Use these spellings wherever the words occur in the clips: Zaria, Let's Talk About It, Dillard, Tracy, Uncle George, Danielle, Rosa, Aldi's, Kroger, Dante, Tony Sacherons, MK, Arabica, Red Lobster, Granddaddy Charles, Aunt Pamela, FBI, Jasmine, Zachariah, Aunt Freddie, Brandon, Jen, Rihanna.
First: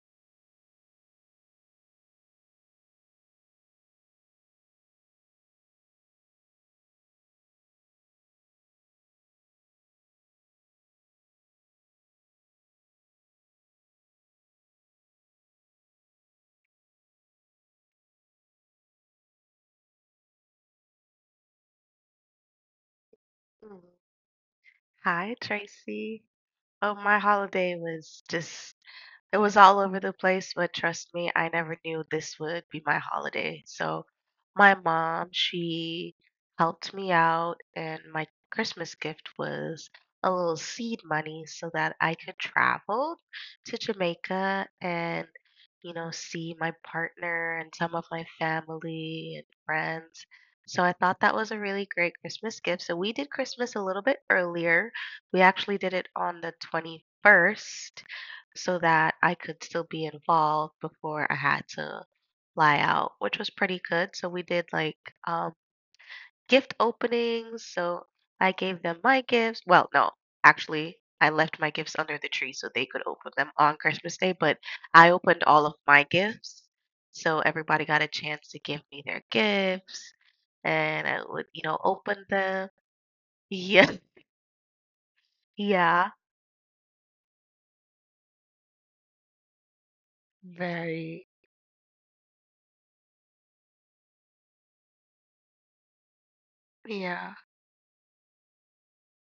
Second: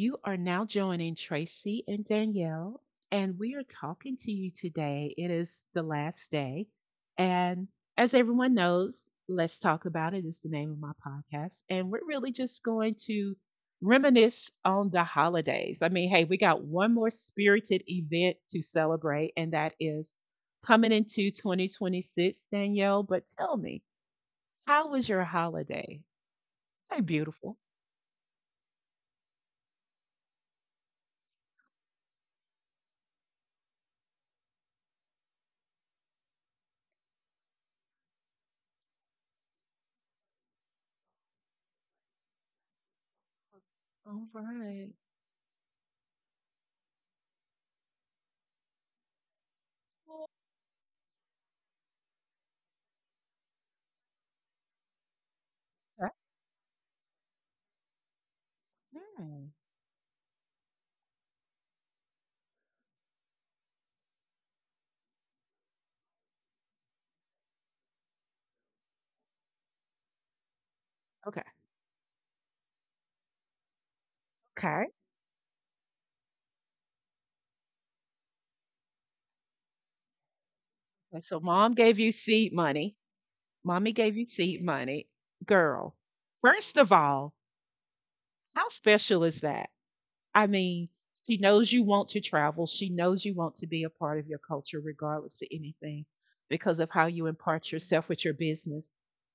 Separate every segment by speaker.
Speaker 1: You are now joining Tracy and Danielle, and we are talking to you today. It is the last day. And as everyone knows, Let's Talk About It is the name of my podcast. And we're really just going to reminisce on the holidays. I mean, hey, we got one more spirited event to celebrate, and that is coming into 2026, Danielle. But tell me,
Speaker 2: Mm.
Speaker 1: how was your
Speaker 2: Hi,
Speaker 1: holiday?
Speaker 2: Tracy. Oh,
Speaker 1: So
Speaker 2: my
Speaker 1: beautiful.
Speaker 2: holiday was just it was all over the place, but trust me, I never knew this would be my holiday. So my mom, she helped me out, and my Christmas gift was a little seed money so that I could travel to
Speaker 1: All
Speaker 2: Jamaica
Speaker 1: right.
Speaker 2: and, you know, see my partner and some of my family and friends. So I thought that was a really great Christmas gift. So we did Christmas a little bit earlier. We actually did it
Speaker 1: Okay.
Speaker 2: on the 21st so that I
Speaker 1: Hmm.
Speaker 2: could still be involved before I had to fly out, which was pretty good. So we did like um, gift openings. So I gave them my gifts. Well, no, actually, I
Speaker 1: Okay. Okay.
Speaker 2: left my gifts under the tree so they could open them on Christmas Day, but I opened all of my gifts. So everybody got a chance to give me their gifts and
Speaker 1: Okay,
Speaker 2: I
Speaker 1: so
Speaker 2: would, you
Speaker 1: mom
Speaker 2: know,
Speaker 1: gave you
Speaker 2: open
Speaker 1: seed
Speaker 2: them.
Speaker 1: money.
Speaker 2: Yeah.
Speaker 1: Mommy gave you seed money. Girl,
Speaker 2: Yeah.
Speaker 1: first of all, how special is that? I mean,
Speaker 2: Very.
Speaker 1: she knows you want to travel. She knows you want to be a part of your culture, regardless of anything, because of how you
Speaker 2: Yeah.
Speaker 1: impart yourself with your business.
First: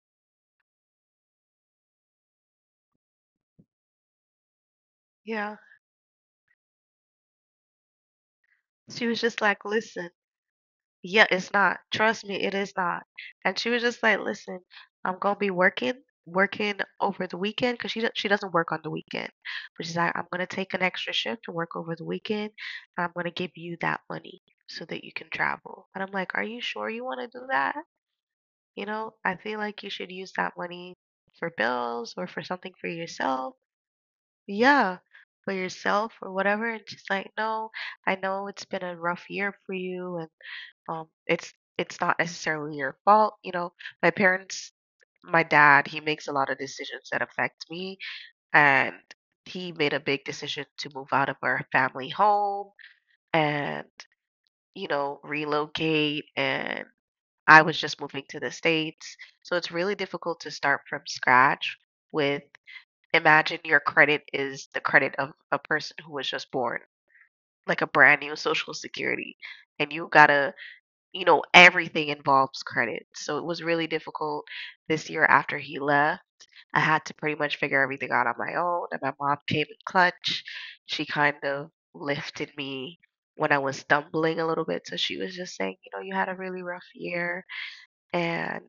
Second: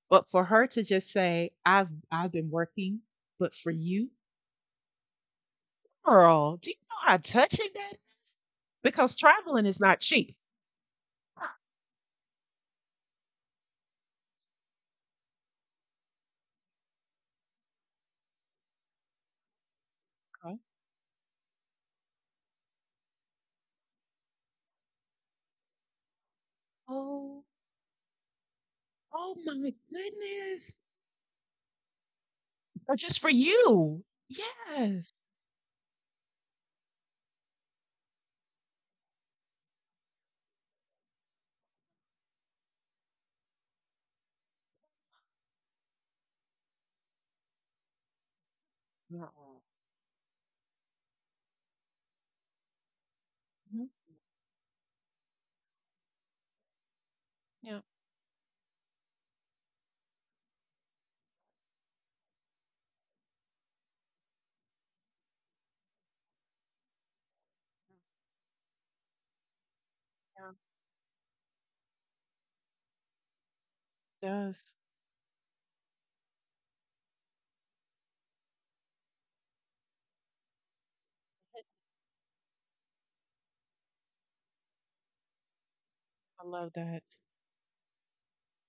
Speaker 1: But for her to just say, I've been working, but for you,
Speaker 2: Yeah.
Speaker 1: girl, do you know how touching that is?
Speaker 2: She
Speaker 1: Because
Speaker 2: was just like,
Speaker 1: traveling is not
Speaker 2: listen.
Speaker 1: cheap.
Speaker 2: Yeah, it's not. Trust me, it is not. And she was just like, "Listen, I'm gonna be working, working over the weekend, 'cause she doesn't work on the weekend. But she's like, I'm gonna
Speaker 1: Uh-uh.
Speaker 2: take an extra shift to work over the weekend, and I'm gonna give you that money so that you can travel." And I'm like, "Are you sure you want to
Speaker 1: Oh.
Speaker 2: do that? You know,
Speaker 1: Oh
Speaker 2: I feel
Speaker 1: my
Speaker 2: like you should use that
Speaker 1: goodness.
Speaker 2: money for bills or for something for
Speaker 1: Or just for
Speaker 2: yourself.
Speaker 1: you.
Speaker 2: Yeah,
Speaker 1: Yes.
Speaker 2: for yourself or whatever." And she's like, "No, I know it's been a rough year for you, and." It's not necessarily your fault, you know. My parents, my dad, he makes a lot of decisions that affect me, and
Speaker 1: mm
Speaker 2: he made a big decision to move out of our family home
Speaker 1: Mhm.
Speaker 2: and, you know, relocate and I was
Speaker 1: Yeah.
Speaker 2: just moving to the States. So it's really difficult to start from scratch with imagine your credit is the credit of a person who was just born, like a brand new social security, and you
Speaker 1: Yeah.
Speaker 2: gotta you know, everything involves credit. So it was really difficult
Speaker 1: Does.
Speaker 2: this year after he left. I had to pretty much figure everything out on my own, and my mom came in clutch. She kind of lifted me when I was stumbling a little bit. So she was just saying, you know, you had a
Speaker 1: I
Speaker 2: really
Speaker 1: love
Speaker 2: rough
Speaker 1: that.
Speaker 2: year, and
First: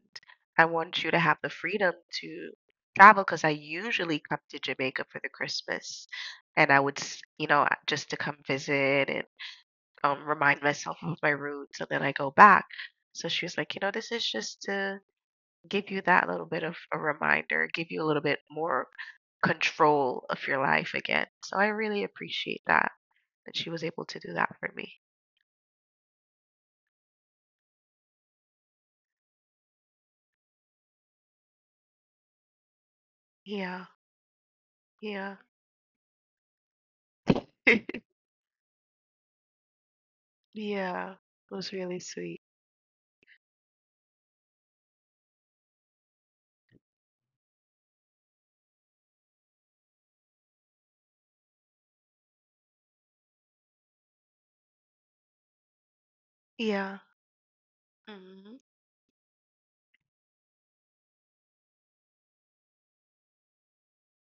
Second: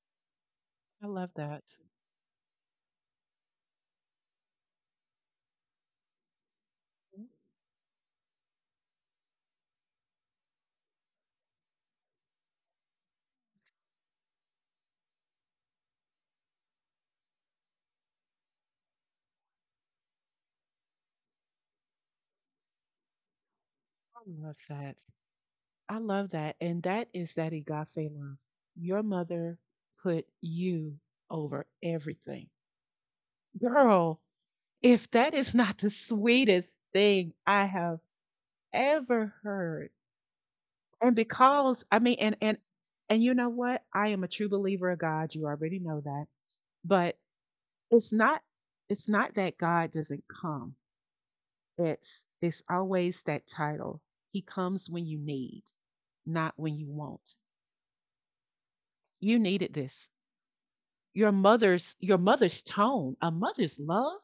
Speaker 2: I want
Speaker 1: I
Speaker 2: you to
Speaker 1: love
Speaker 2: have the
Speaker 1: that.
Speaker 2: freedom to travel because I usually come to Jamaica for the Christmas, and I would, s-
Speaker 1: Mhm.
Speaker 2: you know, just to come visit and remind myself of my roots and then I go back. So she was like, you know, this is just to give you that little bit of a reminder, give you a little bit more control of your life again. So I really appreciate that that she was able to
Speaker 1: I
Speaker 2: do that
Speaker 1: love
Speaker 2: for me.
Speaker 1: that. I love that. And that is that agape love. Your mother put you over everything.
Speaker 2: Yeah,
Speaker 1: Girl, if
Speaker 2: yeah,
Speaker 1: that is not the sweetest thing I have ever heard.
Speaker 2: yeah.
Speaker 1: And
Speaker 2: It was
Speaker 1: because
Speaker 2: really
Speaker 1: I mean
Speaker 2: sweet.
Speaker 1: and you know what? I am a true believer of God. You already know that. But it's not it's not that God doesn't come. It's always that title. He comes when you need, not when you
Speaker 2: Yeah.
Speaker 1: want.
Speaker 2: Hmm.
Speaker 1: You needed this. Your mother's tone, a mother's love.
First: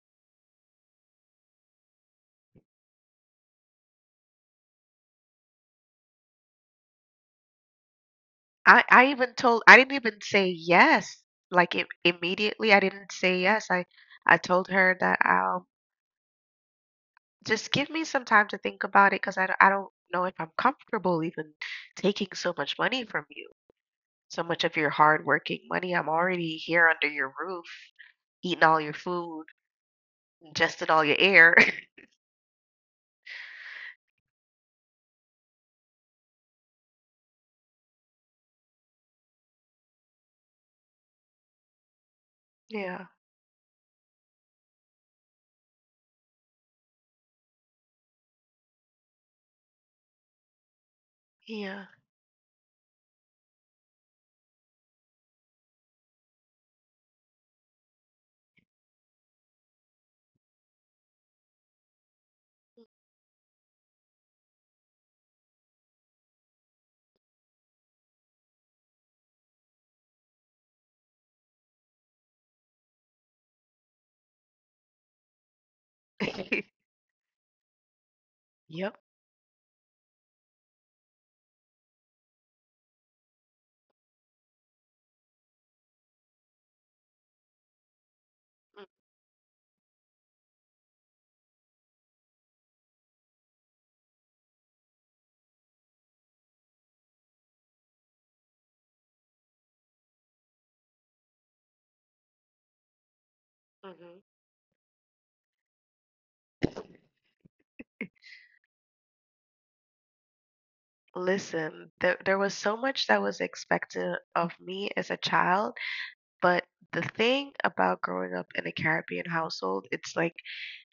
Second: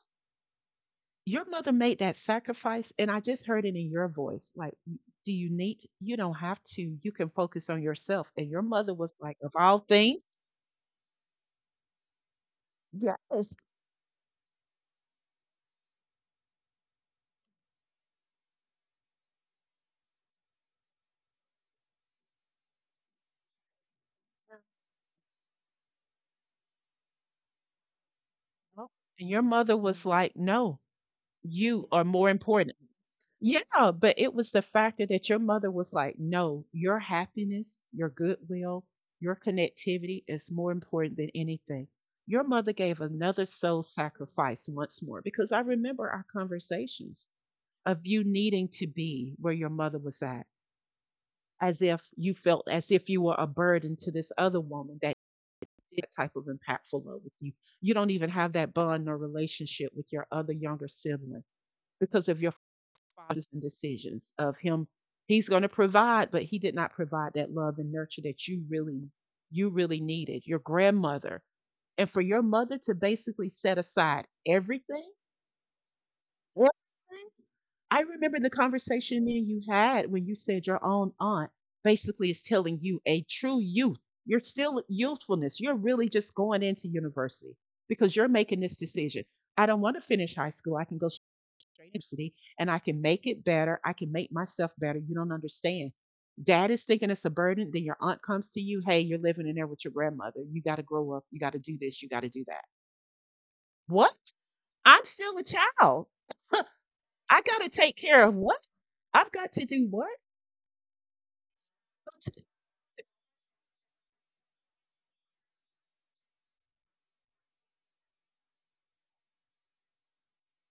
Speaker 1: Your mother made that sacrifice and I just heard it in your voice like do you need you don't have to. You can focus on yourself. And your
Speaker 2: I
Speaker 1: mother
Speaker 2: I
Speaker 1: was
Speaker 2: even
Speaker 1: like of
Speaker 2: told I
Speaker 1: all
Speaker 2: didn't even
Speaker 1: things,
Speaker 2: say yes. Like it, immediately, I didn't say
Speaker 1: yes.
Speaker 2: yes. I told her that just give me some time to think about it because I don't know if I'm comfortable even taking so much money from you, so much of your hard-working money. I'm already here under your roof, eating all your
Speaker 1: And your
Speaker 2: food,
Speaker 1: mother was like, "No,
Speaker 2: ingesting all your air.
Speaker 1: you are more important. Yeah, but it was the factor that your mother was like, no, your happiness, your goodwill, your connectivity is more important than anything. Your mother gave
Speaker 2: Yeah,
Speaker 1: another soul sacrifice once more because I remember our conversations of you needing to be where your mother was at, as
Speaker 2: yeah.
Speaker 1: if you felt as if you were a burden to this other woman that did that type of impactful love with you. You don't even have that bond or relationship with your other younger sibling because of your fathers and decisions of him, he's going to provide but he did not provide that love and nurture that you really needed your grandmother. And for your mother to basically set aside everything, everything. I remember the
Speaker 2: Yep.
Speaker 1: conversation me and you had when you said your own aunt basically is telling you a true youth, you're still youthfulness, you're really just going into university, because you're
Speaker 2: Mm.
Speaker 1: making this decision, I don't want to finish high school, I can go university and I can make it better. I can make myself better. You don't understand. Dad is thinking it's a burden. Then your aunt comes to you. Hey, you're living in there with your grandmother. You got to grow up. You got to do this. You got to do that.
Speaker 2: Mhm.
Speaker 1: What? I'm still a child. I got to take care of what? I've got to do what?
Speaker 2: Listen, there was so much that was expected of me as a child. But the thing about growing up in a Caribbean household, it's like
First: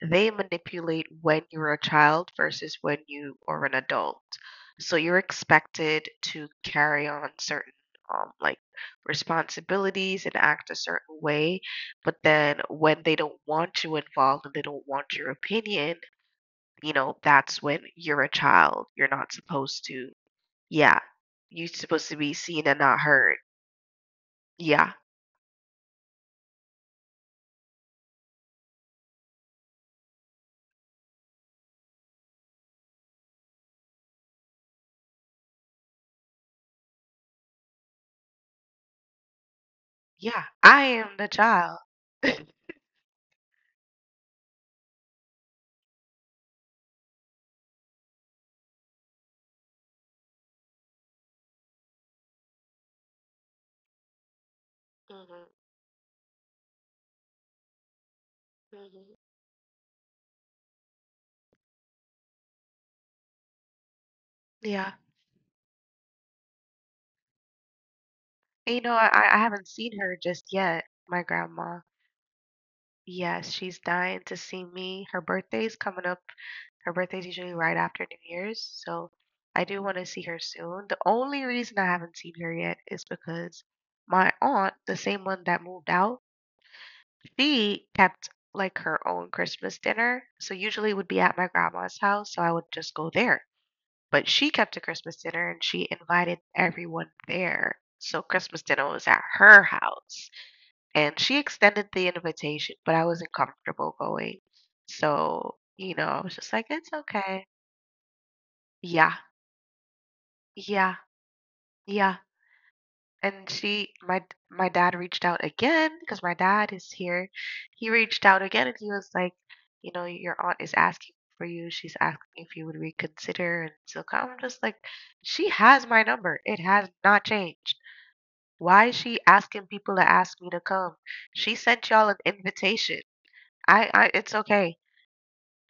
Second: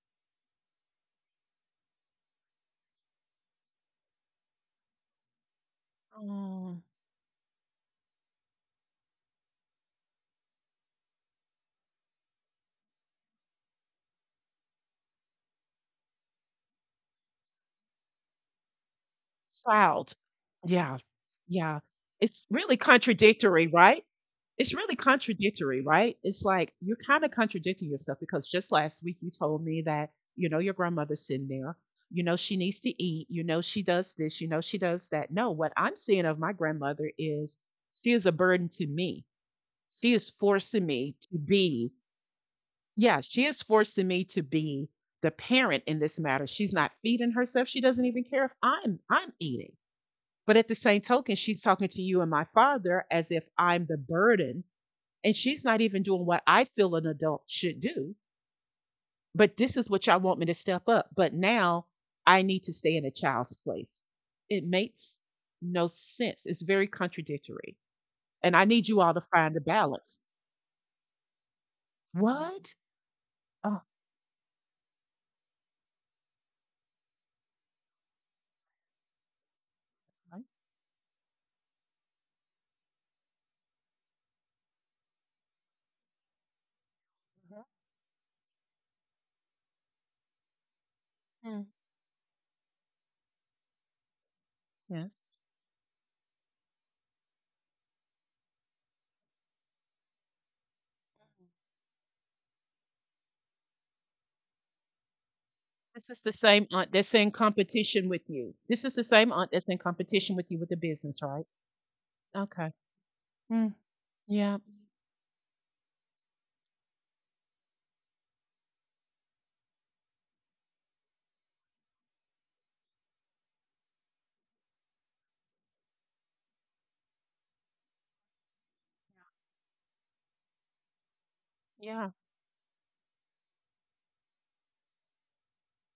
Speaker 2: they manipulate when you're a child versus when you are an adult. So you're expected to
Speaker 1: Oh.
Speaker 2: carry on certain like responsibilities and act a certain way. But then when they don't want you involved and they don't want your opinion, you know, that's when you're a child. You're not supposed
Speaker 1: Child.
Speaker 2: to,
Speaker 1: Yeah.
Speaker 2: yeah,
Speaker 1: Yeah.
Speaker 2: you're supposed to
Speaker 1: It's
Speaker 2: be
Speaker 1: really
Speaker 2: seen and not heard.
Speaker 1: contradictory, right? It's really
Speaker 2: Yeah.
Speaker 1: contradictory, right? It's like you're kind of contradicting yourself because just last week you told me that, you know, your grandmother's sitting there. You know, she needs to eat. You know, she does this. You know, she does that. No, what I'm seeing of my grandmother is she is a burden to me. She is
Speaker 2: Yeah,
Speaker 1: forcing
Speaker 2: I
Speaker 1: me to
Speaker 2: am the
Speaker 1: be,
Speaker 2: child.
Speaker 1: yeah, she is forcing me to be the parent in this matter. She's not feeding herself. She doesn't even care if I'm eating. But at the same token, she's talking to you and my father as if I'm the burden, and she's
Speaker 2: Mhm.
Speaker 1: not even doing what I feel an adult should do.
Speaker 2: Mhm.
Speaker 1: But this is what y'all want me to step up. But now I need to stay in a child's place. It makes
Speaker 2: Yeah.
Speaker 1: no sense. It's very contradictory. And I need you
Speaker 2: And you
Speaker 1: all to
Speaker 2: know,
Speaker 1: find a
Speaker 2: I haven't
Speaker 1: balance.
Speaker 2: seen her just yet, my grandma.
Speaker 1: What?
Speaker 2: Yes,
Speaker 1: Oh,
Speaker 2: she's dying to see me. Her birthday's coming up. Her birthday's usually right after New Year's, so I do want to
Speaker 1: right.
Speaker 2: see her soon. The only reason I haven't seen her yet is because my aunt, the same one that moved out,
Speaker 1: Mhm.
Speaker 2: she kept like her own Christmas dinner. So usually it would be at
Speaker 1: Mm,
Speaker 2: my grandma's house, so I would just go there. But she kept a
Speaker 1: yes.
Speaker 2: Christmas dinner and she invited everyone there. So Christmas dinner was at her house. And she extended the invitation, but I wasn't comfortable going. So,
Speaker 1: This is
Speaker 2: you
Speaker 1: the
Speaker 2: know, I was
Speaker 1: same
Speaker 2: just
Speaker 1: aunt
Speaker 2: like,
Speaker 1: that's
Speaker 2: it's
Speaker 1: in
Speaker 2: okay.
Speaker 1: competition with you. This is the same
Speaker 2: Yeah,
Speaker 1: aunt that's in competition with you with the business,
Speaker 2: yeah,
Speaker 1: right?
Speaker 2: yeah.
Speaker 1: Okay. Mm,
Speaker 2: And she, my
Speaker 1: yeah.
Speaker 2: my dad reached out again because my dad is here. He reached out again and he was like, you know, your aunt is asking for you. She's asking if you would reconsider and so come. I'm just like, she has my number. It has not changed. Why is she asking people to ask me to come? She
Speaker 1: Yeah.
Speaker 2: sent y'all an invitation. It's okay.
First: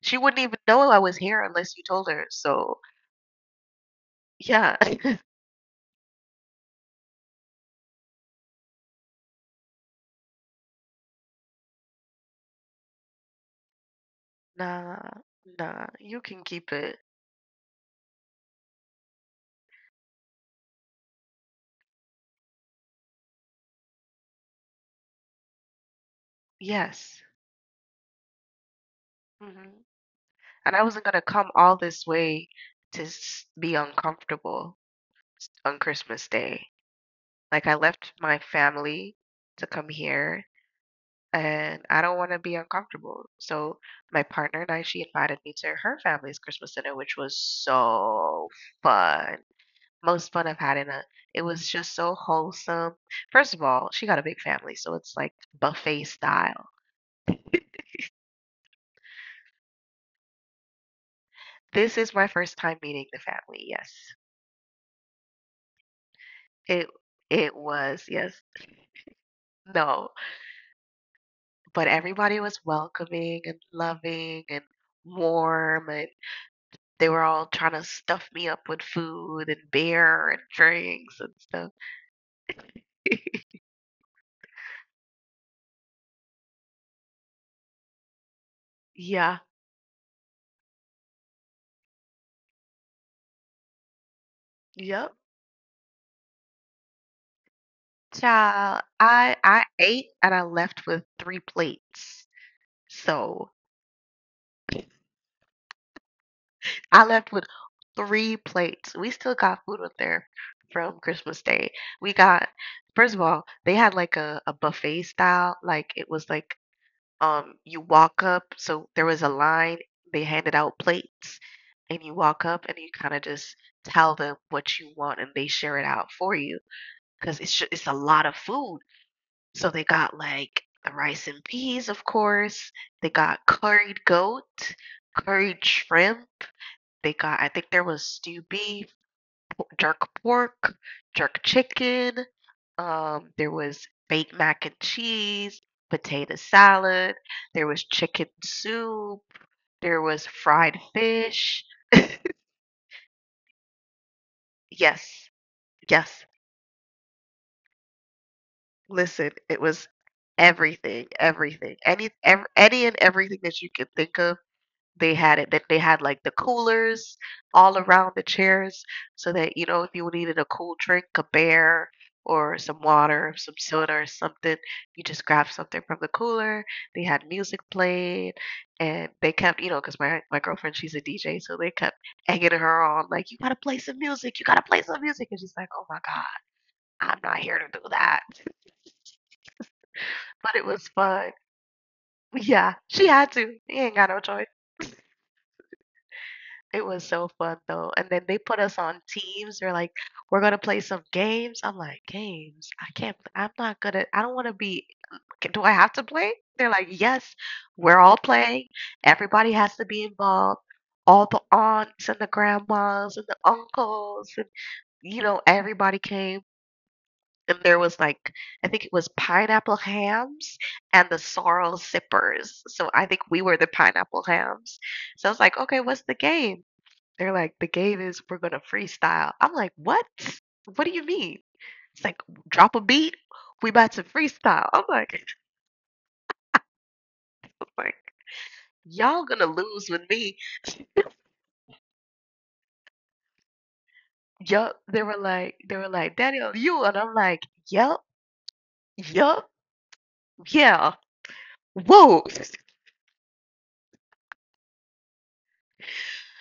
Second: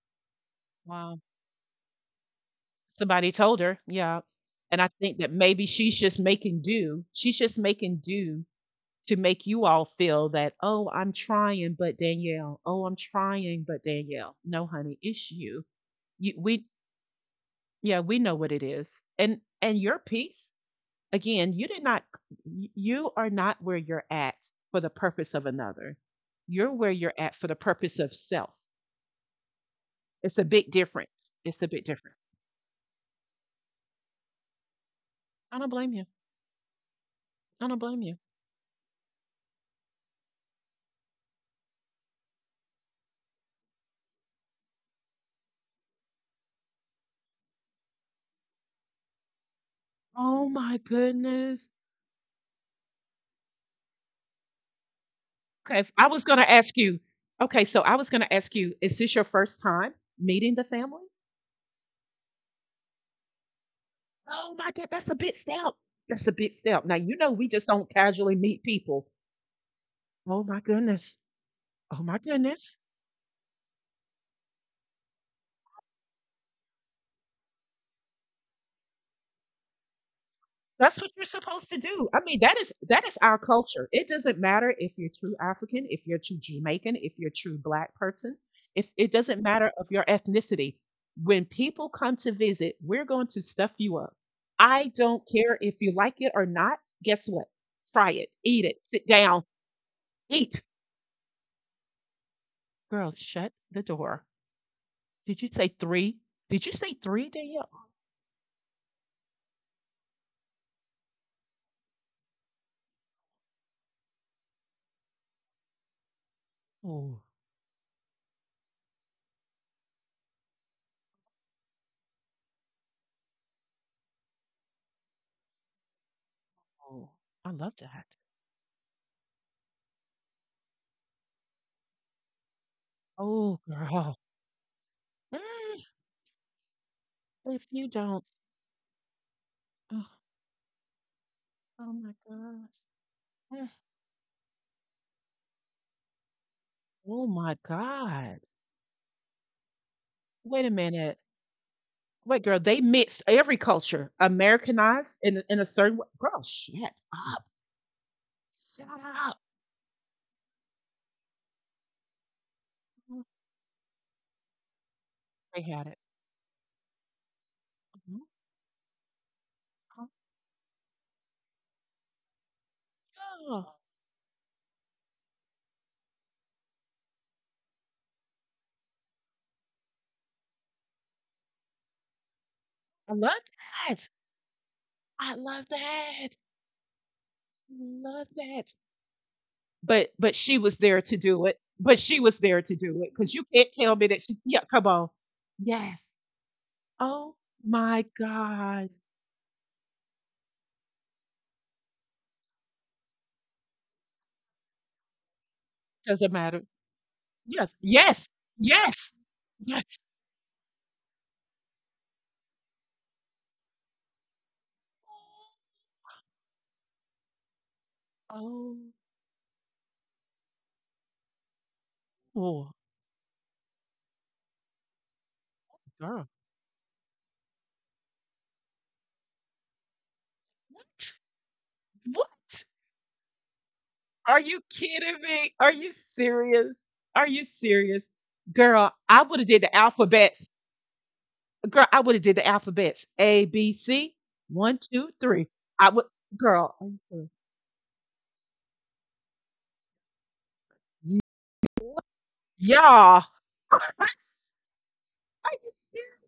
Speaker 2: She wouldn't even know I was
Speaker 1: Wow.
Speaker 2: here unless you told her. So,
Speaker 1: Somebody told her, yeah.
Speaker 2: yeah,
Speaker 1: And I think that maybe she's just making do. She's just making do to make you all feel that, oh, I'm trying, but Danielle. Oh, I'm trying, but Danielle. No, honey,
Speaker 2: nah,
Speaker 1: it's you.
Speaker 2: nah, you
Speaker 1: You
Speaker 2: can
Speaker 1: we
Speaker 2: keep it.
Speaker 1: Yeah, we know what it is. And your piece, again, you did not you are not where you're at for the purpose of another. You're where you're
Speaker 2: Yes.
Speaker 1: at for the purpose of self.
Speaker 2: Hmm.
Speaker 1: It's a big
Speaker 2: And I wasn't gonna
Speaker 1: difference.
Speaker 2: come
Speaker 1: It's a
Speaker 2: all
Speaker 1: big
Speaker 2: this
Speaker 1: difference.
Speaker 2: way be uncomfortable
Speaker 1: I don't
Speaker 2: on
Speaker 1: blame you.
Speaker 2: Christmas Day. Like,
Speaker 1: I
Speaker 2: I
Speaker 1: don't blame
Speaker 2: left
Speaker 1: you.
Speaker 2: my family to come here and I don't want to be uncomfortable. So my partner and I, she invited me to her family's Christmas dinner, which was so fun. Most fun
Speaker 1: Oh
Speaker 2: I've
Speaker 1: my
Speaker 2: had in a. It was
Speaker 1: goodness.
Speaker 2: just so wholesome. First of all, she got a big family, so it's like
Speaker 1: I
Speaker 2: buffet
Speaker 1: was going to
Speaker 2: style.
Speaker 1: ask you. Okay, so I was going to ask you, is this your first time meeting the family?
Speaker 2: This is my first time meeting the family. Yes,
Speaker 1: Oh my God, that's a big step. That's a big step.
Speaker 2: it
Speaker 1: Now, you know, we
Speaker 2: it
Speaker 1: just don't
Speaker 2: was yes
Speaker 1: casually meet people.
Speaker 2: no,
Speaker 1: Oh my goodness.
Speaker 2: but
Speaker 1: Oh my
Speaker 2: everybody was
Speaker 1: goodness.
Speaker 2: welcoming and loving and warm and they were all trying to stuff me up with food and beer and
Speaker 1: That's what
Speaker 2: drinks
Speaker 1: you're
Speaker 2: and
Speaker 1: supposed
Speaker 2: stuff.
Speaker 1: to do. I mean, that is our culture. It doesn't matter if you're true African, if you're true Jamaican, if you're true black person. If it doesn't
Speaker 2: Yeah.
Speaker 1: matter of your ethnicity. When people come to visit, we're going to stuff you up. I
Speaker 2: Yep.
Speaker 1: don't care if you like it or not. Guess what? Try it. Eat it.
Speaker 2: Child,
Speaker 1: Sit
Speaker 2: I
Speaker 1: down.
Speaker 2: I ate and I
Speaker 1: Eat.
Speaker 2: left with three plates.
Speaker 1: Girl, shut
Speaker 2: So
Speaker 1: the door. Did you say three? Did you say
Speaker 2: I
Speaker 1: three,
Speaker 2: left with
Speaker 1: Danielle?
Speaker 2: three plates. We still got food up there from Christmas Day. We got first of all, they had like a buffet style, like it was like
Speaker 1: Oh,
Speaker 2: you walk up, so there was a line, they handed out plates and you walk up and you kind of just tell them what you want and they share it out for you
Speaker 1: oh,
Speaker 2: because
Speaker 1: I love
Speaker 2: it's a
Speaker 1: that.
Speaker 2: lot of food. So they got like the rice and peas, of course. They got
Speaker 1: Oh,
Speaker 2: curried
Speaker 1: girl.
Speaker 2: goat, curried
Speaker 1: Mm,
Speaker 2: shrimp. They got, I
Speaker 1: if
Speaker 2: think there
Speaker 1: you
Speaker 2: was
Speaker 1: don't.
Speaker 2: stewed beef, jerk pork, jerk
Speaker 1: Oh my
Speaker 2: chicken.
Speaker 1: gosh.
Speaker 2: There
Speaker 1: Eh.
Speaker 2: was baked mac and cheese, potato salad.
Speaker 1: Oh my
Speaker 2: There was chicken
Speaker 1: god.
Speaker 2: soup. There was
Speaker 1: Wait a
Speaker 2: fried
Speaker 1: minute.
Speaker 2: fish.
Speaker 1: Wait, girl, they mixed every culture, Americanized
Speaker 2: Yes,
Speaker 1: in a certain way.
Speaker 2: yes.
Speaker 1: Girl, shut up. Shut
Speaker 2: Listen,
Speaker 1: up.
Speaker 2: it was everything, any and
Speaker 1: Mm,
Speaker 2: everything that you can think of. They had it
Speaker 1: they
Speaker 2: that they
Speaker 1: had it.
Speaker 2: had, like, the coolers all around
Speaker 1: Mhm.
Speaker 2: the chairs so that, you know, if
Speaker 1: Oh,
Speaker 2: you needed a cool drink, a beer or some water, some
Speaker 1: yeah.
Speaker 2: soda or something, you just grab something from the cooler. They had music playing, and they kept you know because my girlfriend, she's a DJ, so they kept egging her on,
Speaker 1: I
Speaker 2: like,
Speaker 1: love
Speaker 2: "You gotta play some
Speaker 1: that.
Speaker 2: music, you gotta play some
Speaker 1: I
Speaker 2: music," and she's
Speaker 1: love
Speaker 2: like, "Oh my
Speaker 1: that.
Speaker 2: god, I'm not here to do that."
Speaker 1: Love that. But she
Speaker 2: But it
Speaker 1: was
Speaker 2: was
Speaker 1: there to
Speaker 2: fun.
Speaker 1: do it. But she was there to
Speaker 2: Yeah,
Speaker 1: do
Speaker 2: she
Speaker 1: it because
Speaker 2: had
Speaker 1: you
Speaker 2: to.
Speaker 1: can't
Speaker 2: He
Speaker 1: tell
Speaker 2: ain't
Speaker 1: me
Speaker 2: got
Speaker 1: that
Speaker 2: no
Speaker 1: she.
Speaker 2: choice.
Speaker 1: Yeah, come on. Yes.
Speaker 2: It was so
Speaker 1: Oh
Speaker 2: fun though,
Speaker 1: my
Speaker 2: and then they put us
Speaker 1: God.
Speaker 2: on teams. They're like, "We're gonna play some games." I'm like, "Games? I can't. I'm not gonna. I don't want to be. Do I have to
Speaker 1: Doesn't
Speaker 2: play?"
Speaker 1: matter.
Speaker 2: They're like, "Yes,
Speaker 1: Yes,
Speaker 2: we're all
Speaker 1: yes,
Speaker 2: playing.
Speaker 1: yes,
Speaker 2: Everybody has
Speaker 1: yes.
Speaker 2: to be involved. All the aunts and the grandmas and the uncles and you know everybody came." And there was like, I think
Speaker 1: Oh,
Speaker 2: it was pineapple hams and the sorrel sippers.
Speaker 1: oh,
Speaker 2: So I think we were the pineapple hams. So I was like, okay, what's the
Speaker 1: girl.
Speaker 2: game? They're like, the game is we're gonna freestyle. I'm like, what? What do you mean? It's like
Speaker 1: What?
Speaker 2: drop a beat. We about to
Speaker 1: Are you
Speaker 2: freestyle. I'm
Speaker 1: kidding
Speaker 2: like,
Speaker 1: me? Are you serious? Are you
Speaker 2: I'm like
Speaker 1: serious? Girl, I
Speaker 2: y'all
Speaker 1: would
Speaker 2: gonna
Speaker 1: have did the
Speaker 2: lose with me.
Speaker 1: alphabets. Girl, I would have did the alphabets. A, B, C. One,
Speaker 2: Yup.
Speaker 1: two, three.
Speaker 2: They were
Speaker 1: I would
Speaker 2: like, Daniel,
Speaker 1: Girl,
Speaker 2: you
Speaker 1: are
Speaker 2: and I'm
Speaker 1: you
Speaker 2: like, yup, yup, yeah.
Speaker 1: serious? What?
Speaker 2: Whoa.
Speaker 1: Y'all. Are you serious?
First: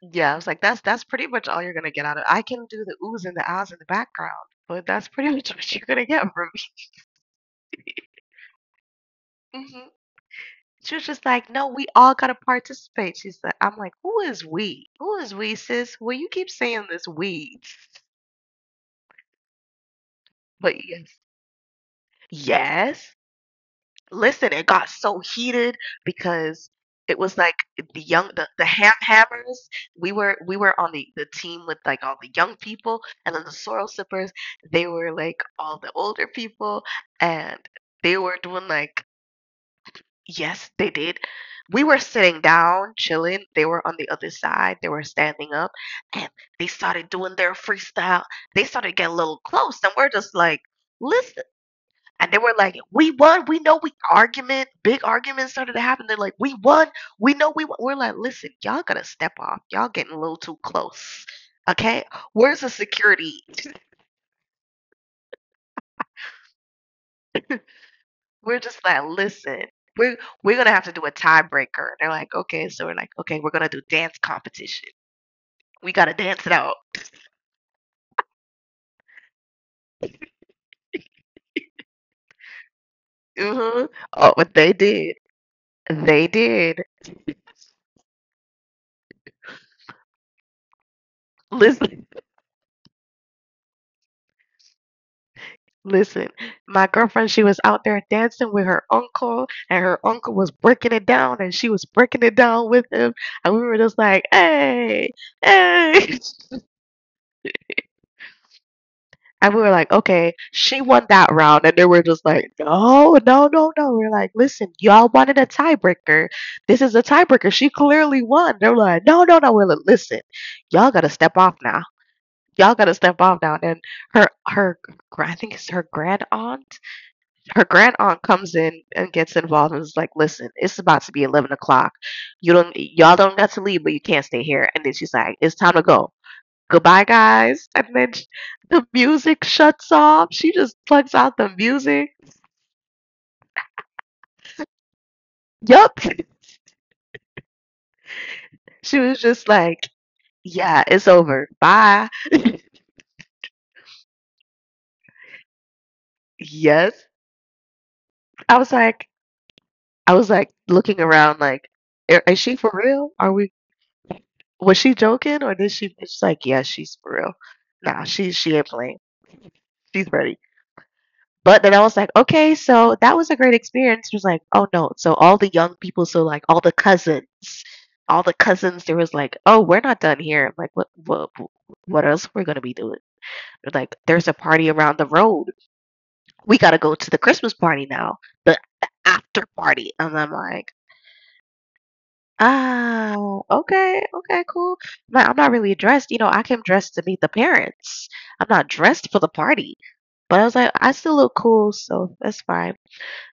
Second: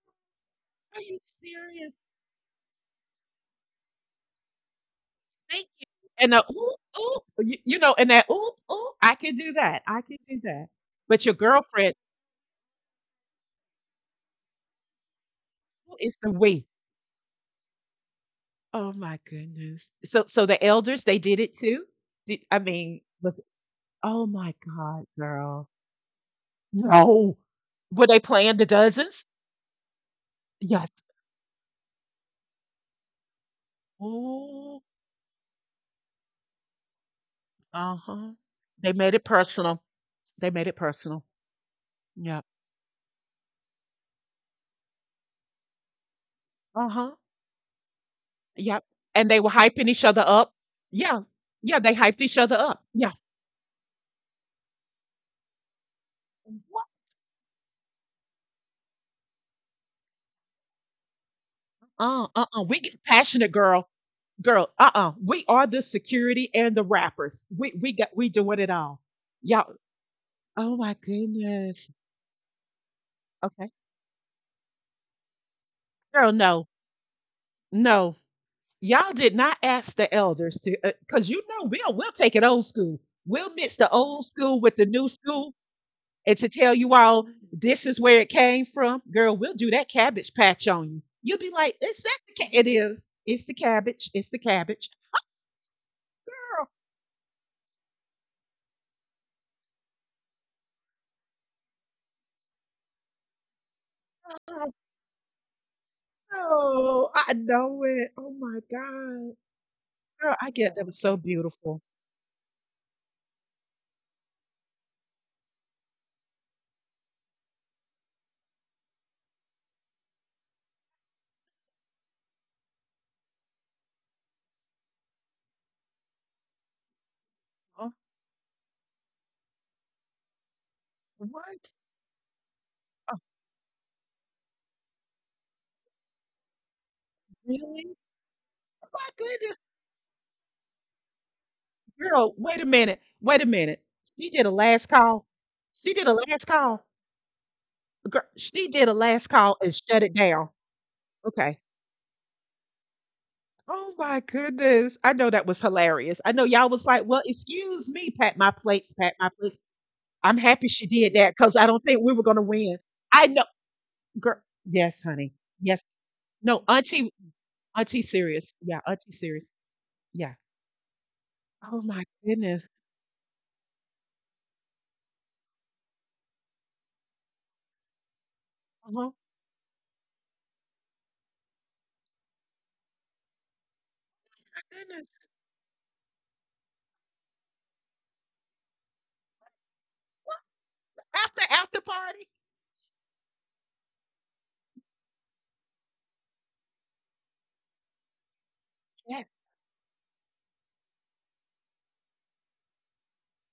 Speaker 2: Yeah, I was like, that's
Speaker 1: Are
Speaker 2: pretty
Speaker 1: you
Speaker 2: much all you're gonna
Speaker 1: serious?
Speaker 2: get out of it. I can do the oohs and the ahs in the background, but that's pretty much what you're
Speaker 1: Thank
Speaker 2: gonna
Speaker 1: you.
Speaker 2: get from
Speaker 1: And the ooh, ooh, you know, and that ooh, ooh, I can do
Speaker 2: me.
Speaker 1: that. I can do
Speaker 2: She
Speaker 1: that.
Speaker 2: was just like,
Speaker 1: But
Speaker 2: "No,
Speaker 1: your
Speaker 2: we all
Speaker 1: girlfriend,
Speaker 2: gotta participate." She said, "I'm like, who is we? Who is we, sis?
Speaker 1: who
Speaker 2: Well,
Speaker 1: is
Speaker 2: you
Speaker 1: the
Speaker 2: keep
Speaker 1: we?
Speaker 2: saying this we,
Speaker 1: Oh my goodness. So the
Speaker 2: but
Speaker 1: elders, they
Speaker 2: yes,
Speaker 1: did it too? Did I mean,
Speaker 2: yes.
Speaker 1: was Oh my
Speaker 2: Listen, it got
Speaker 1: God,
Speaker 2: so
Speaker 1: girl.
Speaker 2: heated because it
Speaker 1: No.
Speaker 2: was like
Speaker 1: Were
Speaker 2: the
Speaker 1: they
Speaker 2: young, the,
Speaker 1: playing the
Speaker 2: the ham
Speaker 1: dozens?
Speaker 2: hammers. We were
Speaker 1: Yes.
Speaker 2: on the team with like all the young people, and then the sorrel sippers.
Speaker 1: Ooh,
Speaker 2: They were like all the older people, and they
Speaker 1: uh-huh.
Speaker 2: were doing
Speaker 1: They
Speaker 2: like
Speaker 1: made it personal. They made it
Speaker 2: Yes, they
Speaker 1: personal.
Speaker 2: did. We were
Speaker 1: Yep.
Speaker 2: sitting down, chilling. They were on the other side. They were standing up and they
Speaker 1: Uh-huh.
Speaker 2: started doing their freestyle. They
Speaker 1: Yep.
Speaker 2: started getting
Speaker 1: And
Speaker 2: a
Speaker 1: they were
Speaker 2: little
Speaker 1: hyping
Speaker 2: close
Speaker 1: each
Speaker 2: and we're
Speaker 1: other
Speaker 2: just
Speaker 1: up.
Speaker 2: like,
Speaker 1: Yeah.
Speaker 2: listen.
Speaker 1: Yeah, they hyped each
Speaker 2: And they
Speaker 1: other
Speaker 2: were
Speaker 1: up.
Speaker 2: like,
Speaker 1: Yeah.
Speaker 2: we won. We know we argument, big argument started to happen. They're like, we
Speaker 1: What?
Speaker 2: won. We know we won. We're like, listen, y'all gotta step off. Y'all getting a little too close. Okay?
Speaker 1: Uh-uh.
Speaker 2: Where's the
Speaker 1: We get
Speaker 2: security?
Speaker 1: passionate, girl. Girl, uh-uh. We are the security and the rappers. We got, we doing
Speaker 2: We're
Speaker 1: it
Speaker 2: just
Speaker 1: all.
Speaker 2: like,
Speaker 1: Yeah,
Speaker 2: listen. We're, we're
Speaker 1: oh
Speaker 2: gonna
Speaker 1: my
Speaker 2: have to do a
Speaker 1: goodness.
Speaker 2: tiebreaker. They're like, okay, so we're like, okay, we're
Speaker 1: Okay.
Speaker 2: gonna do dance competition. We gotta
Speaker 1: Girl,
Speaker 2: dance it
Speaker 1: no.
Speaker 2: out.
Speaker 1: No. Y'all did not ask the elders to cuz you know we'll take it old school. We'll mix the
Speaker 2: hmm
Speaker 1: old
Speaker 2: Oh,
Speaker 1: school
Speaker 2: but
Speaker 1: with
Speaker 2: they
Speaker 1: the new
Speaker 2: did.
Speaker 1: school
Speaker 2: They
Speaker 1: and to tell
Speaker 2: did.
Speaker 1: you all this is where it came from. Girl, we'll do that cabbage patch on you. You'll be like, "Is
Speaker 2: Listen,
Speaker 1: that the it is. It's the cabbage. It's the cabbage."
Speaker 2: listen.
Speaker 1: Girl,
Speaker 2: My girlfriend, she was out there dancing with her uncle, and her uncle was breaking it down, and she was breaking it down with him. And we were just like, hey, hey.
Speaker 1: oh, I know it. Oh my god.
Speaker 2: And we were like,
Speaker 1: Girl, I
Speaker 2: okay,
Speaker 1: get that
Speaker 2: she
Speaker 1: was so
Speaker 2: won that
Speaker 1: beautiful.
Speaker 2: round. And they were just like, no, no, no, no. We are like, listen, y'all wanted a tiebreaker. This is a tiebreaker. She clearly won. They were like, no, no, no. We're like, listen, y'all gotta step off now. And her, her, I think it's her grand aunt. Her
Speaker 1: Huh?
Speaker 2: grand aunt comes in and gets involved and is like, "Listen, it's about to be eleven
Speaker 1: What?
Speaker 2: o'clock. You don't, y'all don't got to leave, but you can't stay here." And then she's like, "It's time to go. Goodbye, guys."
Speaker 1: Really?
Speaker 2: And then
Speaker 1: Oh
Speaker 2: the
Speaker 1: my goodness.
Speaker 2: music shuts off. She just plugs out the music.
Speaker 1: Girl, wait a minute. Wait a minute. She did a last call. She did a
Speaker 2: Yup.
Speaker 1: last call. Girl, she did a
Speaker 2: She
Speaker 1: last
Speaker 2: was
Speaker 1: call
Speaker 2: just
Speaker 1: and shut
Speaker 2: like,
Speaker 1: it down.
Speaker 2: "Yeah, it's
Speaker 1: Okay.
Speaker 2: over. Bye."
Speaker 1: Oh my goodness. I know that was hilarious. I know y'all was like, well,
Speaker 2: Yes.
Speaker 1: excuse me, pat my
Speaker 2: I was
Speaker 1: plates, pat
Speaker 2: like,
Speaker 1: my plates.
Speaker 2: I
Speaker 1: I'm
Speaker 2: was like
Speaker 1: happy she did
Speaker 2: looking
Speaker 1: that
Speaker 2: around,
Speaker 1: because I don't
Speaker 2: like,
Speaker 1: think we were gonna
Speaker 2: "Is she
Speaker 1: win.
Speaker 2: for real?
Speaker 1: I know,
Speaker 2: Are we?"
Speaker 1: girl.
Speaker 2: Was
Speaker 1: Yes,
Speaker 2: she
Speaker 1: honey.
Speaker 2: joking or
Speaker 1: Yes.
Speaker 2: did she it's like,
Speaker 1: No,
Speaker 2: "Yeah,
Speaker 1: Auntie
Speaker 2: she's for real." Nah,
Speaker 1: Serious.
Speaker 2: she
Speaker 1: Yeah,
Speaker 2: ain't
Speaker 1: Auntie
Speaker 2: playing.
Speaker 1: serious.
Speaker 2: She's
Speaker 1: Yeah.
Speaker 2: ready. But
Speaker 1: Oh
Speaker 2: then I
Speaker 1: my
Speaker 2: was like,
Speaker 1: goodness.
Speaker 2: "Okay, so that was a great experience." She was like, "Oh, no." So all the young people, all the
Speaker 1: Oh
Speaker 2: cousins,
Speaker 1: my
Speaker 2: there was like, "Oh, we're not done here." I'm like, "What what else we're gonna be doing?" They're like, "There's a party
Speaker 1: goodness.
Speaker 2: around the road. We gotta go to the Christmas party now, the after party." And I'm like,
Speaker 1: After party.
Speaker 2: Oh, okay, okay, cool. But I'm not really dressed. You know, I came dressed to meet the parents. I'm not
Speaker 1: Yes,
Speaker 2: dressed for the party. But I was like, I still look cool, so that's fine.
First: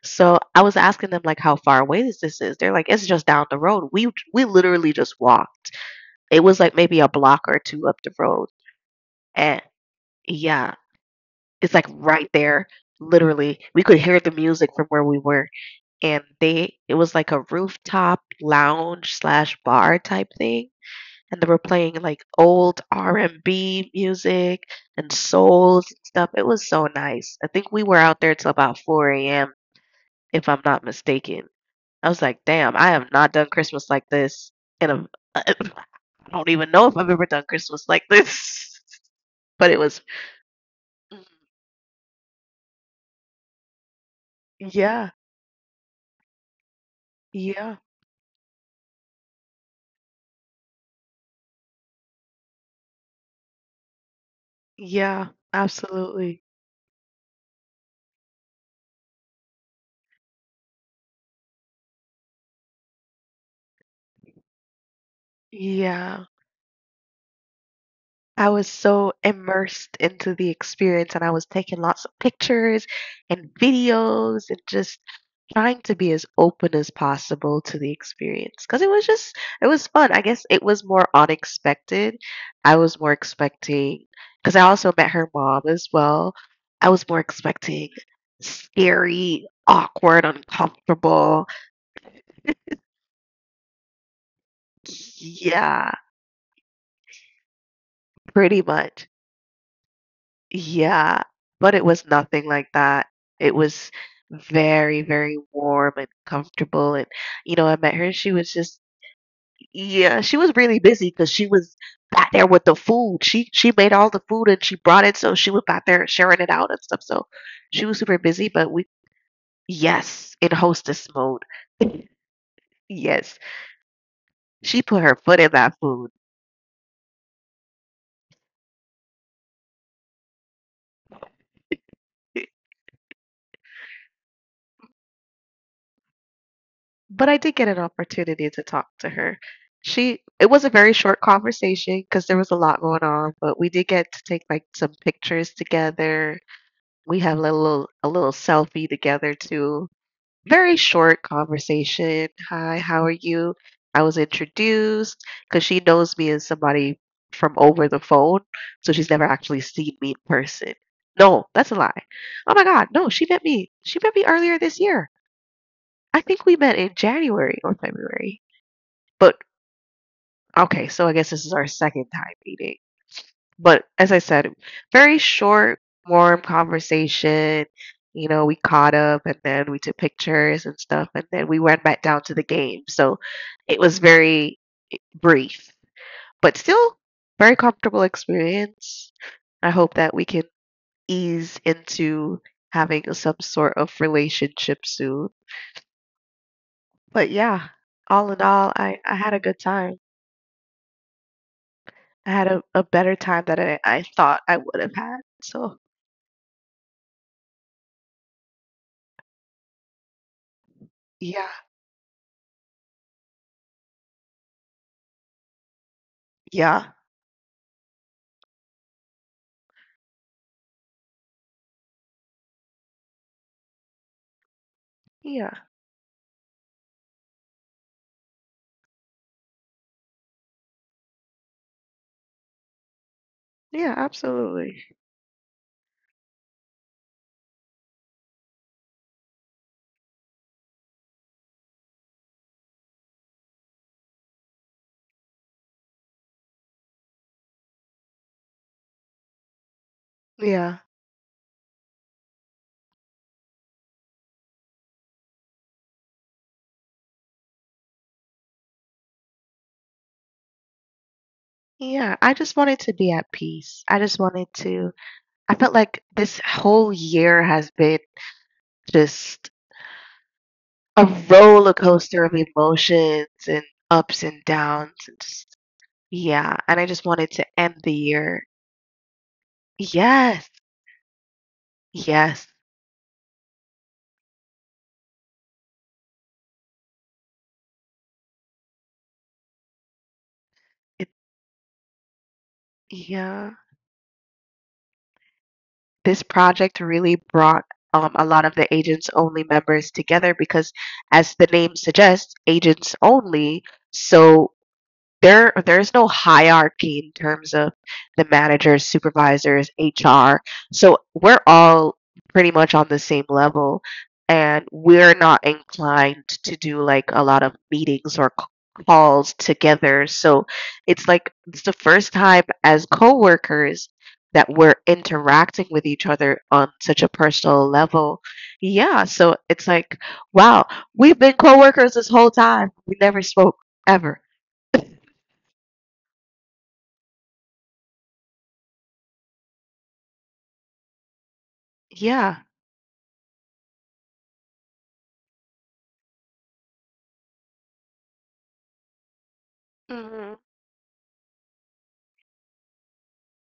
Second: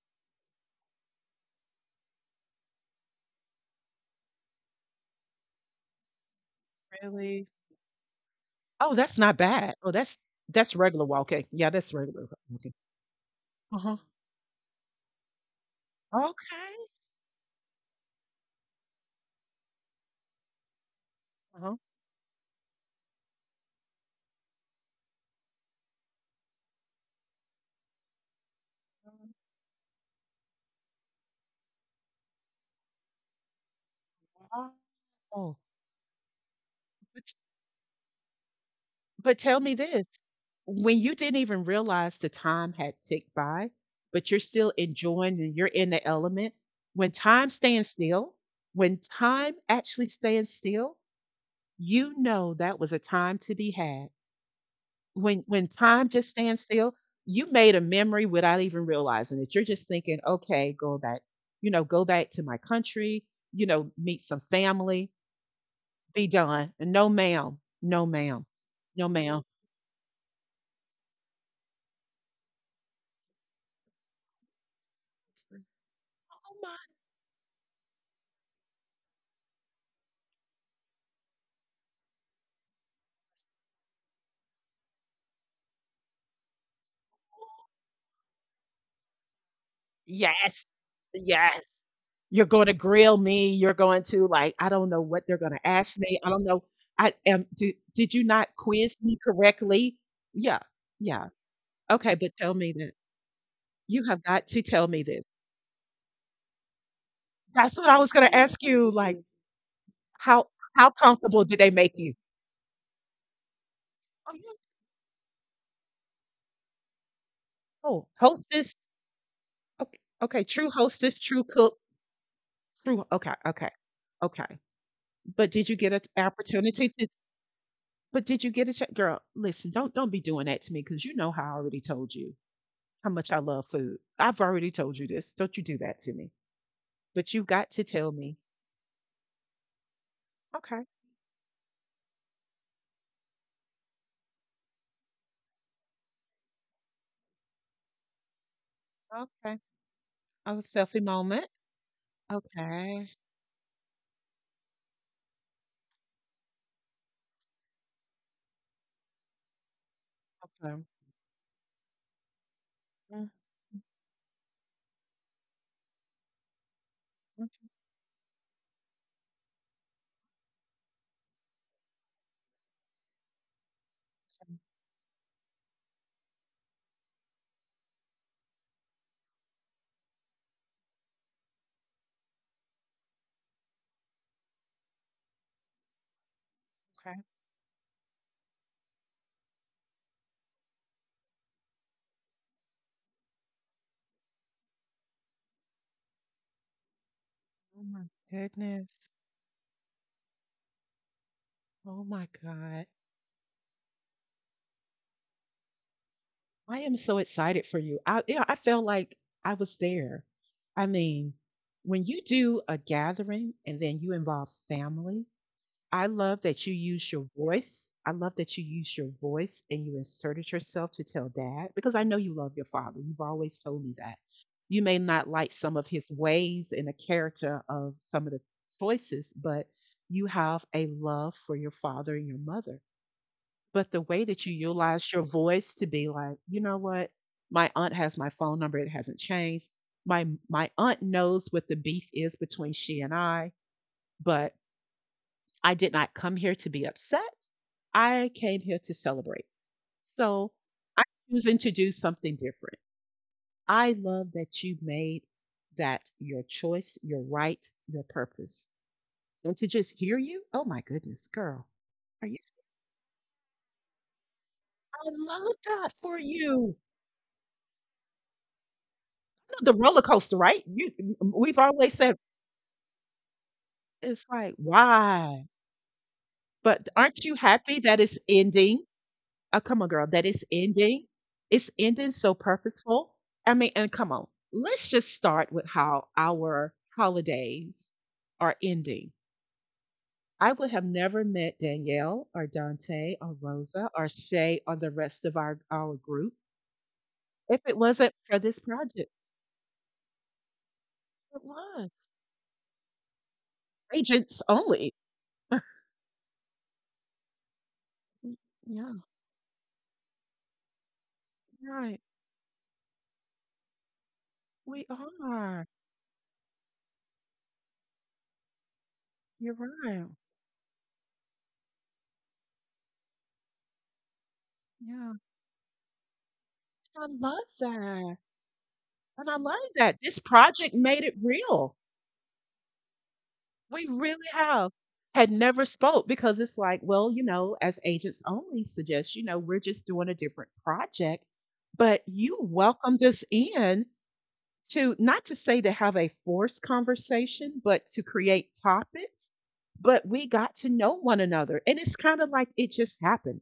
Speaker 2: So I was asking them like how far away is this is. They're like, it's just down the road. We literally just walked. It was like maybe a block
Speaker 1: really.
Speaker 2: or two up the road.
Speaker 1: Oh, that's not
Speaker 2: And
Speaker 1: bad. Oh, that's
Speaker 2: yeah,
Speaker 1: that's regular walking. Yeah,
Speaker 2: it's like
Speaker 1: that's regular
Speaker 2: right there.
Speaker 1: walking.
Speaker 2: Literally, we
Speaker 1: Uh-huh.
Speaker 2: could hear the music from where we were. And they
Speaker 1: Okay.
Speaker 2: it was like a rooftop lounge slash bar type thing, and they were
Speaker 1: Uh-huh.
Speaker 2: playing like old R&B music and souls and stuff. It was so nice. I think we were out there till about 4 a.m. if I'm not mistaken. I was like, "Damn, I have not done Christmas like this in a I
Speaker 1: Oh,
Speaker 2: don't even know if I've
Speaker 1: but
Speaker 2: ever done Christmas like this."
Speaker 1: but tell me
Speaker 2: But it
Speaker 1: this.
Speaker 2: was.
Speaker 1: When you didn't even realize the time had ticked by, but you're still
Speaker 2: Yeah.
Speaker 1: enjoying and you're in the element, when time
Speaker 2: Yeah.
Speaker 1: stands still, when time actually stands still, you know that was a time to be had.
Speaker 2: Yeah.
Speaker 1: When time just
Speaker 2: Absolutely.
Speaker 1: stands still, you made a memory without even realizing it. You're just thinking, okay, go back, you know, go back to my country, you know, meet some family, be
Speaker 2: Yeah.
Speaker 1: done. And no ma'am, no ma'am,
Speaker 2: I was
Speaker 1: no
Speaker 2: so
Speaker 1: ma'am.
Speaker 2: immersed into the experience, and I was taking lots of pictures and videos and just trying to be as
Speaker 1: Oh my
Speaker 2: open as possible to the experience because it was just it was fun. I guess it was more unexpected. I was more expecting because I also met her mom as well. I was more expecting scary, awkward,
Speaker 1: yes,
Speaker 2: uncomfortable.
Speaker 1: yes. You're going to grill me. You're going to like, I don't know what they're going to ask
Speaker 2: Yeah,
Speaker 1: me. I don't know. I am. Did you not
Speaker 2: pretty
Speaker 1: quiz
Speaker 2: much.
Speaker 1: me correctly? Yeah,
Speaker 2: Yeah,
Speaker 1: yeah.
Speaker 2: but it was
Speaker 1: Okay, but
Speaker 2: nothing
Speaker 1: tell
Speaker 2: like
Speaker 1: me that
Speaker 2: that. It was
Speaker 1: you have got to tell me
Speaker 2: very,
Speaker 1: this.
Speaker 2: very warm and comfortable. And, you know,
Speaker 1: That's
Speaker 2: I
Speaker 1: what I
Speaker 2: met
Speaker 1: was
Speaker 2: her,
Speaker 1: gonna
Speaker 2: she was
Speaker 1: ask
Speaker 2: just,
Speaker 1: you, like,
Speaker 2: yeah, she
Speaker 1: how
Speaker 2: was really
Speaker 1: how
Speaker 2: busy because
Speaker 1: comfortable
Speaker 2: she
Speaker 1: did they
Speaker 2: was
Speaker 1: make you?
Speaker 2: back there with the food. She made all the
Speaker 1: Oh,
Speaker 2: food
Speaker 1: yeah.
Speaker 2: and she brought it, so she was back there sharing it out and stuff. So she
Speaker 1: Oh,
Speaker 2: was super busy,
Speaker 1: hostess.
Speaker 2: but we,
Speaker 1: Okay, okay, true
Speaker 2: yes, in
Speaker 1: hostess, true
Speaker 2: hostess
Speaker 1: cook,
Speaker 2: mode.
Speaker 1: true. Okay, okay,
Speaker 2: Yes,
Speaker 1: okay. But did you
Speaker 2: she
Speaker 1: get an
Speaker 2: put her foot in that
Speaker 1: opportunity to?
Speaker 2: food.
Speaker 1: But did you get a chance, girl? Listen, don't be doing that to me because you know how I already told you how much I love food. I've already told you this. Don't you do that to me. But you got to
Speaker 2: But
Speaker 1: tell
Speaker 2: I did
Speaker 1: me.
Speaker 2: get an opportunity to talk to her.
Speaker 1: Okay,
Speaker 2: She it was a very short conversation because there was a lot going on, but we did get to take like some pictures together. We have a little selfie
Speaker 1: okay.
Speaker 2: together too.
Speaker 1: Oh, selfie
Speaker 2: Very
Speaker 1: moment.
Speaker 2: short conversation.
Speaker 1: Okay.
Speaker 2: Hi, how are you? I was introduced because she knows me as somebody from over the phone, so she's never actually seen me in
Speaker 1: Okay.
Speaker 2: person. No, that's a lie. Oh my God,
Speaker 1: Mm.
Speaker 2: no, she met me. She met me earlier this year. I think we met in January or February. But okay, so I guess this is our second time meeting. But as I said, very short, warm conversation. You know, we caught up and then we took pictures and stuff, and then we went back down to the game. So it was very brief, but still
Speaker 1: Okay.
Speaker 2: very comfortable experience. I hope that we can ease into having some sort of relationship soon. But yeah,
Speaker 1: Oh my
Speaker 2: all in all,
Speaker 1: goodness.
Speaker 2: I had a good time.
Speaker 1: Oh my
Speaker 2: I had
Speaker 1: God.
Speaker 2: a better time than I thought I would have had. So
Speaker 1: I am so excited for you. I felt like I was there. I mean,
Speaker 2: yeah,
Speaker 1: when you do a gathering and then you involve family, I love that you
Speaker 2: yeah,
Speaker 1: use your voice. I love that you use your voice and you inserted yourself to tell Dad because I know you love your father. You've always told me that. You may not like
Speaker 2: yeah,
Speaker 1: some of his ways and the character of some of the choices, but you have a love for your father and your mother. But the
Speaker 2: yeah,
Speaker 1: way that you
Speaker 2: absolutely.
Speaker 1: utilize your voice to be like, you know what? My aunt has my phone number. It hasn't changed. My aunt knows what the beef is between she and I, but I did not come here to be upset. I came here to celebrate. So
Speaker 2: Yeah.
Speaker 1: I'm choosing to do something different. I love that you made that your choice, your right, your purpose. And to just hear you, oh my goodness, girl,
Speaker 2: Yeah.
Speaker 1: are
Speaker 2: I
Speaker 1: you?
Speaker 2: just wanted to be at peace. I just wanted to
Speaker 1: I love
Speaker 2: I felt
Speaker 1: that
Speaker 2: like
Speaker 1: for
Speaker 2: this
Speaker 1: you.
Speaker 2: whole year has been just
Speaker 1: The roller coaster, right? You
Speaker 2: a
Speaker 1: We've
Speaker 2: roller
Speaker 1: always said
Speaker 2: coaster of emotions and ups
Speaker 1: it's
Speaker 2: and
Speaker 1: like,
Speaker 2: downs and
Speaker 1: why?
Speaker 2: just yeah. And
Speaker 1: But
Speaker 2: I just
Speaker 1: aren't
Speaker 2: wanted
Speaker 1: you
Speaker 2: to end
Speaker 1: happy
Speaker 2: the
Speaker 1: that it's
Speaker 2: year.
Speaker 1: ending? Oh, come on, girl, that it's
Speaker 2: Yes.
Speaker 1: ending. It's ending so
Speaker 2: Yes.
Speaker 1: purposeful. I mean, and come on, let's just start with how our holidays are ending. I would have
Speaker 2: It
Speaker 1: never met Danielle or Dante or
Speaker 2: yeah.
Speaker 1: Rosa or Shay or the rest of our
Speaker 2: This
Speaker 1: group
Speaker 2: project really
Speaker 1: if
Speaker 2: brought
Speaker 1: it wasn't
Speaker 2: a
Speaker 1: for
Speaker 2: lot of
Speaker 1: this
Speaker 2: the agents
Speaker 1: project.
Speaker 2: only members together because as
Speaker 1: It
Speaker 2: the name
Speaker 1: was
Speaker 2: suggests agents only
Speaker 1: agents
Speaker 2: so
Speaker 1: only.
Speaker 2: there is no hierarchy in terms of the managers,
Speaker 1: Yeah,
Speaker 2: supervisors, HR. So we're all
Speaker 1: right.
Speaker 2: pretty much on the same level, and
Speaker 1: We
Speaker 2: we're not
Speaker 1: are.
Speaker 2: inclined to do like a lot of meetings or calls
Speaker 1: You're
Speaker 2: together.
Speaker 1: right.
Speaker 2: So it's like it's the first time as coworkers that we're
Speaker 1: Yeah.
Speaker 2: interacting with each other on such
Speaker 1: I
Speaker 2: a
Speaker 1: love
Speaker 2: personal
Speaker 1: that.
Speaker 2: level. Yeah,
Speaker 1: And
Speaker 2: so
Speaker 1: I love
Speaker 2: it's like,
Speaker 1: that. This
Speaker 2: wow,
Speaker 1: project made it
Speaker 2: we've been
Speaker 1: real.
Speaker 2: coworkers this whole time. We never spoke
Speaker 1: We
Speaker 2: ever.
Speaker 1: really have. Had never spoke because it's like, well, as agents only suggest, we're just doing a different project. But you
Speaker 2: Yeah.
Speaker 1: welcomed us in to not to say to have a forced conversation, but to create topics. But we
Speaker 2: Mhm.
Speaker 1: got to know one another. And it's kind of like it just happened.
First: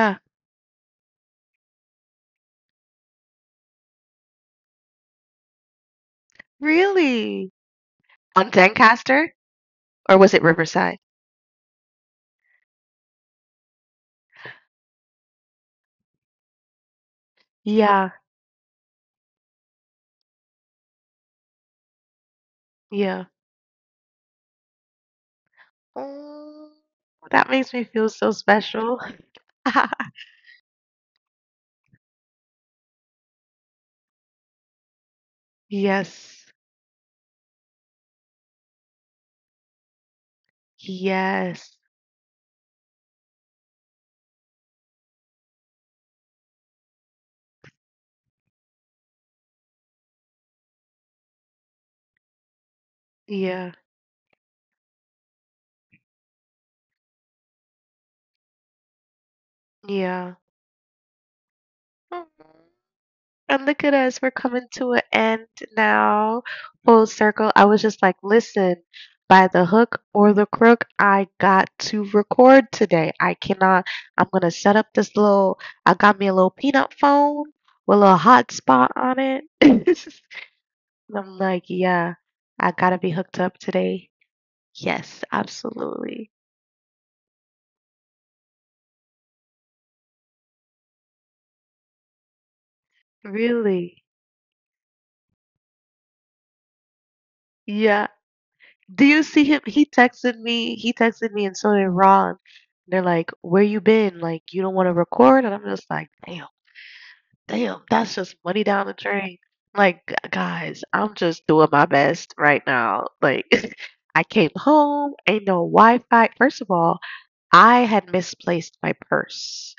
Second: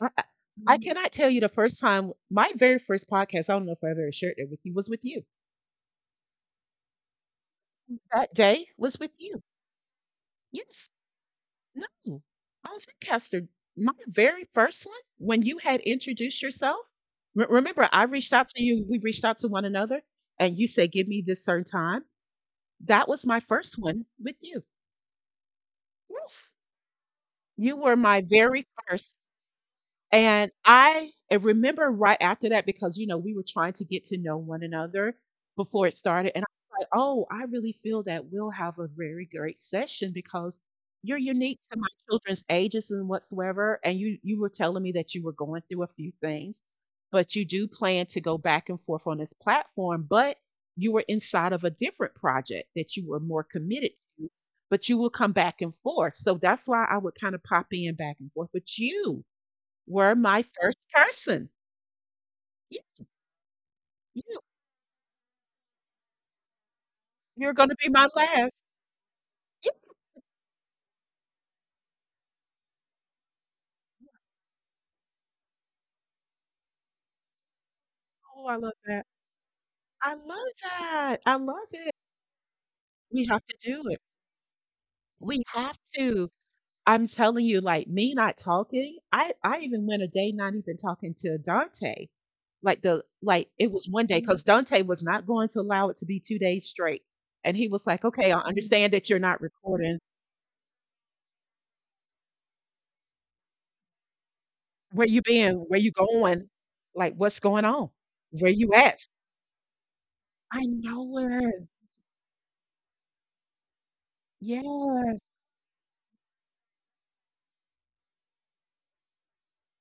Speaker 1: I I I, Mhm, cannot tell you the first time my very first podcast, I don't know if I ever shared it with you, was with you.
Speaker 2: Really?
Speaker 1: That
Speaker 2: On
Speaker 1: day was with
Speaker 2: Lancaster?
Speaker 1: you.
Speaker 2: Or was it
Speaker 1: Yes.
Speaker 2: Riverside?
Speaker 1: No. I was in Castor. My very first one, when you had introduced yourself, remember I
Speaker 2: Yeah,
Speaker 1: reached out to you, we reached out to one another, and you said, "Give me this certain time." That was
Speaker 2: yeah.
Speaker 1: my first one with you. Yes.
Speaker 2: Oh. That makes
Speaker 1: You
Speaker 2: me
Speaker 1: were
Speaker 2: feel
Speaker 1: my
Speaker 2: so
Speaker 1: very
Speaker 2: special.
Speaker 1: first. And I remember right after that because you know we were trying to get to know one another before it started, and
Speaker 2: Yes.
Speaker 1: I was like, "Oh, I really feel that we'll have a very great session because you're unique to
Speaker 2: Yes.
Speaker 1: my children's ages and whatsoever." And you were telling me that you were going through a few things, but you do plan to go back and forth on this platform, but you were inside of a different project that you were more
Speaker 2: Yeah.
Speaker 1: committed to, but you will come back and forth. So that's why I would kind of pop in back and forth with you. Were
Speaker 2: Yeah.
Speaker 1: my first person.
Speaker 2: Aw.
Speaker 1: You
Speaker 2: And look at us,
Speaker 1: you
Speaker 2: we're coming to an end now. Full
Speaker 1: you're
Speaker 2: circle. I
Speaker 1: gonna
Speaker 2: was
Speaker 1: be
Speaker 2: just
Speaker 1: my
Speaker 2: like,
Speaker 1: last.
Speaker 2: listen, by the
Speaker 1: Yes.
Speaker 2: hook or the crook, I got to record today. I cannot, I'm gonna set up this little, I got me a little peanut phone with a little
Speaker 1: Oh, I love
Speaker 2: hotspot
Speaker 1: that.
Speaker 2: on it.
Speaker 1: I love that.
Speaker 2: And
Speaker 1: I
Speaker 2: I'm like,
Speaker 1: love it.
Speaker 2: yeah, I gotta be
Speaker 1: We
Speaker 2: hooked
Speaker 1: have to
Speaker 2: up
Speaker 1: do it.
Speaker 2: today. Yes,
Speaker 1: We have
Speaker 2: absolutely.
Speaker 1: to. I'm telling you, like me not talking, I even went a day not even talking to Dante. Like it was
Speaker 2: Really?
Speaker 1: one day because Dante was not going to allow it to be 2 days straight. And he was like,
Speaker 2: Yeah.
Speaker 1: "Okay, I understand that
Speaker 2: Do
Speaker 1: you're
Speaker 2: you
Speaker 1: not
Speaker 2: see him? He
Speaker 1: recording."
Speaker 2: texted me. He texted me, and so did Ron. They're like, "Where you been? Like, you don't want to
Speaker 1: Where you
Speaker 2: record?"
Speaker 1: been?
Speaker 2: And I'm
Speaker 1: Where you
Speaker 2: just like,
Speaker 1: going?
Speaker 2: "Damn,
Speaker 1: Like what's going
Speaker 2: damn,
Speaker 1: on?
Speaker 2: that's just
Speaker 1: Where
Speaker 2: money
Speaker 1: you
Speaker 2: down the
Speaker 1: at?
Speaker 2: drain." Like,
Speaker 1: I
Speaker 2: guys, I'm
Speaker 1: know
Speaker 2: just
Speaker 1: it.
Speaker 2: doing my best right now. Like, I came home,
Speaker 1: Yes.
Speaker 2: ain't no Wi-Fi. First of all, I had misplaced my purse,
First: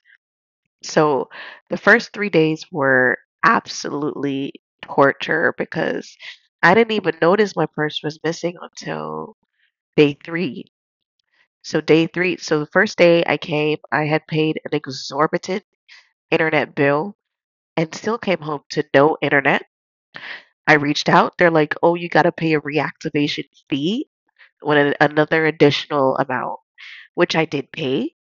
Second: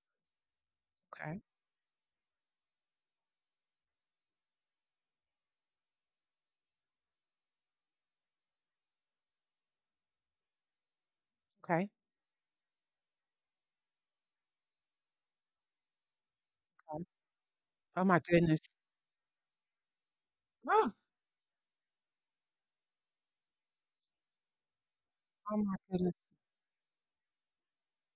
Speaker 2: so
Speaker 1: Okay,
Speaker 2: the first three days were absolutely torture because I didn't even notice my purse was missing until day three. So
Speaker 1: okay,
Speaker 2: day three, so the first day I came, I had paid an exorbitant internet
Speaker 1: okay.
Speaker 2: bill and
Speaker 1: Oh
Speaker 2: still
Speaker 1: my
Speaker 2: came home
Speaker 1: goodness.
Speaker 2: to no internet. I
Speaker 1: Oh,
Speaker 2: reached out. They're like, oh, you got to pay a reactivation fee, when another
Speaker 1: oh my
Speaker 2: additional
Speaker 1: goodness.
Speaker 2: amount, which I did pay,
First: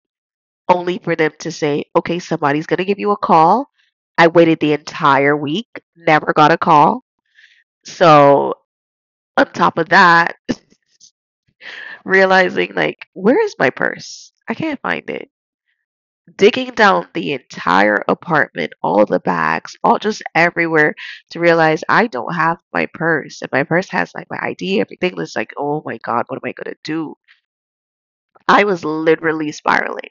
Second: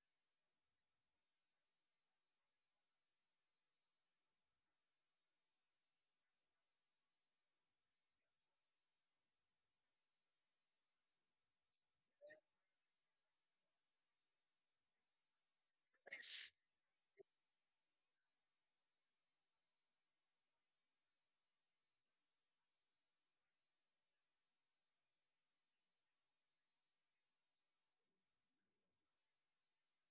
Speaker 2: only for them to say, okay, somebody's going to give you a call. I waited the entire week, never got a call. So on top of that, realizing like, where is my purse? I can't find it. Digging down the entire apartment, all the bags, all just everywhere to realize I don't have my purse. And my purse has like my ID, everything. It's like, oh my God, what am I going to do? I was literally spiraling,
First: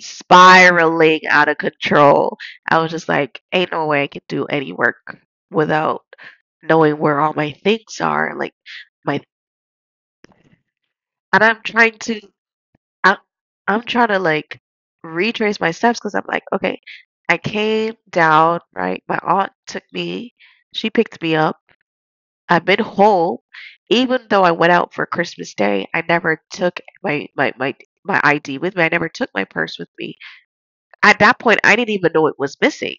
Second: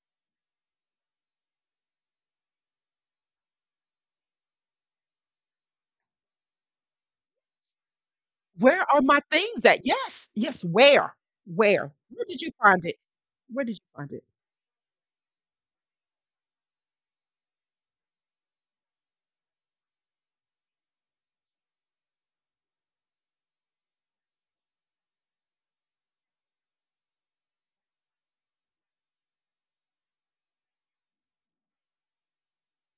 Speaker 2: spiraling out of control. I was just like, ain't no way I can do any work without knowing where all my things are. Like,
Speaker 1: Where are my
Speaker 2: my,
Speaker 1: things at? Yes, yes, where?
Speaker 2: and I'm
Speaker 1: Where?
Speaker 2: trying to
Speaker 1: Where did you find it?
Speaker 2: I'm
Speaker 1: Where did
Speaker 2: I'm
Speaker 1: you
Speaker 2: trying
Speaker 1: find
Speaker 2: to
Speaker 1: it?
Speaker 2: like retrace my steps because I'm like, okay, I came down, right? My aunt took me, she picked me up. I've been home. Even though I went out for Christmas Day, I never took my ID with me. I never took my purse with me. At that point, I didn't even know it was missing.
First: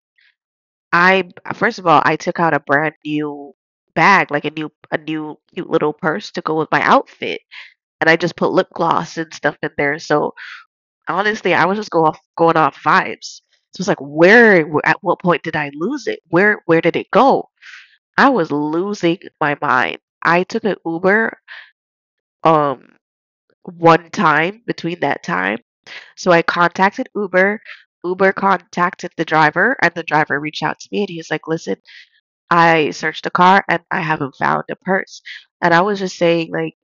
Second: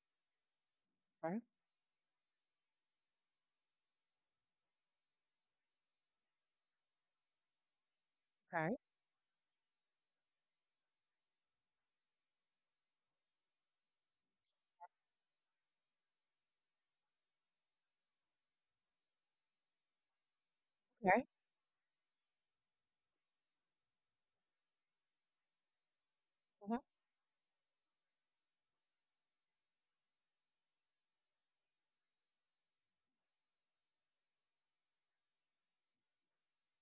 Speaker 2: I
Speaker 1: Okay,
Speaker 2: First of all, I took out a brand new bag, like a new cute little purse to go with my outfit, and I just put lip
Speaker 1: okay,
Speaker 2: gloss and stuff in there. So honestly, I was just going off vibes. So it's like, where, at what point did I lose it? Where did it go? I was losing my mind. I took an
Speaker 1: okay,
Speaker 2: Uber, um, one time between that time. So I
Speaker 1: uh
Speaker 2: contacted Uber. Uber contacted the driver, and the driver reached out to me, and he's like, "Listen, I searched the car, and I haven't found a purse." And I was just saying, like,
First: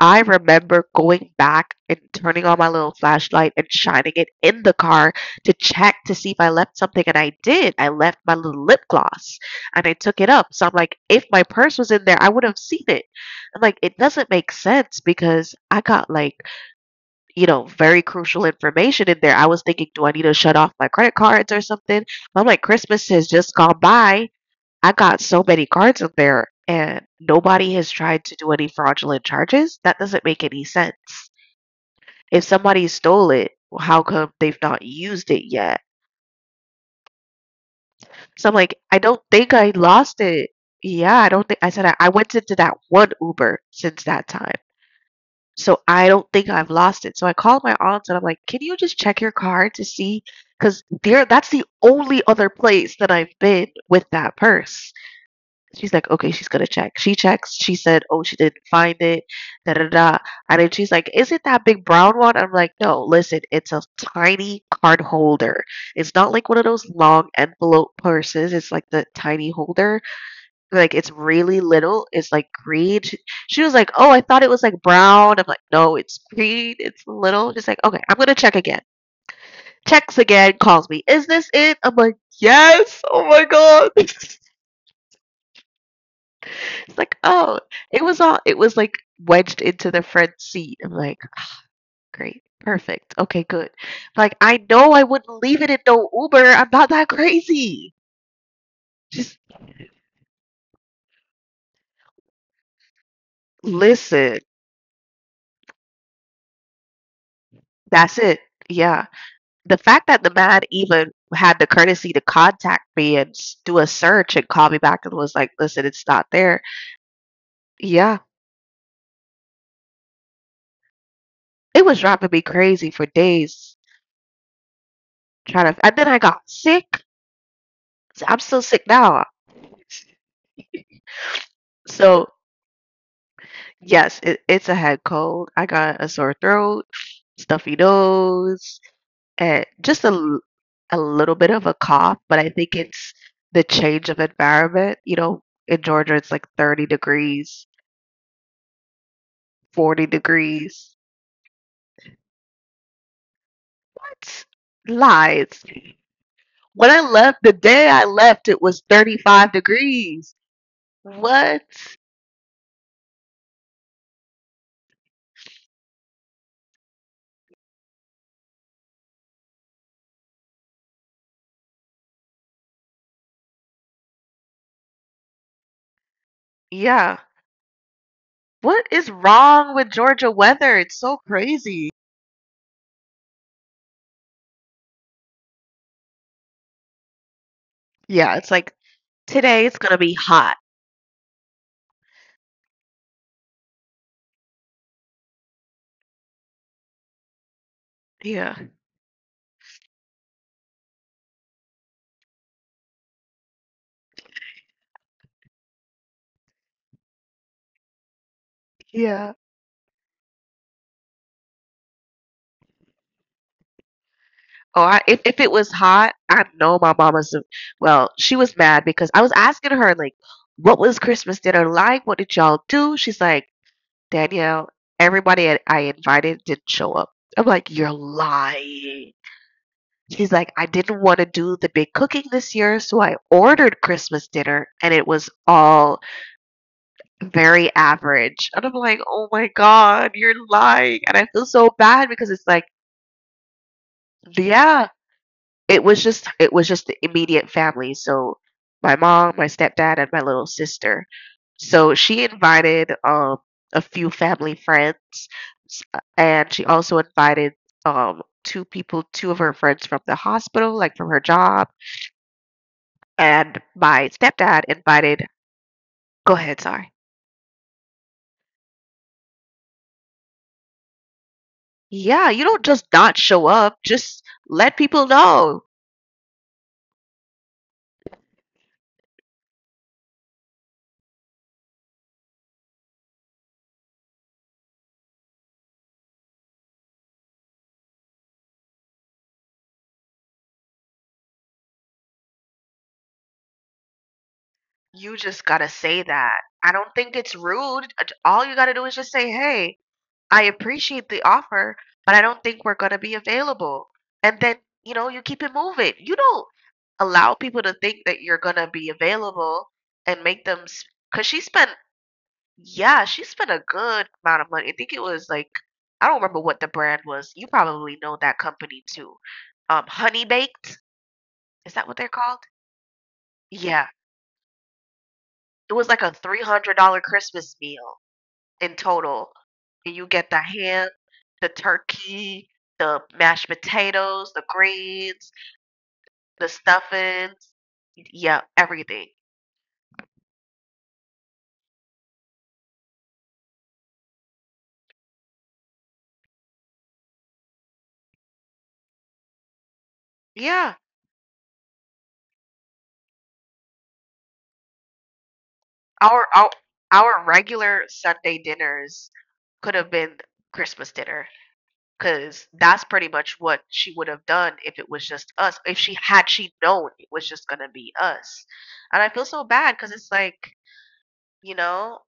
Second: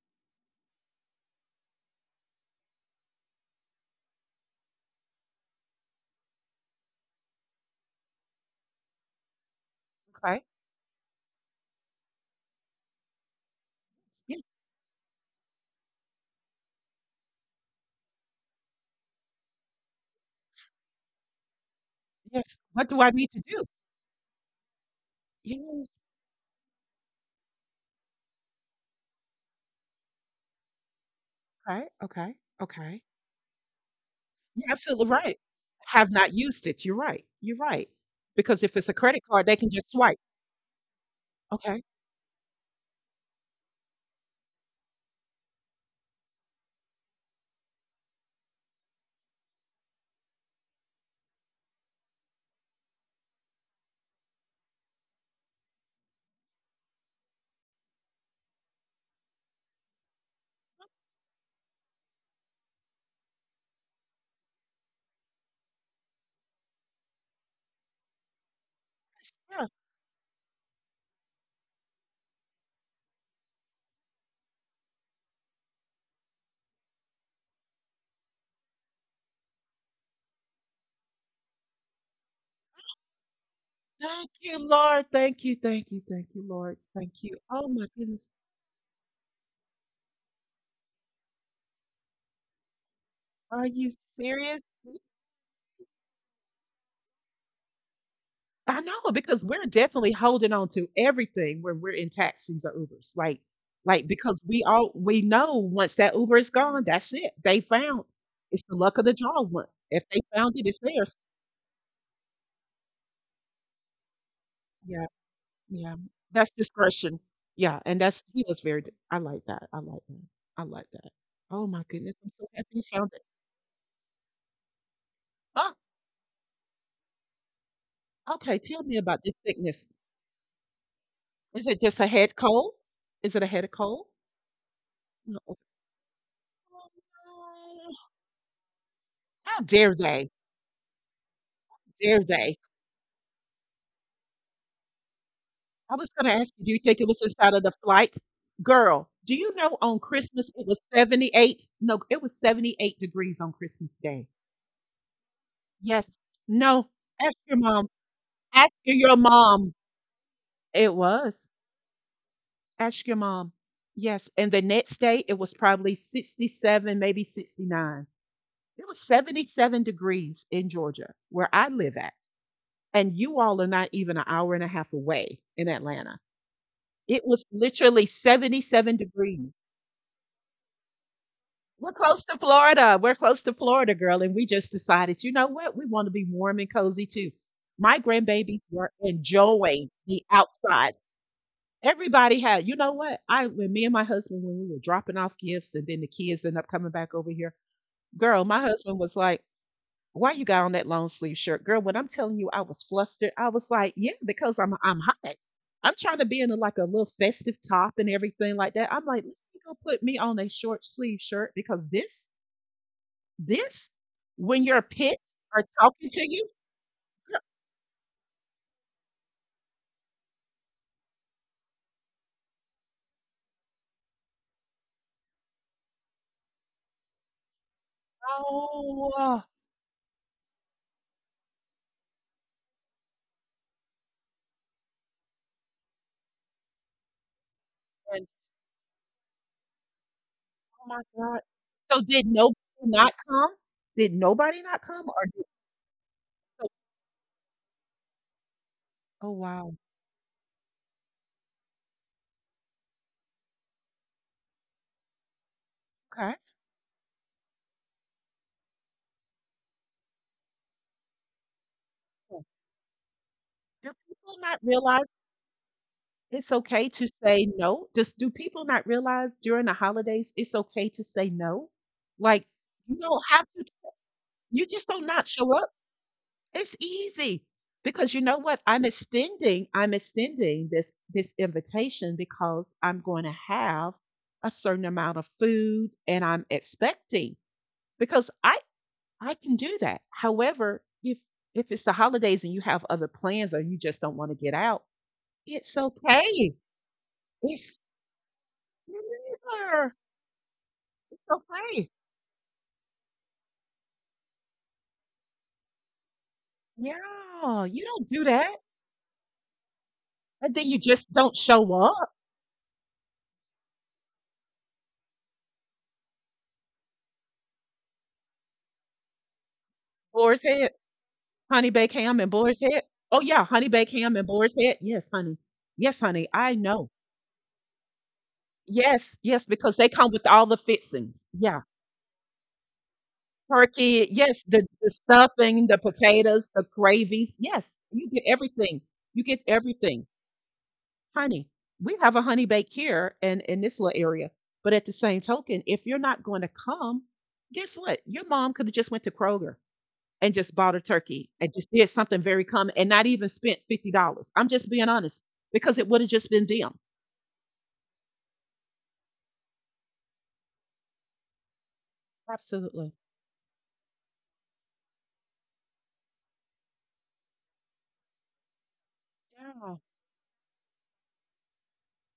Speaker 2: I remember going back and turning on my little flashlight and shining it in the car to check to see if I left something. And I did. I left my little lip gloss and I took it
Speaker 1: okay.
Speaker 2: up. So I'm like, if my purse was in there, I would have seen it. I'm like, it doesn't
Speaker 1: Yes,
Speaker 2: make sense because I got, like, very crucial information in there. I was thinking, do I need to shut off my credit cards or something? But I'm
Speaker 1: yes.
Speaker 2: like,
Speaker 1: What do
Speaker 2: Christmas
Speaker 1: I
Speaker 2: has
Speaker 1: need to
Speaker 2: just
Speaker 1: do?
Speaker 2: gone by. I got so many
Speaker 1: Yes,
Speaker 2: cards in there and nobody has tried to do any fraudulent charges. That doesn't make any sense.
Speaker 1: okay, okay,
Speaker 2: If somebody
Speaker 1: okay.
Speaker 2: stole it, well, how come they've
Speaker 1: You're
Speaker 2: not
Speaker 1: absolutely
Speaker 2: used
Speaker 1: right.
Speaker 2: it yet?
Speaker 1: Have not used it. You're right. You're right.
Speaker 2: So I'm
Speaker 1: Because
Speaker 2: like,
Speaker 1: if it's a
Speaker 2: I don't
Speaker 1: credit card,
Speaker 2: think
Speaker 1: they
Speaker 2: I
Speaker 1: can just
Speaker 2: lost
Speaker 1: swipe.
Speaker 2: it. Yeah, I don't think I
Speaker 1: Okay.
Speaker 2: said I went into that one Uber since that time. So I don't think I've lost it. So I called my aunt and I'm like, can you just check your card to see? Because there, that's the only other place that I've been with that purse. She's like, okay, she's gonna check. She checks. She said, oh, she didn't find it. Da da da. And then she's like, is it that big brown one? I'm like, no. Listen, it's a tiny card holder. It's not like one of those long envelope purses. It's like the tiny
Speaker 1: Yeah.
Speaker 2: holder. Like it's really little. It's like green. She was like, oh, I thought it was like brown. I'm like, no, it's green. It's little. She's like, okay, I'm gonna check again. Checks again. Calls me. Is this it? I'm like, yes. Oh my god.
Speaker 1: Thank you, Lord. Thank you, thank you, thank you, Lord.
Speaker 2: He's like,
Speaker 1: Thank you.
Speaker 2: "Oh,
Speaker 1: Oh my
Speaker 2: it
Speaker 1: goodness.
Speaker 2: was all it was, like, wedged into the front seat." I'm like, "Great. Perfect. Okay,
Speaker 1: Are
Speaker 2: good."
Speaker 1: you
Speaker 2: Like, I
Speaker 1: serious?
Speaker 2: know I wouldn't leave it in no Uber. I'm not that crazy.
Speaker 1: I know,
Speaker 2: Just
Speaker 1: because we're definitely holding on to everything when we're in taxis or Ubers. Like
Speaker 2: listen.
Speaker 1: because we know once that Uber is gone, that's it. They found
Speaker 2: That's it.
Speaker 1: It's the luck of
Speaker 2: Yeah.
Speaker 1: the draw one.
Speaker 2: The
Speaker 1: If
Speaker 2: fact
Speaker 1: they
Speaker 2: that the
Speaker 1: found
Speaker 2: man
Speaker 1: it, it's
Speaker 2: even
Speaker 1: theirs.
Speaker 2: had the courtesy to contact me and s do a search and call me back
Speaker 1: Yeah,
Speaker 2: and was like, "Listen,
Speaker 1: yeah.
Speaker 2: it's not
Speaker 1: That's
Speaker 2: there."
Speaker 1: discretion. Yeah, and
Speaker 2: Yeah.
Speaker 1: that's he was very. I like that. I like that. I like that. Oh my
Speaker 2: It was
Speaker 1: goodness,
Speaker 2: driving
Speaker 1: I'm
Speaker 2: me
Speaker 1: so happy you
Speaker 2: crazy for
Speaker 1: found it.
Speaker 2: days trying
Speaker 1: Oh,
Speaker 2: to, and then I got sick. So I'm
Speaker 1: okay.
Speaker 2: still
Speaker 1: Tell
Speaker 2: sick
Speaker 1: me about
Speaker 2: now.
Speaker 1: this sickness. Is it just a
Speaker 2: So
Speaker 1: head cold? Is it a head cold?
Speaker 2: yes, it's a head cold.
Speaker 1: No.
Speaker 2: I got a sore throat, stuffy nose,
Speaker 1: How
Speaker 2: and
Speaker 1: dare
Speaker 2: just a,
Speaker 1: they?
Speaker 2: a little bit of a cough,
Speaker 1: Dare
Speaker 2: but I
Speaker 1: they?
Speaker 2: think it's the change of environment. You know, in
Speaker 1: I was
Speaker 2: Georgia, it's
Speaker 1: gonna
Speaker 2: like
Speaker 1: ask you, do you
Speaker 2: 30
Speaker 1: think it was inside of
Speaker 2: degrees,
Speaker 1: the flight? Girl, do you know on
Speaker 2: 40
Speaker 1: Christmas it was
Speaker 2: degrees.
Speaker 1: 78? No, it was 78 degrees on Christmas Day.
Speaker 2: What? Lies.
Speaker 1: Yes. No.
Speaker 2: When I
Speaker 1: Ask
Speaker 2: left, the
Speaker 1: your mom.
Speaker 2: day I left, it
Speaker 1: Ask
Speaker 2: was
Speaker 1: your
Speaker 2: 35
Speaker 1: mom.
Speaker 2: degrees.
Speaker 1: It was.
Speaker 2: What?
Speaker 1: Ask your mom. Yes. And the next day it was probably 67, maybe 69. It was 77 degrees in Georgia, where I live at. And you all are not even an hour and a half away in Atlanta.
Speaker 2: Yeah.
Speaker 1: It was literally
Speaker 2: What
Speaker 1: 77
Speaker 2: is
Speaker 1: degrees.
Speaker 2: wrong with Georgia weather? It's so
Speaker 1: We're
Speaker 2: crazy.
Speaker 1: close to Florida. We're close to Florida, girl. And we just decided, you know what? We want to be warm and cozy too. My
Speaker 2: Yeah, it's
Speaker 1: grandbabies
Speaker 2: like
Speaker 1: were
Speaker 2: today it's
Speaker 1: enjoying
Speaker 2: gonna be
Speaker 1: the
Speaker 2: hot.
Speaker 1: outside. Everybody had, you know what? I When me and my husband, when we were dropping off gifts and then the kids end up coming back over here. Girl, my
Speaker 2: Yeah.
Speaker 1: husband was like, "Why you got on that long sleeve shirt, girl?" When I'm telling you, I was flustered. I was like, yeah, because I'm hot. I'm trying to be in a, like a little festive top and everything like that. I'm like, let
Speaker 2: Yeah.
Speaker 1: me go put me on a short sleeve shirt because this when your
Speaker 2: Oh,
Speaker 1: pit
Speaker 2: if it
Speaker 1: are
Speaker 2: was
Speaker 1: talking to
Speaker 2: hot,
Speaker 1: you.
Speaker 2: I know my mama's. Well, she was mad because I was asking her, like, "What was Christmas dinner like? What did y'all do?" She's like, "Danielle, everybody I invited didn't show up." I'm like, "You're
Speaker 1: Oh,
Speaker 2: lying." She's like, "I didn't want to do the big cooking this year, so I ordered Christmas dinner, and it was all very
Speaker 1: and,
Speaker 2: average." And I'm like, "Oh my God, you're
Speaker 1: oh my
Speaker 2: lying!" And I
Speaker 1: God.
Speaker 2: feel so
Speaker 1: So
Speaker 2: bad
Speaker 1: did
Speaker 2: because it's
Speaker 1: nobody
Speaker 2: like.
Speaker 1: not come? Did nobody not
Speaker 2: Yeah,
Speaker 1: come? Or did,
Speaker 2: It was just it
Speaker 1: so,
Speaker 2: was just the immediate family, so my
Speaker 1: oh
Speaker 2: mom, my
Speaker 1: wow,
Speaker 2: stepdad, and my little sister. So she invited a few family friends, s-
Speaker 1: okay.
Speaker 2: and she also invited two people, two of her friends from the hospital, like from her job, and
Speaker 1: Do
Speaker 2: my
Speaker 1: people not
Speaker 2: stepdad
Speaker 1: realize?
Speaker 2: invited. Go
Speaker 1: It's
Speaker 2: ahead,
Speaker 1: okay
Speaker 2: sorry.
Speaker 1: to say no. Just do people not realize during the holidays it's okay to say no?
Speaker 2: Yeah,
Speaker 1: Like
Speaker 2: you don't just
Speaker 1: you don't
Speaker 2: not
Speaker 1: have
Speaker 2: show
Speaker 1: to
Speaker 2: up. Just
Speaker 1: you
Speaker 2: let
Speaker 1: just don't
Speaker 2: people
Speaker 1: not show up.
Speaker 2: know.
Speaker 1: It's easy. Because you know what? I'm extending this invitation because I'm going to have a certain amount of food and I'm expecting, because I can do that. However, if it's the holidays and you have other plans or you just don't want to get out,
Speaker 2: You just gotta
Speaker 1: it's
Speaker 2: say that.
Speaker 1: okay.
Speaker 2: I don't think it's
Speaker 1: It's
Speaker 2: rude. All you gotta do
Speaker 1: Me
Speaker 2: is just say, "Hey,
Speaker 1: neither.
Speaker 2: I appreciate the offer,
Speaker 1: Okay.
Speaker 2: but I don't think we're gonna be available." And then, you know, you keep it moving. You don't allow
Speaker 1: Yeah,
Speaker 2: people to
Speaker 1: you
Speaker 2: think
Speaker 1: don't do
Speaker 2: that you're
Speaker 1: that.
Speaker 2: gonna be available and make
Speaker 1: And then
Speaker 2: them,
Speaker 1: you just
Speaker 2: because
Speaker 1: don't
Speaker 2: she
Speaker 1: show
Speaker 2: spent,
Speaker 1: up.
Speaker 2: yeah, she spent a good amount of money. I think it was like, I don't remember what the brand was. You probably know that company too. Honey
Speaker 1: Boar's Head,
Speaker 2: Baked,
Speaker 1: Honey
Speaker 2: is that
Speaker 1: Baked
Speaker 2: what they're
Speaker 1: ham and
Speaker 2: called?
Speaker 1: Boar's Head. Oh yeah, Honey Baked
Speaker 2: Yeah.
Speaker 1: ham and Boar's Head. Yes, honey. Yes,
Speaker 2: It was
Speaker 1: honey.
Speaker 2: like a
Speaker 1: I know.
Speaker 2: $300 Christmas meal in
Speaker 1: Yes, yes,
Speaker 2: total.
Speaker 1: because they come with
Speaker 2: And you
Speaker 1: all the
Speaker 2: get the
Speaker 1: fixings.
Speaker 2: ham,
Speaker 1: Yeah.
Speaker 2: the turkey, the mashed
Speaker 1: Turkey, yes, the,
Speaker 2: potatoes, the
Speaker 1: the stuffing,
Speaker 2: greens,
Speaker 1: the potatoes, the
Speaker 2: the
Speaker 1: gravies. Yes,
Speaker 2: stuffings,
Speaker 1: you get
Speaker 2: yeah,
Speaker 1: everything. You get
Speaker 2: everything.
Speaker 1: everything. Honey, we have a Honey Bake here in, this little area. But at the same token, if you're not going to come, guess what? Your mom could have just went to Kroger and just bought a
Speaker 2: Yeah.
Speaker 1: turkey and just did something very common and not even spent $50. I'm just being honest, because it would have just been
Speaker 2: Our
Speaker 1: them.
Speaker 2: our our regular Sunday dinners could have been Christmas dinner. 'Cause
Speaker 1: Absolutely.
Speaker 2: that's pretty much what she would have done if it was just us, if she known it was just gonna be us. And I feel so
Speaker 1: Yeah,
Speaker 2: bad because it's like, you know,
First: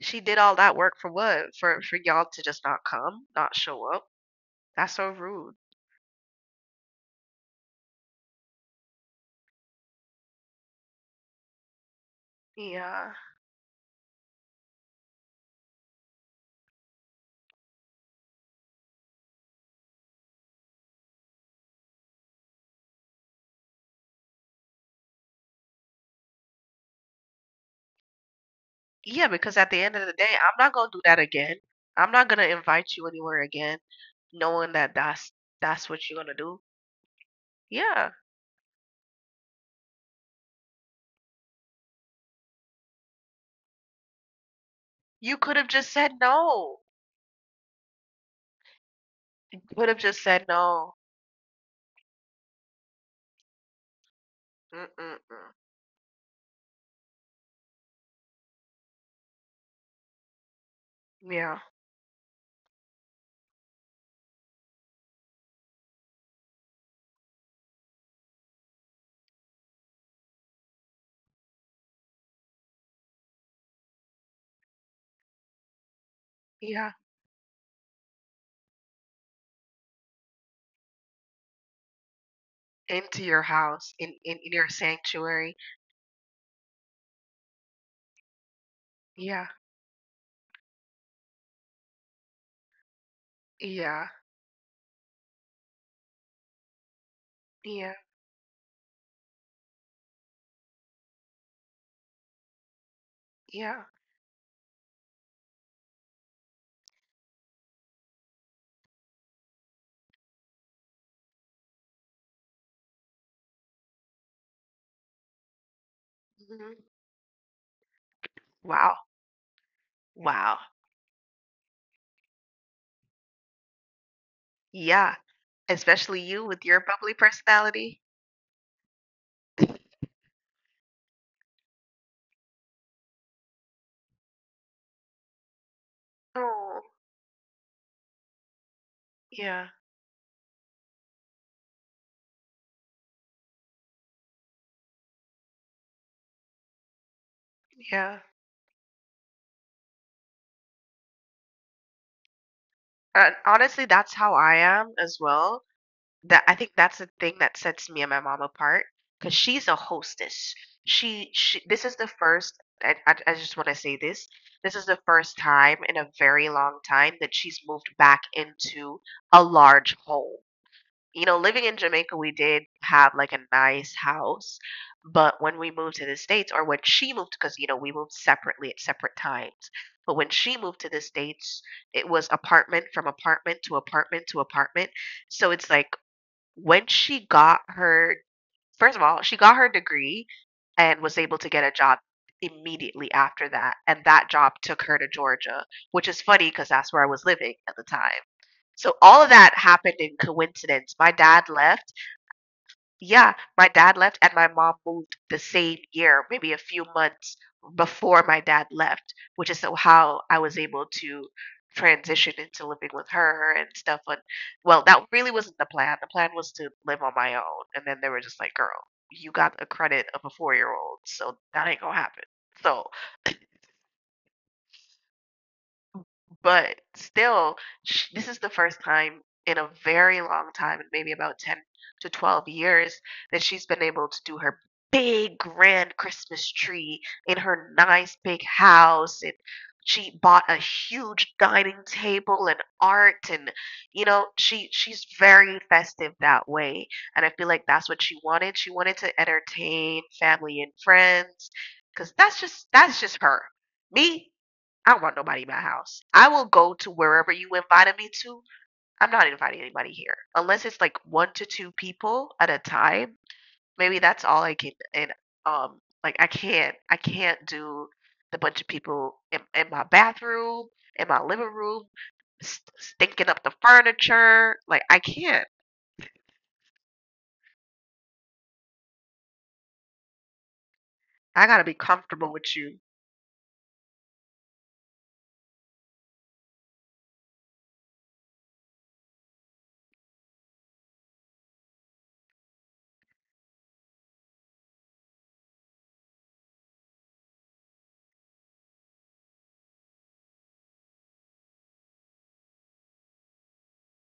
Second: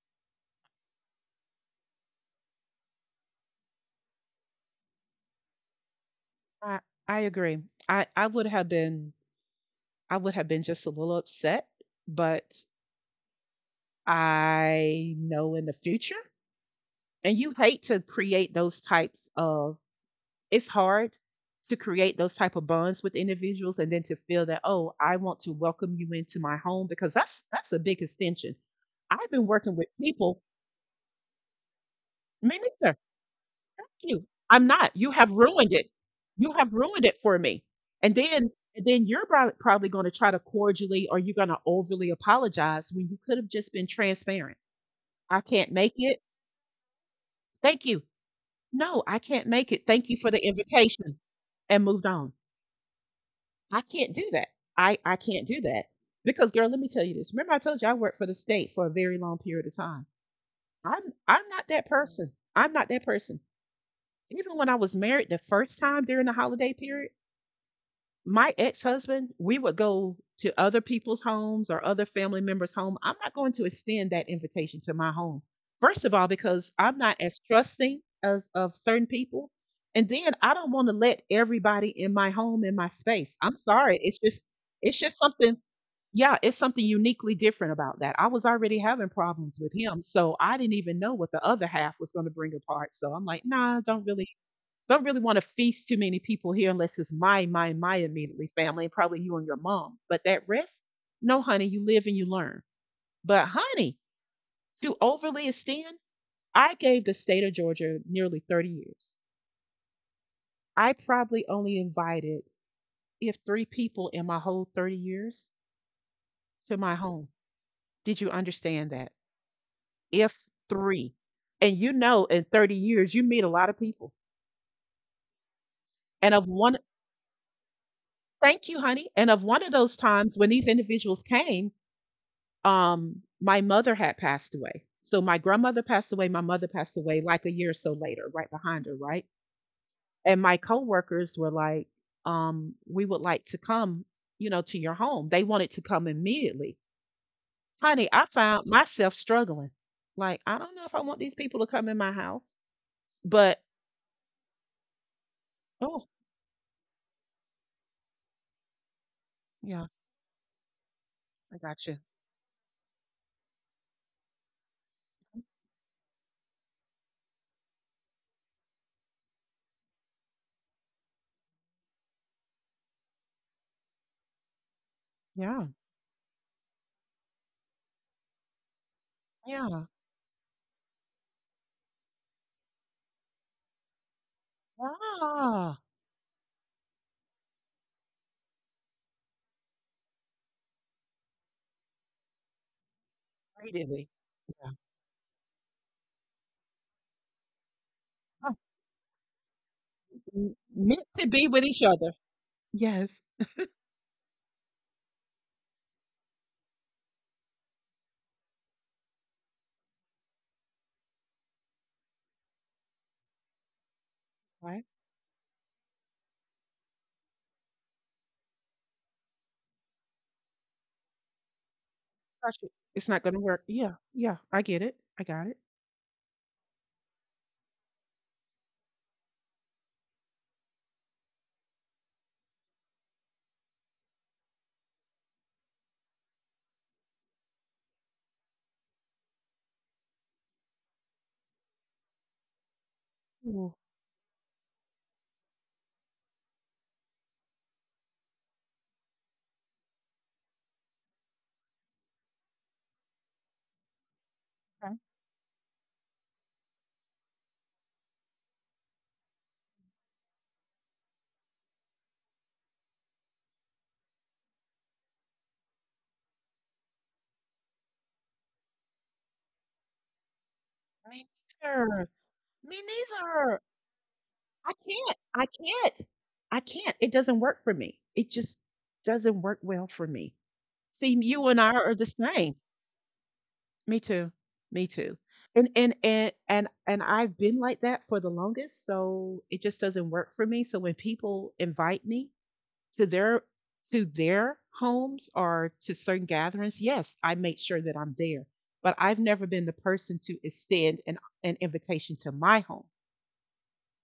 Speaker 2: she did all that work for what? For y'all to just not come, not show up? That's so rude.
Speaker 1: I I agree. I would have been I would have been just a little upset, but
Speaker 2: Yeah.
Speaker 1: I know in the future. And you hate to create those types of it's hard to create those type of bonds with individuals and then to feel that, oh, I want to welcome you into my home, because that's a big extension.
Speaker 2: Yeah,
Speaker 1: I've been
Speaker 2: because at
Speaker 1: working
Speaker 2: the
Speaker 1: with
Speaker 2: end of the day,
Speaker 1: people.
Speaker 2: I'm not gonna do that again. I'm not gonna
Speaker 1: Me
Speaker 2: invite
Speaker 1: neither.
Speaker 2: you anywhere again
Speaker 1: Thank you.
Speaker 2: knowing
Speaker 1: I'm
Speaker 2: that
Speaker 1: not. You
Speaker 2: that's
Speaker 1: have ruined
Speaker 2: that's
Speaker 1: it.
Speaker 2: what you're gonna
Speaker 1: You
Speaker 2: do.
Speaker 1: have ruined it for me.
Speaker 2: Yeah.
Speaker 1: And then you're probably going to try to cordially, or you're going to overly apologize, when you could have just been transparent.
Speaker 2: You
Speaker 1: I
Speaker 2: could have
Speaker 1: can't
Speaker 2: just
Speaker 1: make
Speaker 2: said
Speaker 1: it.
Speaker 2: no.
Speaker 1: Thank you. No, I can't make
Speaker 2: Could
Speaker 1: it.
Speaker 2: have
Speaker 1: Thank you
Speaker 2: just
Speaker 1: for
Speaker 2: said
Speaker 1: the
Speaker 2: no.
Speaker 1: invitation. And moved on. I can't do that. I
Speaker 2: Mm-mm-mm.
Speaker 1: can't do that. Because girl, let me tell you this. Remember I told you I worked for the state for a very long period of time. I'm I'm
Speaker 2: Yeah.
Speaker 1: not that person. I'm not that person. Even when I was married the first time during the holiday period, my ex-husband, we would go to other people's homes or other family members' home. I'm not going to extend that invitation to my home. First of all, because
Speaker 2: Yeah.
Speaker 1: I'm not as trusting as of certain people. And then I don't want to let everybody in my home in my
Speaker 2: Into your
Speaker 1: space. I'm
Speaker 2: house
Speaker 1: sorry. It's just
Speaker 2: in your
Speaker 1: it's just
Speaker 2: sanctuary.
Speaker 1: something yeah, it's something uniquely different about that. I was already having
Speaker 2: Yeah,
Speaker 1: problems with him, so I didn't even know what the other half was going to bring apart. So I'm like, nah,
Speaker 2: yeah,
Speaker 1: don't really want to feast too many people here unless it's
Speaker 2: yeah,
Speaker 1: my immediately family, and probably you and your mom. But that rest, no, honey, you live and you learn. But
Speaker 2: yeah.
Speaker 1: honey, to overly extend, I gave the state of Georgia nearly 30 years. I probably only invited if three people in my whole 30 years
Speaker 2: Mhm.
Speaker 1: to my home. Did you understand
Speaker 2: Wow,
Speaker 1: that? If
Speaker 2: wow.
Speaker 1: three. And you know, in 30 years, you meet a lot of people.
Speaker 2: Yeah, especially
Speaker 1: And
Speaker 2: you
Speaker 1: of
Speaker 2: with your
Speaker 1: one,
Speaker 2: bubbly personality.
Speaker 1: thank you, honey. And of one of those times when these individuals came, my mother had passed away. So my grandmother passed away, my mother
Speaker 2: Oh,
Speaker 1: passed away like a year or so later, right behind her, right?
Speaker 2: yeah,
Speaker 1: And my coworkers were like, we would like to come, to your home. They wanted to come immediately. Honey,
Speaker 2: yeah.
Speaker 1: I found myself struggling. Like, I don't know if I want these people to come in my house,
Speaker 2: And
Speaker 1: but
Speaker 2: honestly, that's how I am as well.
Speaker 1: oh,
Speaker 2: That, I think that's the thing that sets me and my mom apart because she's a
Speaker 1: yeah,
Speaker 2: hostess. She
Speaker 1: I
Speaker 2: this is
Speaker 1: gotcha.
Speaker 2: the first, I just wanna say this. This is the first time in a very long time that she's moved back into a large home. You know, living in Jamaica, we did have, like, a nice house, but when we
Speaker 1: Yeah,
Speaker 2: moved to the States, or when she moved, because, you know, we moved separately at separate times.
Speaker 1: yeah.
Speaker 2: But when she moved to the States, it was apartment from apartment to apartment to apartment. So it's
Speaker 1: Ah,
Speaker 2: like when she got her, first of all, she got her degree and was able to get a job immediately after that, and
Speaker 1: creatively.
Speaker 2: that job
Speaker 1: Yeah.
Speaker 2: took her to Georgia, which is funny because that's where I was living at the time.
Speaker 1: Ah,
Speaker 2: So all of that happened in
Speaker 1: m
Speaker 2: coincidence. My
Speaker 1: meant to
Speaker 2: dad
Speaker 1: be with each
Speaker 2: left,
Speaker 1: other. Yes.
Speaker 2: yeah, my dad left and my mom moved the same year, maybe a few months before my dad left, which is so how I was able to transition into living with her and stuff. But well,
Speaker 1: Right?
Speaker 2: that really wasn't the plan. The plan was to live on my own. And then they were just like, girl, you got a credit of a 4 year old, so that ain't gonna happen.
Speaker 1: Touch it.
Speaker 2: So
Speaker 1: It's not gonna work. Yeah, yeah. I get it. I got it.
Speaker 2: but still, sh this is the first time in a very long time, in maybe about 10 to 12 years, that she's been able to do her big grand Christmas tree in her nice big house. And she bought a huge dining table and art, and,
Speaker 1: Ooh,
Speaker 2: you know, she's very festive that way. And I feel like that's what she wanted. She wanted to entertain family and friends because that's just her. Me, I don't
Speaker 1: okay.
Speaker 2: want nobody in my house. I will go to wherever you invited me to. I'm not inviting anybody here unless it's like one to two people at a time. Maybe that's all I can. And like I can't do the bunch of people in my bathroom, in my
Speaker 1: Me
Speaker 2: living room,
Speaker 1: neither. Me
Speaker 2: stinking up the
Speaker 1: neither.
Speaker 2: furniture. Like
Speaker 1: I
Speaker 2: I
Speaker 1: can't.
Speaker 2: can't.
Speaker 1: I can't. I can't. It doesn't work for me. It just doesn't work well for me. See,
Speaker 2: I
Speaker 1: you
Speaker 2: gotta
Speaker 1: and
Speaker 2: be
Speaker 1: I are the
Speaker 2: comfortable with
Speaker 1: same.
Speaker 2: you.
Speaker 1: Me too. Me too. And I've been like that for the longest, so it just doesn't work for me. So when people invite me to their to their homes or to certain gatherings, yes, I make sure that I'm there. But I've never been the person to extend an invitation to my home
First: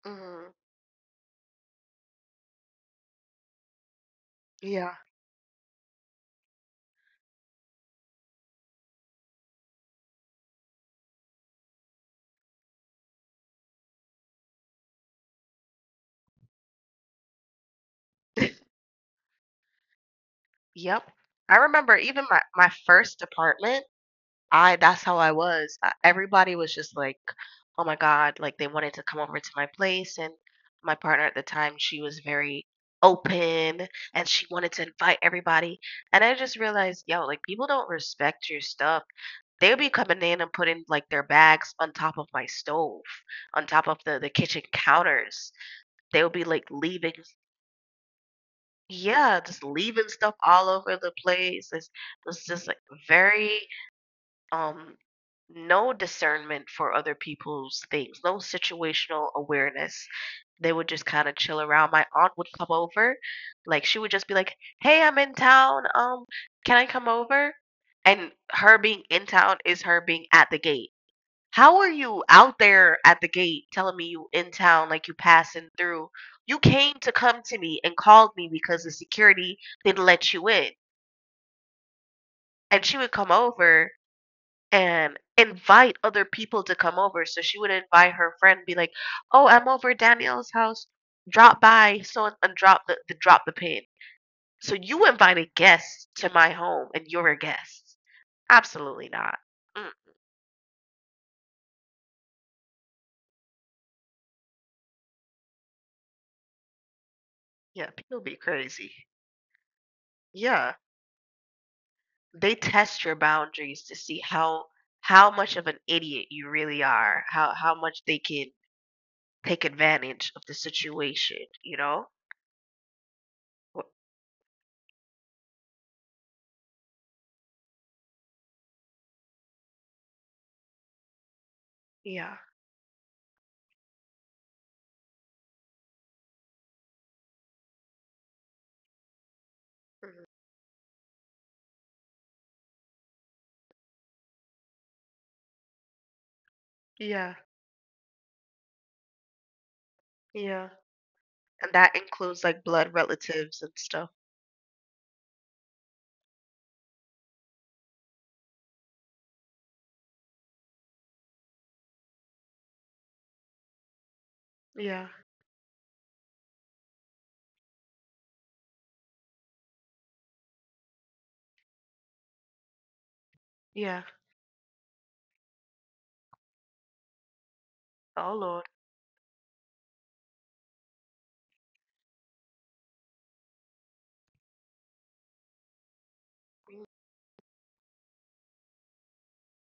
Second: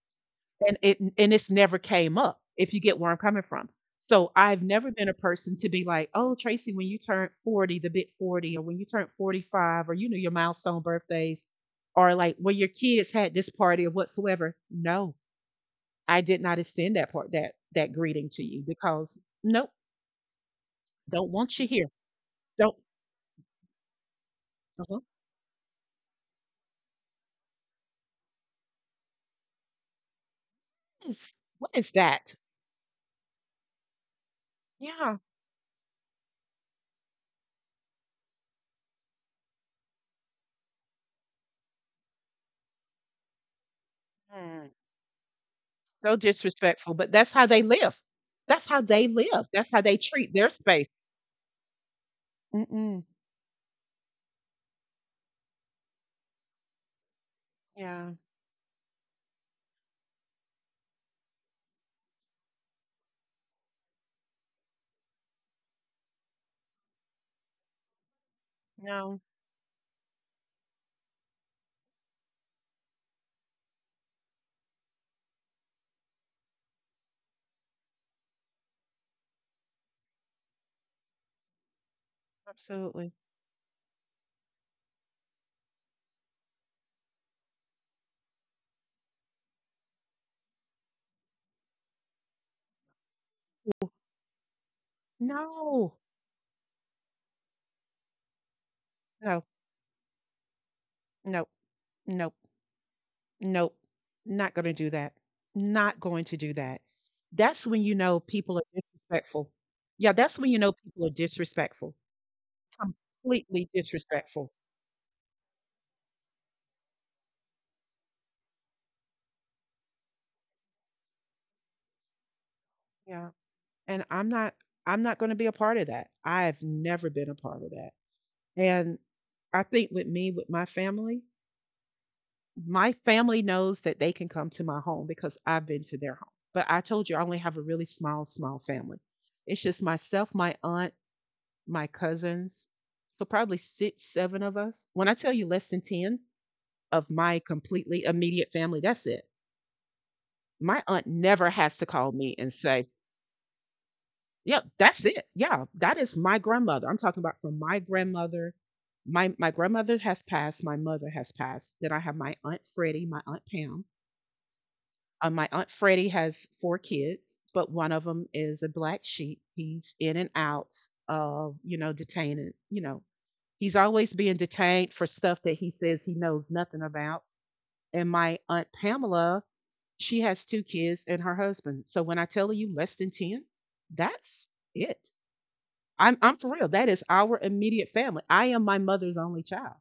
Speaker 2: Mhm.
Speaker 1: and it's never came up if you get where I'm coming from. So I've never
Speaker 2: Yeah.
Speaker 1: been a person to be like, oh, Tracy, when you turn 40, the big 40, or when you turn 45, or you know, your milestone birthdays, or like when your kids had this party or whatsoever. No, I did not extend that part that that greeting to you because nope,
Speaker 2: Yep.
Speaker 1: don't
Speaker 2: I
Speaker 1: want you here.
Speaker 2: remember even my
Speaker 1: Don't
Speaker 2: first apartment. I
Speaker 1: uh-huh.
Speaker 2: that's how I was. Everybody was just like, "Oh my God," like they wanted to come over to my place, and my
Speaker 1: what,
Speaker 2: partner at
Speaker 1: is,
Speaker 2: the
Speaker 1: what
Speaker 2: time,
Speaker 1: is
Speaker 2: she was
Speaker 1: that?
Speaker 2: very open and she wanted to
Speaker 1: Yeah.
Speaker 2: invite everybody. And I just realized, yo, like, people don't respect your stuff. They'll be coming in and putting like their bags on top of my stove, on top of the kitchen
Speaker 1: Mm.
Speaker 2: counters.
Speaker 1: So
Speaker 2: They'll be like
Speaker 1: disrespectful. But
Speaker 2: leaving,
Speaker 1: that's how they live. That's how they
Speaker 2: yeah,
Speaker 1: live.
Speaker 2: just
Speaker 1: That's how they
Speaker 2: leaving
Speaker 1: treat
Speaker 2: stuff
Speaker 1: their
Speaker 2: all
Speaker 1: space.
Speaker 2: over the place. It's just like
Speaker 1: Mm-mm.
Speaker 2: very um no discernment for other people's
Speaker 1: Yeah.
Speaker 2: things, no situational awareness. They would just kind of chill around. My aunt would come over, like she would just be like, "Hey, I'm in town. Can I come over?" And her being
Speaker 1: No,
Speaker 2: in town is her being at the gate. How are you out there at the gate telling me you in town, like you passing through? You came to come to me and called me because the security didn't let you in. And she would
Speaker 1: absolutely.
Speaker 2: come over and invite other people to come over. So she would invite her friend, be like, "Oh, I'm over at Danielle's house. Drop by, so and drop the drop the pin." So you invited
Speaker 1: No.
Speaker 2: guests to my home, and you're a guest. Absolutely not.
Speaker 1: No.
Speaker 2: Mm,
Speaker 1: Nope. Nope. Nope. Not going to do that. Not going to do that. That's when you
Speaker 2: yeah,
Speaker 1: know
Speaker 2: people be
Speaker 1: people are
Speaker 2: crazy.
Speaker 1: disrespectful. Yeah, that's when you know
Speaker 2: Yeah,
Speaker 1: people are disrespectful.
Speaker 2: they test your
Speaker 1: Completely
Speaker 2: boundaries to see
Speaker 1: disrespectful.
Speaker 2: how much of an idiot you really are, how much they can take advantage of the situation. You know?
Speaker 1: Yeah.
Speaker 2: Wh-
Speaker 1: And I'm not going to be a part of that. I've never been a part of that. And I think with me with my family,
Speaker 2: Yeah.
Speaker 1: my family knows that they can come to my home because I've been to their home. But I told you I only have a really small, small family. It's just
Speaker 2: Mhm.
Speaker 1: myself, my aunt, my cousins. So probably six, seven of us. When I tell you less than 10 of
Speaker 2: Yeah.
Speaker 1: my completely immediate family, that's it.
Speaker 2: Yeah,
Speaker 1: My aunt never has
Speaker 2: and
Speaker 1: to
Speaker 2: that
Speaker 1: call me
Speaker 2: includes,
Speaker 1: and
Speaker 2: like,
Speaker 1: say,
Speaker 2: blood relatives and stuff.
Speaker 1: yep, that's it. Yeah, that is my grandmother. I'm talking about from my grandmother. My grandmother has passed, my mother has passed. Then I have my aunt Freddie, my aunt Pam.
Speaker 2: Yeah,
Speaker 1: My aunt Freddie has four kids, but one of them is a black sheep. He's in and out of, detaining, he's
Speaker 2: yeah.
Speaker 1: always being detained for stuff that he says he knows nothing about. And my
Speaker 2: Oh,
Speaker 1: aunt
Speaker 2: Lord.
Speaker 1: Pamela, she has two kids and her husband. So when I tell you less than 10, that's it. I'm for real. That
Speaker 2: Mm,
Speaker 1: is our immediate family. I am my mother's only child.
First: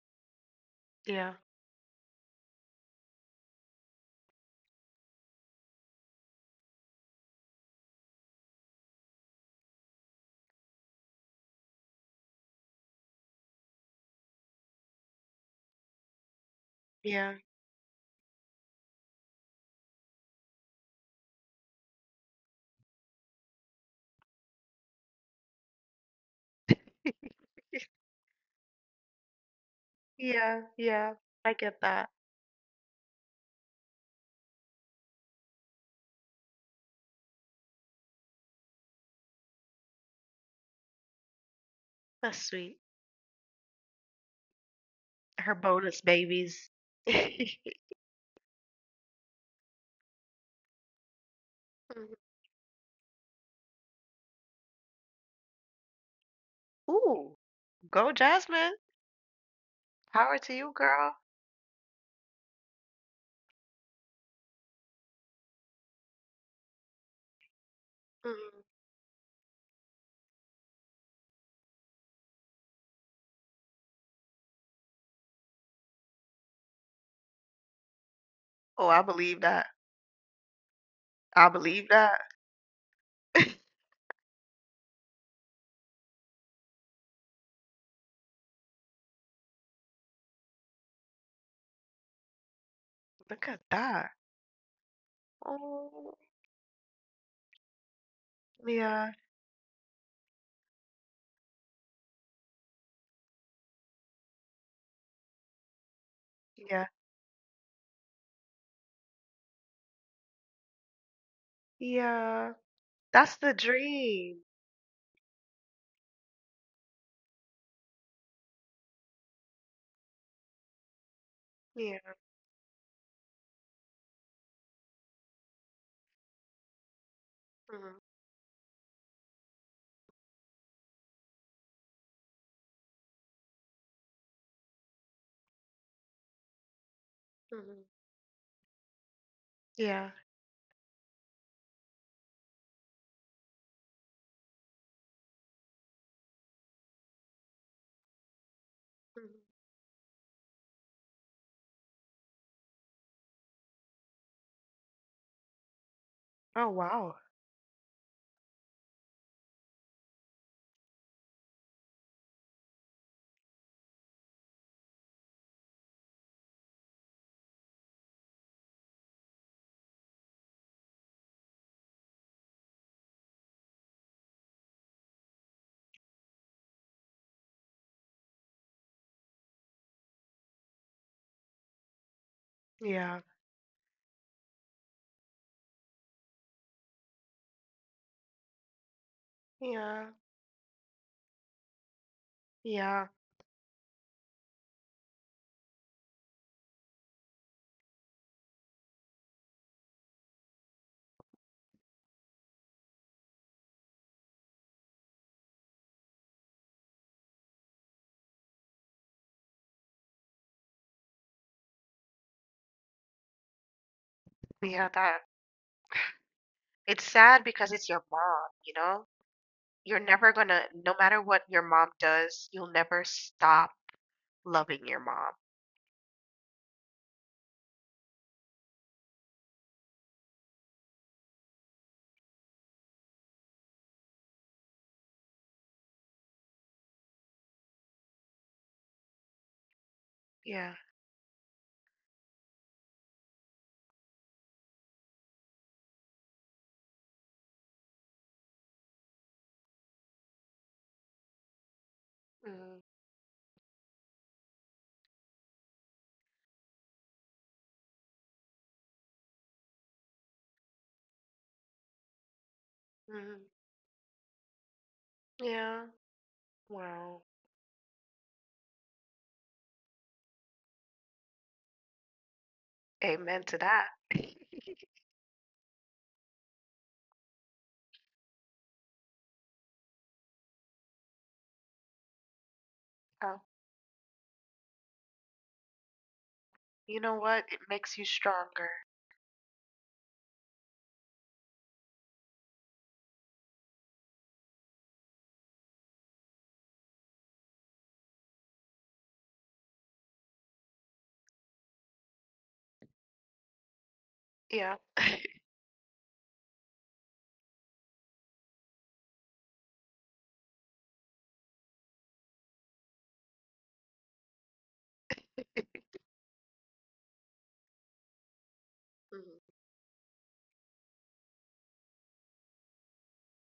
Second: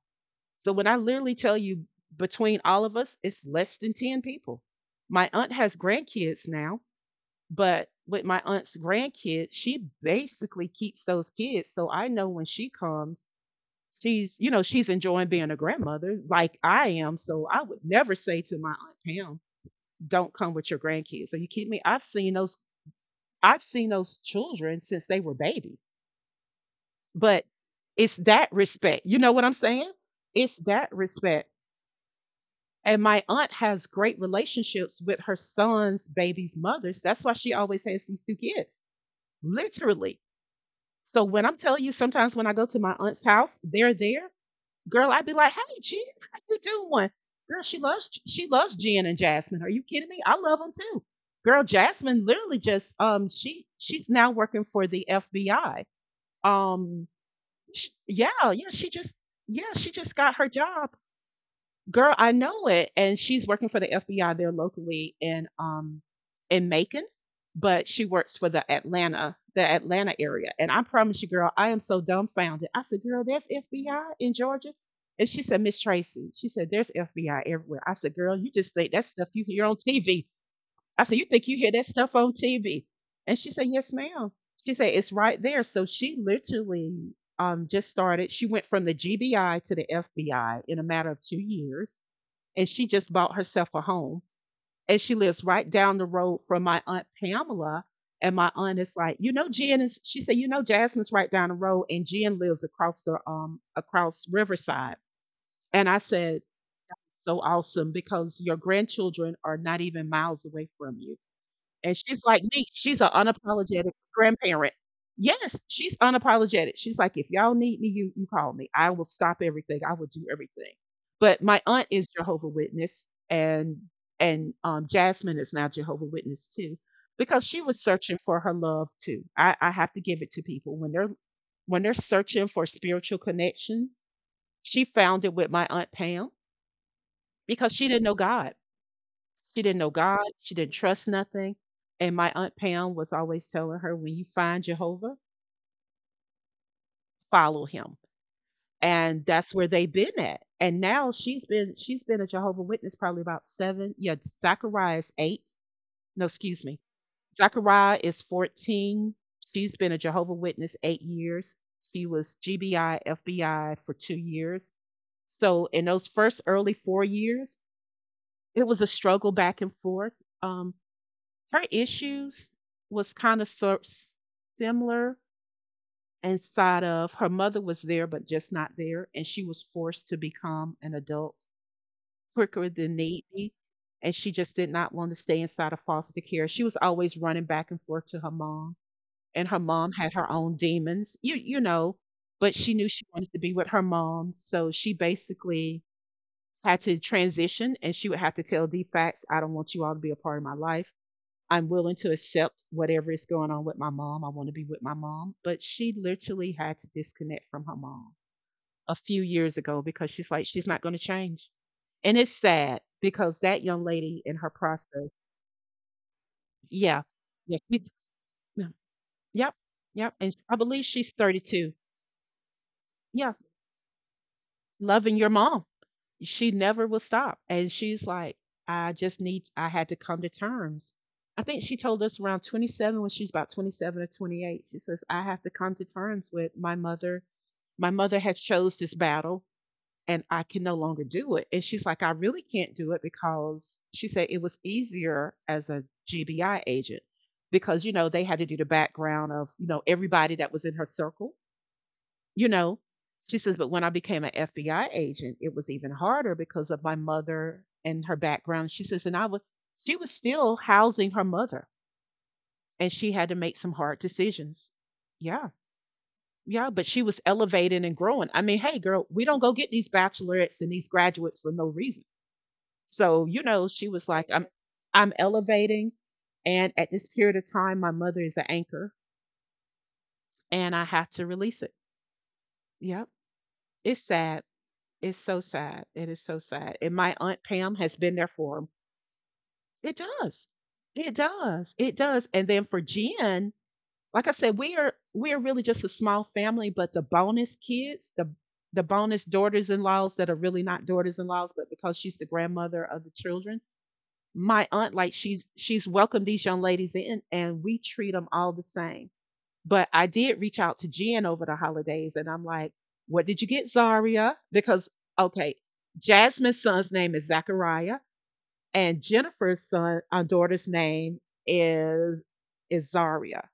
Speaker 1: So when I
Speaker 2: yeah,
Speaker 1: literally tell you between all of us, it's less than 10 people. My aunt has grandkids now but with my aunt's grandkids, she basically keeps those kids. So I know when she comes, she's enjoying being a grandmother like I am.
Speaker 2: yeah.
Speaker 1: So I would never say to my aunt Pam, don't come with your grandkids. Are you kidding me? I've seen those children since they were babies. But it's that respect. You know what I'm saying? It's
Speaker 2: Yeah,
Speaker 1: that
Speaker 2: yeah.
Speaker 1: respect.
Speaker 2: I get that.
Speaker 1: And my aunt has great relationships with her son's baby's mothers. That's why she always has these two kids. Literally. So when I'm telling you, sometimes when
Speaker 2: That's
Speaker 1: I go to
Speaker 2: sweet.
Speaker 1: my aunt's house, they're there. Girl, I'd be like,
Speaker 2: Her
Speaker 1: "Hey, Jen,
Speaker 2: bonus
Speaker 1: how you
Speaker 2: babies.
Speaker 1: doing?" Girl, she loves Jen and Jasmine. Are you kidding me? I love them too. Girl,
Speaker 2: Mhm.
Speaker 1: Jasmine literally just she's now working for the FBI. Um,
Speaker 2: Ooh,
Speaker 1: sh
Speaker 2: go
Speaker 1: yeah,
Speaker 2: Jasmine.
Speaker 1: yeah she just got
Speaker 2: Power
Speaker 1: her
Speaker 2: to you,
Speaker 1: job.
Speaker 2: girl.
Speaker 1: Girl, I know it. And she's working for the FBI there locally in Macon, but she works for
Speaker 2: Mhm.
Speaker 1: the Atlanta area. And I promise you, girl, I am so dumbfounded. I said, girl, there's FBI in Georgia. And she said, Miss Tracy, she said, there's FBI everywhere. I said, girl, you just
Speaker 2: Oh,
Speaker 1: think
Speaker 2: I
Speaker 1: that stuff
Speaker 2: believe
Speaker 1: you hear
Speaker 2: that.
Speaker 1: on TV. I said, you
Speaker 2: I
Speaker 1: think you hear that
Speaker 2: believe
Speaker 1: stuff
Speaker 2: that.
Speaker 1: on TV? And she said, yes, ma'am. She said, it's right there. So she literally just started. She went from the GBI to the FBI in a matter of 2 years and she just bought
Speaker 2: Look at
Speaker 1: herself a
Speaker 2: that.
Speaker 1: home. And she lives right down the
Speaker 2: Oh,
Speaker 1: road from my aunt Pamela. And my aunt is
Speaker 2: yeah,
Speaker 1: like, you know, Jen is. She said, you know, Jasmine's right down the road, and Jen lives across the across Riverside. And I said,
Speaker 2: yeah,
Speaker 1: so awesome because your grandchildren are not even miles away from you. And she's like
Speaker 2: yeah.
Speaker 1: me, she's an
Speaker 2: That's the
Speaker 1: unapologetic
Speaker 2: dream.
Speaker 1: grandparent. Yes, she's unapologetic. She's like, if y'all need me, you call me. I will stop everything. I will do everything. But my aunt
Speaker 2: Yeah.
Speaker 1: is Jehovah Witness, and Jasmine is now Jehovah Witness too, because she was
Speaker 2: Mhm,
Speaker 1: searching for her love too. I have to give it to people when they're searching for spiritual connections. She found it with my aunt Pam because
Speaker 2: mhm.
Speaker 1: she didn't know God. She didn't know
Speaker 2: Yeah.
Speaker 1: God. She didn't trust nothing. And my Aunt Pam was always telling her, when you find Jehovah, follow him. And
Speaker 2: Mhm.
Speaker 1: that's where they've been at. And now she's been a Jehovah Witness probably about seven. Yeah, Zachariah is eight. No, excuse
Speaker 2: Oh,
Speaker 1: me.
Speaker 2: wow.
Speaker 1: Zachariah is 14. She's been a Jehovah Witness 8 years. She was GBI, FBI for 2 years. So in those first early 4 years, it was a struggle back and forth. Um, her issues was kind of similar inside of her mother was there but just not there and she was forced to become an adult quicker than
Speaker 2: Yeah.
Speaker 1: needy and she just did not want to stay inside of foster care she was always running back and forth to her mom and her mom
Speaker 2: Yeah.
Speaker 1: had her own demons you know but she knew she
Speaker 2: Yeah.
Speaker 1: wanted to be with her mom so she basically had to transition and she would have to tell d facts I don't want you all to be a part of my life. I'm willing to accept whatever is going on with my mom. I want to be with my mom. But she literally had to disconnect from her mom a few years ago because she's like, she's not going to change. And it's sad because that young lady in her
Speaker 2: Yeah,
Speaker 1: process,
Speaker 2: that
Speaker 1: yeah,
Speaker 2: it's sad
Speaker 1: yeah,
Speaker 2: because it's
Speaker 1: it's-
Speaker 2: your mom,
Speaker 1: yeah,
Speaker 2: you know?
Speaker 1: yep,
Speaker 2: You're
Speaker 1: yep.
Speaker 2: never
Speaker 1: And I
Speaker 2: gonna,
Speaker 1: believe
Speaker 2: no
Speaker 1: she's
Speaker 2: matter what your
Speaker 1: 32.
Speaker 2: mom does, you'll never
Speaker 1: Yeah,
Speaker 2: stop loving your
Speaker 1: loving your
Speaker 2: mom.
Speaker 1: mom. She never will stop. And she's like, I just need, I had to come to terms. I think she told us around 27 when she's about 27 or 28. She says, I have to come to terms with my mother. My mother had chose this battle and I can
Speaker 2: Yeah.
Speaker 1: no longer do it. And she's like, I really can't do it because she said it was easier as a GBI agent because, you know, they had to do the background of, you know, everybody that was in her circle, you know,
Speaker 2: Mm-hmm.
Speaker 1: she says, but when I became an FBI agent, it was even harder because of my mother and her background. She says, and I was, she was still housing her mother and she had to make some hard decisions. Yeah.
Speaker 2: Yeah.
Speaker 1: Yeah. But she
Speaker 2: Wow.
Speaker 1: was elevating and growing. I mean, hey, girl, we don't go get these bachelorettes and these graduates for no reason. So,
Speaker 2: Amen
Speaker 1: you
Speaker 2: to
Speaker 1: know,
Speaker 2: that.
Speaker 1: she was like, I'm elevating. And at this period of time, my mother is an anchor and I have to release it. Yep.
Speaker 2: Oh,
Speaker 1: It's sad. It's so sad. It is so sad. And
Speaker 2: you
Speaker 1: my
Speaker 2: know
Speaker 1: aunt
Speaker 2: what? It
Speaker 1: Pam has
Speaker 2: makes you
Speaker 1: been there for him.
Speaker 2: stronger.
Speaker 1: It does. It does. It does. And then for Jen, like I said, we are really just a small family, but the bonus kids, the bonus daughters-in-laws that are really not daughters-in-laws, but because she's the grandmother of the children, my
Speaker 2: Yeah.
Speaker 1: aunt, like, she's welcomed these young ladies in, and we treat them all the same. But I did reach out to Jen over the holidays and I'm like, what did you get, Zaria? Because, okay, Jasmine's son's name is Zachariah and
Speaker 2: Mhm.
Speaker 1: Jennifer's son, daughter's name is, is Zaria.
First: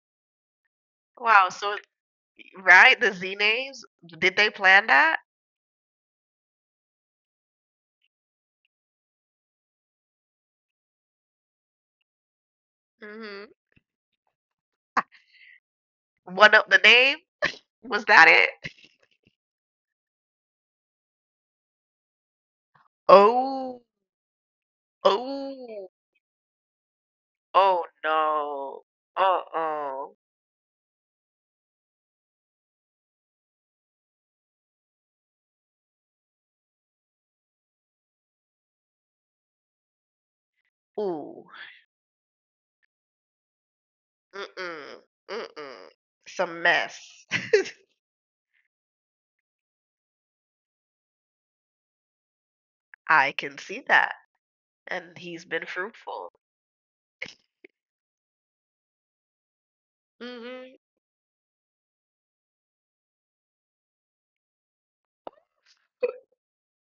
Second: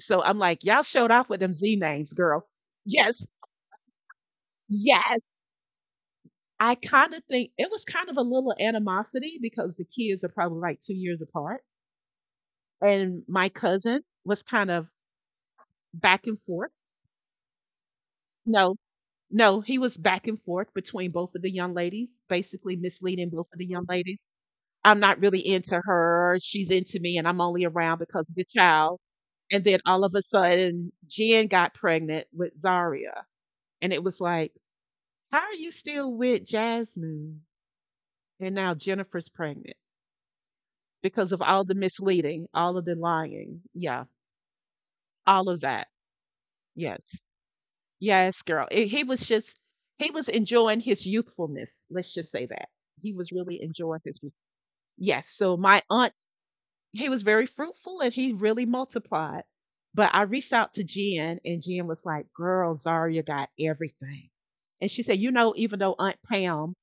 Speaker 1: So I'm like, y'all showed off with
Speaker 2: Wow.
Speaker 1: them
Speaker 2: So,
Speaker 1: Z names, girl.
Speaker 2: right, the
Speaker 1: Yes,
Speaker 2: Z names, did they plan
Speaker 1: yes.
Speaker 2: that?
Speaker 1: I kind of think it was kind of a little animosity because the kids are probably like 2 years apart. And my
Speaker 2: Hmm.
Speaker 1: cousin was kind of back and
Speaker 2: One of
Speaker 1: forth.
Speaker 2: the name, was that it?
Speaker 1: No, no, he was back and forth between both of the young ladies, basically misleading both of the
Speaker 2: Oh,
Speaker 1: young ladies. I'm not really into
Speaker 2: oh.
Speaker 1: her. She's into me, and I'm only
Speaker 2: Oh,
Speaker 1: around because of the
Speaker 2: no.
Speaker 1: child.
Speaker 2: Uh
Speaker 1: And then all of
Speaker 2: oh!
Speaker 1: a sudden, Jen got pregnant with Zaria. And it was like, how are you still with Jasmine? And now Jennifer's pregnant because of
Speaker 2: Ooh.
Speaker 1: all the misleading, all of the lying. Yeah,
Speaker 2: Mm-mm.
Speaker 1: all of that.
Speaker 2: Mm-mm. It's a
Speaker 1: Yes.
Speaker 2: mess.
Speaker 1: Yes, girl. He was just he was enjoying his youthfulness. Let's just say that. He
Speaker 2: I
Speaker 1: was
Speaker 2: can
Speaker 1: really
Speaker 2: see
Speaker 1: enjoying
Speaker 2: that.
Speaker 1: his youth.
Speaker 2: And
Speaker 1: Yes.
Speaker 2: he's
Speaker 1: So
Speaker 2: been
Speaker 1: my aunt,
Speaker 2: fruitful.
Speaker 1: he was very fruitful and he really multiplied. But I reached out
Speaker 2: Hmm.
Speaker 1: to Jen and Jen was like, girl, Zaria got everything. And she said, you know, even though Aunt Pam,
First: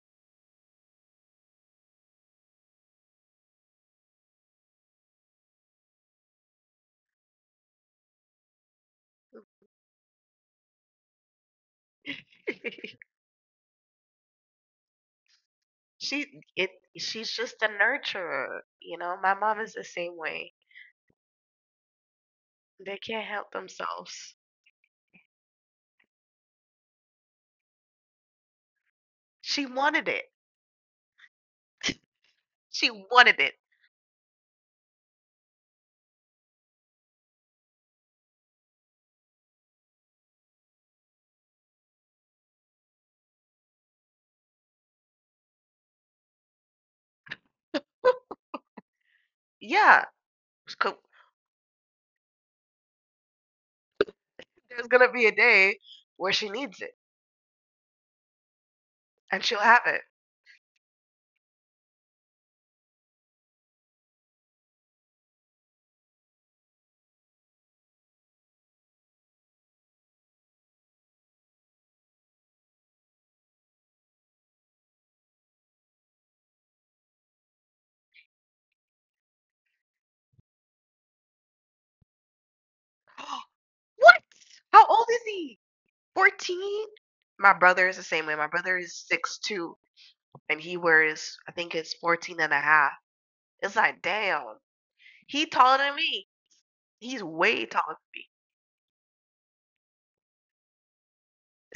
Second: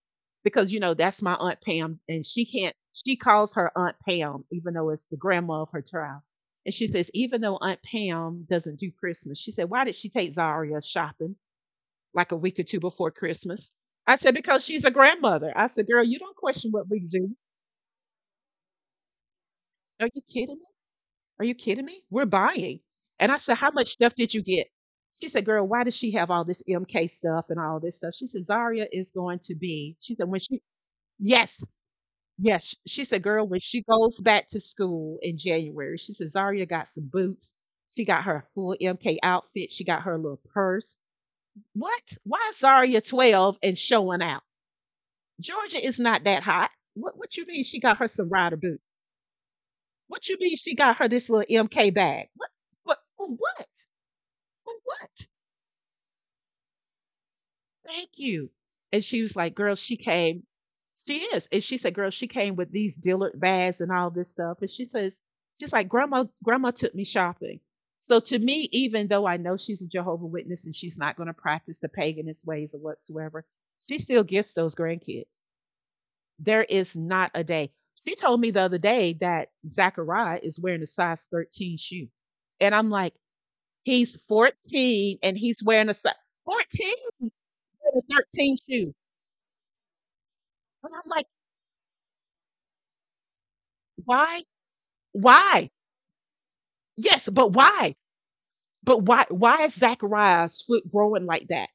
Speaker 1: because you know, that's my Aunt Pam, and she can't she calls her Aunt Pam, even though it's the grandma of her child. And she says, even though Aunt Pam doesn't do Christmas, she said, why did she take Zaria shopping like a week or two before Christmas? I said, because she's a grandmother. I said, girl, you don't
Speaker 2: She it
Speaker 1: question what we
Speaker 2: she's
Speaker 1: do.
Speaker 2: just a nurturer, you know. My mom is the
Speaker 1: Are
Speaker 2: same
Speaker 1: you
Speaker 2: way.
Speaker 1: kidding me? Are you kidding me? We're buying.
Speaker 2: They can't
Speaker 1: And I
Speaker 2: help
Speaker 1: said, how much stuff did
Speaker 2: themselves.
Speaker 1: you get? She said, girl, why does she have all this MK stuff and all this stuff? She said, Zaria is going to
Speaker 2: She
Speaker 1: be,
Speaker 2: wanted
Speaker 1: she said,
Speaker 2: it.
Speaker 1: yes, yes.
Speaker 2: She
Speaker 1: She said,
Speaker 2: wanted
Speaker 1: girl,
Speaker 2: it.
Speaker 1: when she goes back to school in January, she said, Zaria got some boots. She got her full MK outfit. She got her little purse. What? Why is Zaria 12 and showing out? Georgia is not that hot. What you mean she got her some rider boots?
Speaker 2: Yeah.
Speaker 1: What you mean she
Speaker 2: 'Cause
Speaker 1: got her this little MK bag? What for what? For
Speaker 2: there's gonna be
Speaker 1: what?
Speaker 2: a day where she needs it
Speaker 1: Thank you. And she was
Speaker 2: and
Speaker 1: like,
Speaker 2: she'll
Speaker 1: girl,
Speaker 2: have
Speaker 1: she
Speaker 2: it.
Speaker 1: came. She is. And she said, girl, she came with these Dillard bags and all this stuff. And she says, she's like, grandma, grandma took me shopping. So to me, even though I know she's a Jehovah Witness and she's not going to practice the paganist ways or whatsoever, she still gifts those grandkids. There is not a day. She told me the other day that Zachariah is wearing a size 13 shoe. And I'm like, he's
Speaker 2: What? How old
Speaker 1: 14
Speaker 2: is
Speaker 1: and
Speaker 2: he?
Speaker 1: he's wearing a size
Speaker 2: 14?
Speaker 1: 14
Speaker 2: My brother is
Speaker 1: wearing
Speaker 2: the
Speaker 1: a
Speaker 2: same way. My
Speaker 1: 13
Speaker 2: brother
Speaker 1: shoe.
Speaker 2: is 6'2", and he
Speaker 1: And I'm like,
Speaker 2: wears, I think it's 14.5. It's like,
Speaker 1: why?
Speaker 2: damn, he
Speaker 1: Why?
Speaker 2: taller than me. He's
Speaker 1: Yes, but
Speaker 2: way taller
Speaker 1: why?
Speaker 2: than me.
Speaker 1: But why is Zachariah's foot growing like that?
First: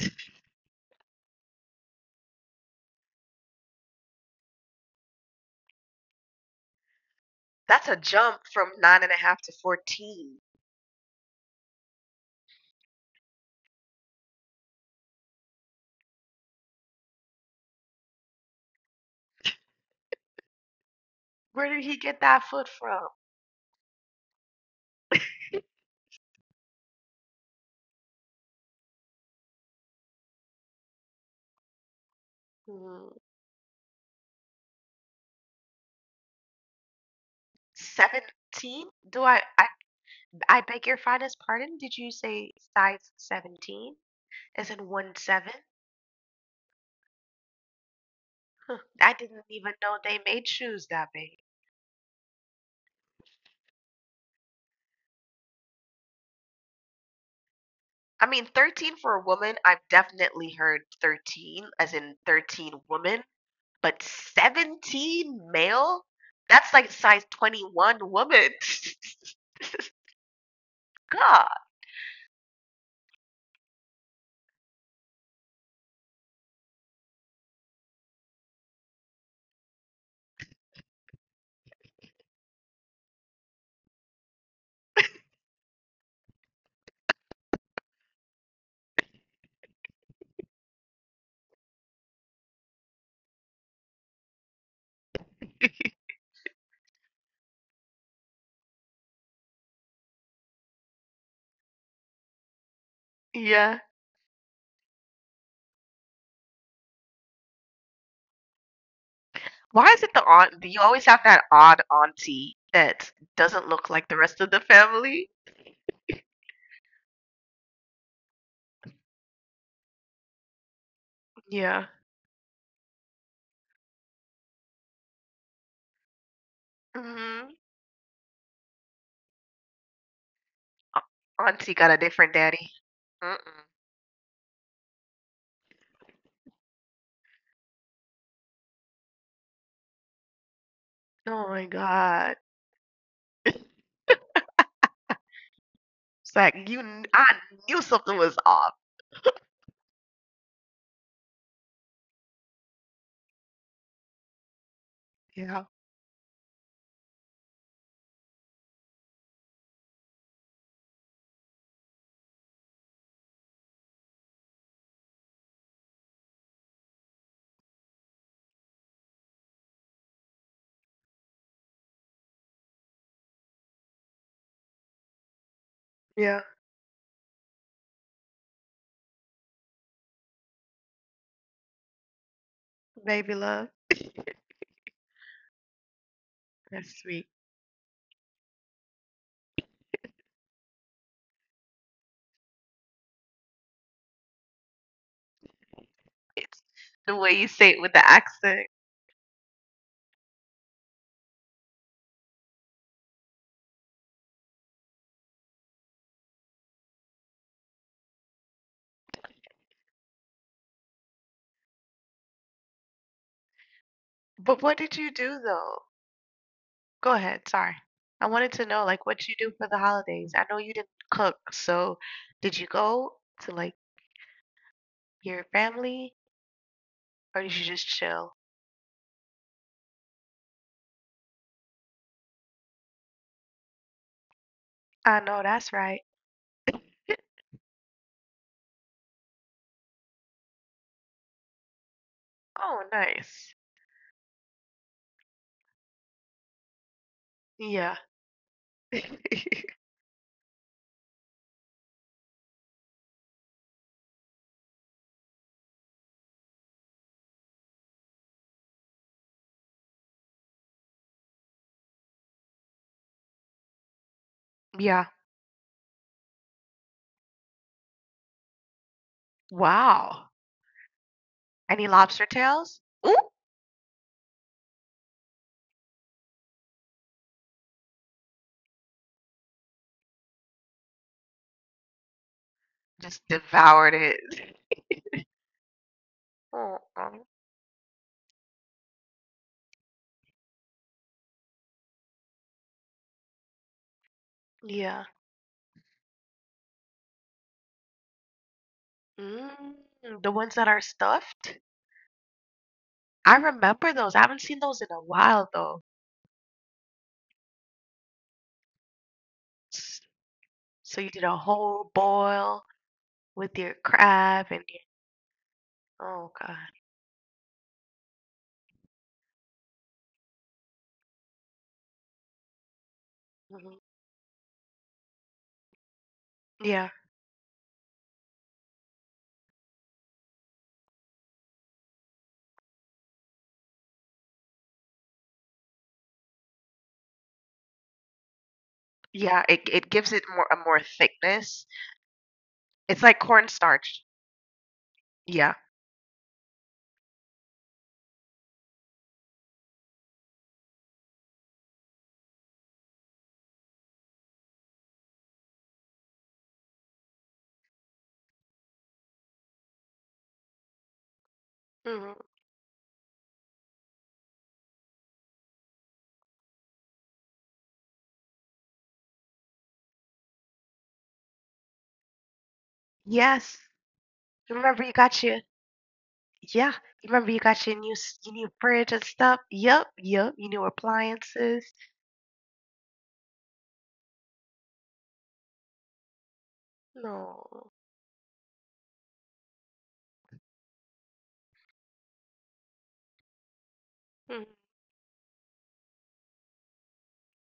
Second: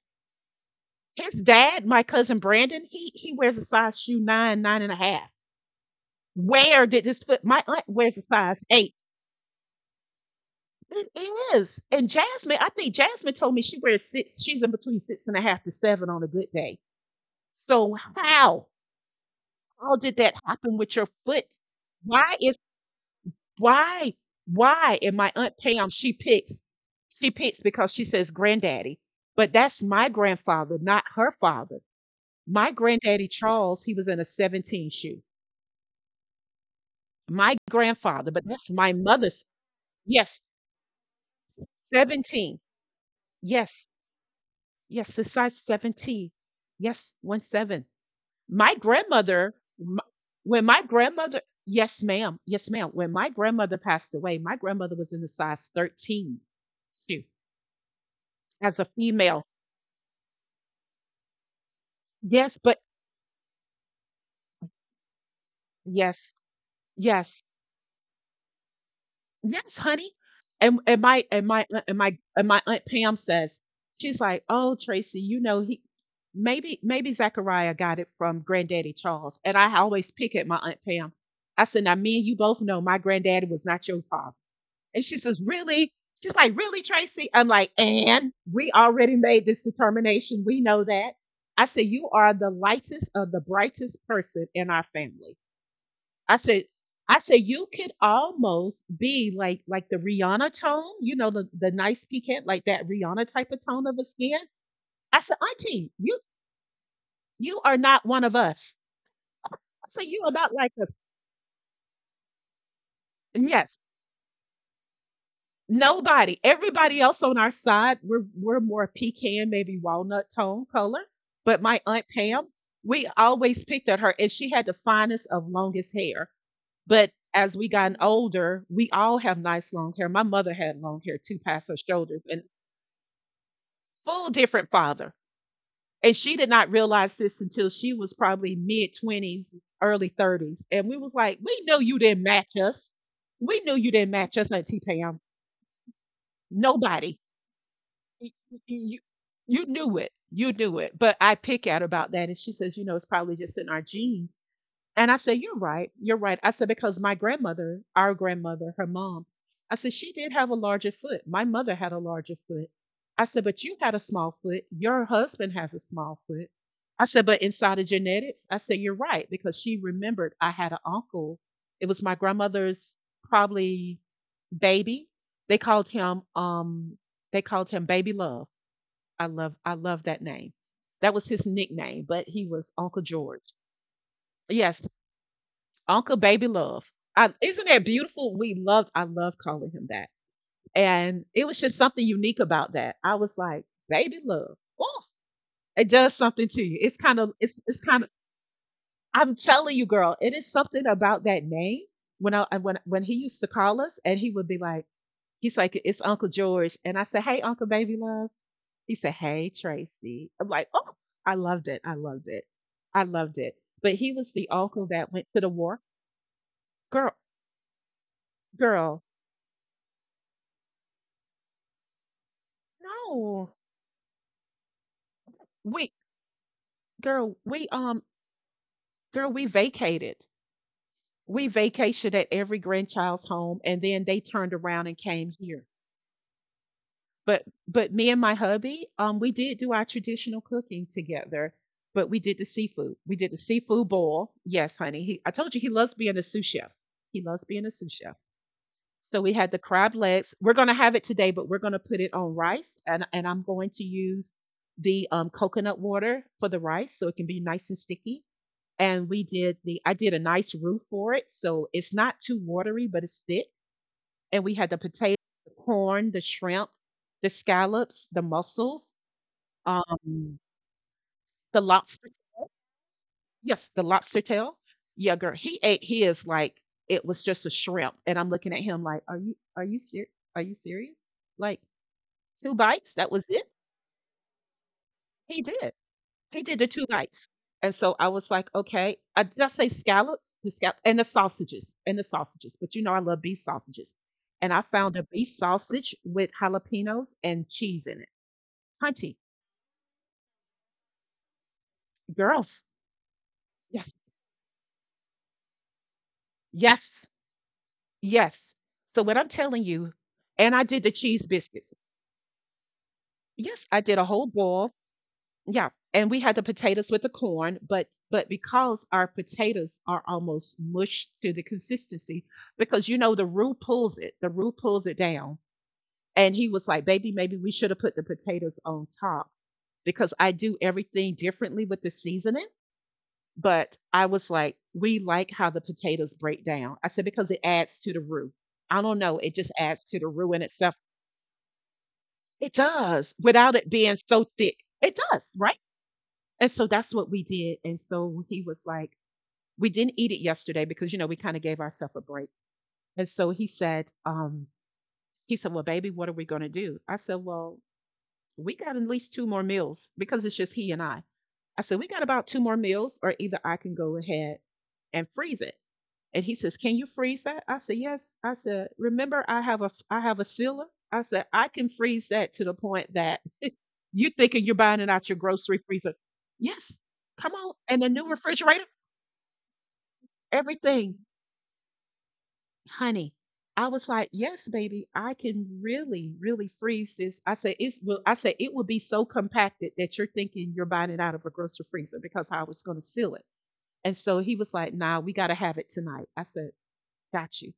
Speaker 1: His dad, my cousin Brandon, he wears a size shoe nine, nine and a half. Where did this foot? My aunt
Speaker 2: That's a
Speaker 1: wears a
Speaker 2: jump
Speaker 1: size
Speaker 2: from
Speaker 1: 8.
Speaker 2: 9.5 to 14.
Speaker 1: It is. And Jasmine, I think Jasmine told me she wears 6, she's in between six and a half to seven on a good day. So how? How did that happen with your foot?
Speaker 2: Where did he get
Speaker 1: Why
Speaker 2: that
Speaker 1: is
Speaker 2: foot from?
Speaker 1: why? Why? And my Aunt Pam, she picks because she says granddaddy. But that's my grandfather, not her father. My
Speaker 2: Hmm,
Speaker 1: granddaddy Charles, he was in a 17 shoe. My grandfather, but that's my
Speaker 2: 17? Do
Speaker 1: mother's.
Speaker 2: I, I,
Speaker 1: Yes,
Speaker 2: I beg your finest pardon? Did you
Speaker 1: 17.
Speaker 2: say size
Speaker 1: Yes,
Speaker 2: 17? As in
Speaker 1: yes,
Speaker 2: one
Speaker 1: it's size
Speaker 2: seven?
Speaker 1: 17. Yes, 17. My
Speaker 2: I didn't
Speaker 1: grandmother,
Speaker 2: even
Speaker 1: m
Speaker 2: know they made
Speaker 1: when my
Speaker 2: shoes that
Speaker 1: grandmother,
Speaker 2: big.
Speaker 1: yes, ma'am, yes, ma'am. When my grandmother passed away, my grandmother was in the size 13 shoe
Speaker 2: I mean,
Speaker 1: as a
Speaker 2: 13 for a
Speaker 1: female.
Speaker 2: woman, I've definitely heard 13, as in
Speaker 1: Yes, but
Speaker 2: 13 woman, but 17 male?
Speaker 1: yes,
Speaker 2: That's like size
Speaker 1: yes.
Speaker 2: 21 woman.
Speaker 1: Yes, honey. And my and
Speaker 2: God.
Speaker 1: my and my and my aunt Pam says she's like, oh Tracy, you know he maybe Zachariah got it from Granddaddy Charles. And I always pick at my aunt Pam. I said, now me and you both know my granddaddy was not your father. And she says, really? She's like, really, Tracy? I'm like, and we already made this determination. We know that. I said, you are the lightest of the brightest person in our family. I said, I said you could almost be like the Rihanna tone, you know, the nice piquant, like that Rihanna type of
Speaker 2: Yeah.
Speaker 1: tone of a skin. I said, Auntie, you are not one of us. I
Speaker 2: Why
Speaker 1: said,
Speaker 2: is it
Speaker 1: you
Speaker 2: the
Speaker 1: are not
Speaker 2: aunt? Do
Speaker 1: like
Speaker 2: you
Speaker 1: us.
Speaker 2: always have that odd auntie that
Speaker 1: And
Speaker 2: doesn't
Speaker 1: yes,
Speaker 2: look like the rest of the family?
Speaker 1: nobody. Everybody else on our side, we're more pecan, maybe walnut tone color. But my
Speaker 2: Yeah.
Speaker 1: aunt Pam, we always picked at her, and she had the finest of longest hair. But
Speaker 2: Mm-hmm.
Speaker 1: as we gotten older, we all have nice long hair. My mother had long hair too, past
Speaker 2: Auntie
Speaker 1: her
Speaker 2: got a
Speaker 1: shoulders,
Speaker 2: different
Speaker 1: and
Speaker 2: daddy. Mm-mm.
Speaker 1: full different father. And she did not realize this until she was probably mid 20s, early 30s. And we was like,
Speaker 2: Oh
Speaker 1: we
Speaker 2: my
Speaker 1: knew you didn't
Speaker 2: God.
Speaker 1: match us. We knew you didn't match us, Auntie Pam.
Speaker 2: It's like you, kn-
Speaker 1: Nobody.
Speaker 2: I knew something
Speaker 1: y-
Speaker 2: was
Speaker 1: y-
Speaker 2: off.
Speaker 1: you knew it, you knew it, but I pick at her about that and she says, you know, it's probably just in our genes. And I said, you're
Speaker 2: Yeah.
Speaker 1: right. You're right. I said, because my grandmother, our grandmother, her mom, I said, she did have a larger foot. My mother had a larger foot. I said, but you had a small foot. Your husband has a small foot. I said, but inside of genetics, I said, you're right. Because she remembered I had an uncle. It was my grandmother's probably baby. They called him,
Speaker 2: Yeah.
Speaker 1: um, they called him Baby Love. I love that name. That was his nickname, but he was Uncle
Speaker 2: Baby
Speaker 1: George.
Speaker 2: love.
Speaker 1: Yes, Uncle Baby Love.
Speaker 2: That's sweet.
Speaker 1: I, isn't that beautiful? I love calling him that. And it was just something unique about that. I was like, Baby Love. Oh, it does something to
Speaker 2: It's
Speaker 1: you.
Speaker 2: the way you say
Speaker 1: It's
Speaker 2: it with
Speaker 1: kind
Speaker 2: the
Speaker 1: of,
Speaker 2: accent.
Speaker 1: I'm telling you, girl, it is something about that name. When he used to call us and he would be like, he's like, it's Uncle George. And I said, hey, Uncle Baby Love. He said, hey, Tracy. I'm like, oh, I loved it. I loved it. I loved it. But he was the
Speaker 2: But what
Speaker 1: uncle
Speaker 2: did
Speaker 1: that
Speaker 2: you
Speaker 1: went
Speaker 2: do
Speaker 1: to the war.
Speaker 2: though?
Speaker 1: Girl,
Speaker 2: Go ahead, sorry. I wanted to know
Speaker 1: girl,
Speaker 2: like what you do for the holidays. I know you didn't cook, so did you go
Speaker 1: No.
Speaker 2: to like your
Speaker 1: We
Speaker 2: family
Speaker 1: girl,
Speaker 2: or did you
Speaker 1: we
Speaker 2: just chill?
Speaker 1: girl, we vacated. We vacationed at every grandchild's home and then they turned around and
Speaker 2: I
Speaker 1: came
Speaker 2: know
Speaker 1: here.
Speaker 2: that's right.
Speaker 1: But me and my hubby, we did do our traditional cooking together, but we did the
Speaker 2: Oh,
Speaker 1: seafood. We did the
Speaker 2: nice.
Speaker 1: seafood boil. Yes, honey. He I told you he loves being a sous chef. He loves being a sous
Speaker 2: Yeah.
Speaker 1: chef. So we had the crab legs. We're going to have it today, but we're going to put it on rice and I'm going to use the coconut water for the rice so it can be nice and sticky, and we did the I did a nice roof for it, so it's not too watery, but it's thick. And we had the
Speaker 2: Yeah.
Speaker 1: potato, the corn, the shrimp, the scallops, the mussels,
Speaker 2: Wow.
Speaker 1: um, the
Speaker 2: Any
Speaker 1: lobster.
Speaker 2: lobster tails? Ooh,
Speaker 1: Yes, the lobster tail. Yeah, girl, he ate his like it was just a shrimp, and I'm looking at him like, are you serious? Like two bites, that
Speaker 2: just
Speaker 1: was it.
Speaker 2: devoured it.
Speaker 1: He did. He did the
Speaker 2: Oh,
Speaker 1: two
Speaker 2: um,
Speaker 1: nights. And so I was like, okay. I did I say scallops? The scallop and the sausages. And the sausages. But you know I love beef sausages. And I found a
Speaker 2: yeah.
Speaker 1: beef sausage with jalapenos and cheese in it. Hunty,
Speaker 2: Mm, the ones that are stuffed?
Speaker 1: girls.
Speaker 2: I remember
Speaker 1: Yes.
Speaker 2: those. I haven't seen those in a while though.
Speaker 1: Yes. Yes. So what I'm telling you,
Speaker 2: S-
Speaker 1: and I did the
Speaker 2: So you did
Speaker 1: cheese
Speaker 2: a
Speaker 1: biscuits.
Speaker 2: whole boil with
Speaker 1: Yes,
Speaker 2: your
Speaker 1: I did a whole
Speaker 2: crab and
Speaker 1: boil.
Speaker 2: your,
Speaker 1: Yeah, and we
Speaker 2: oh
Speaker 1: had the
Speaker 2: God.
Speaker 1: potatoes with the corn, but because our potatoes are almost mushed to the consistency, because you know
Speaker 2: Mhm.
Speaker 1: the roux pulls it down. And he was like,
Speaker 2: Yeah.
Speaker 1: "Baby, maybe we should have put the potatoes on top because I do everything differently with the seasoning." But I was like, "We like how the potatoes break down." I said because it adds to the roux. I don't know, it just
Speaker 2: Yeah, it
Speaker 1: adds to
Speaker 2: it
Speaker 1: the
Speaker 2: gives
Speaker 1: roux
Speaker 2: it
Speaker 1: in
Speaker 2: more a
Speaker 1: itself.
Speaker 2: more thickness.
Speaker 1: It
Speaker 2: It's
Speaker 1: does,
Speaker 2: like
Speaker 1: without it being
Speaker 2: cornstarch.
Speaker 1: so thick. It does, right?
Speaker 2: Yeah.
Speaker 1: And so that's what we did. And so he was like, we didn't eat it yesterday because, you know, we kind of gave ourselves a break. And so he said, well, baby, what are we going to do? I said, well, we got at least two more meals because it's just he and I. I said, we got about
Speaker 2: Hmm.
Speaker 1: two more meals, or either I can go ahead and freeze it. And he says, can you freeze that? I said, yes. I said, remember, I have a sealer. I said, I can freeze that to the point that
Speaker 2: Yes.
Speaker 1: you're thinking you're buying it
Speaker 2: Remember you
Speaker 1: out your
Speaker 2: got your
Speaker 1: grocery freezer. Yes.
Speaker 2: Yeah.
Speaker 1: Come
Speaker 2: Remember you
Speaker 1: on.
Speaker 2: got
Speaker 1: And
Speaker 2: your
Speaker 1: the new
Speaker 2: your new
Speaker 1: refrigerator
Speaker 2: fridge and stuff. Yep, yep. Your new
Speaker 1: everything,
Speaker 2: appliances.
Speaker 1: honey. I was like, yes, baby, I can really, really freeze this.
Speaker 2: No.
Speaker 1: I said it will be so compacted that you're thinking you're buying it out of a grocery freezer because I was gonna seal it. And so he was
Speaker 2: Mhm.
Speaker 1: like, nah, we gotta have it tonight. I said, got you.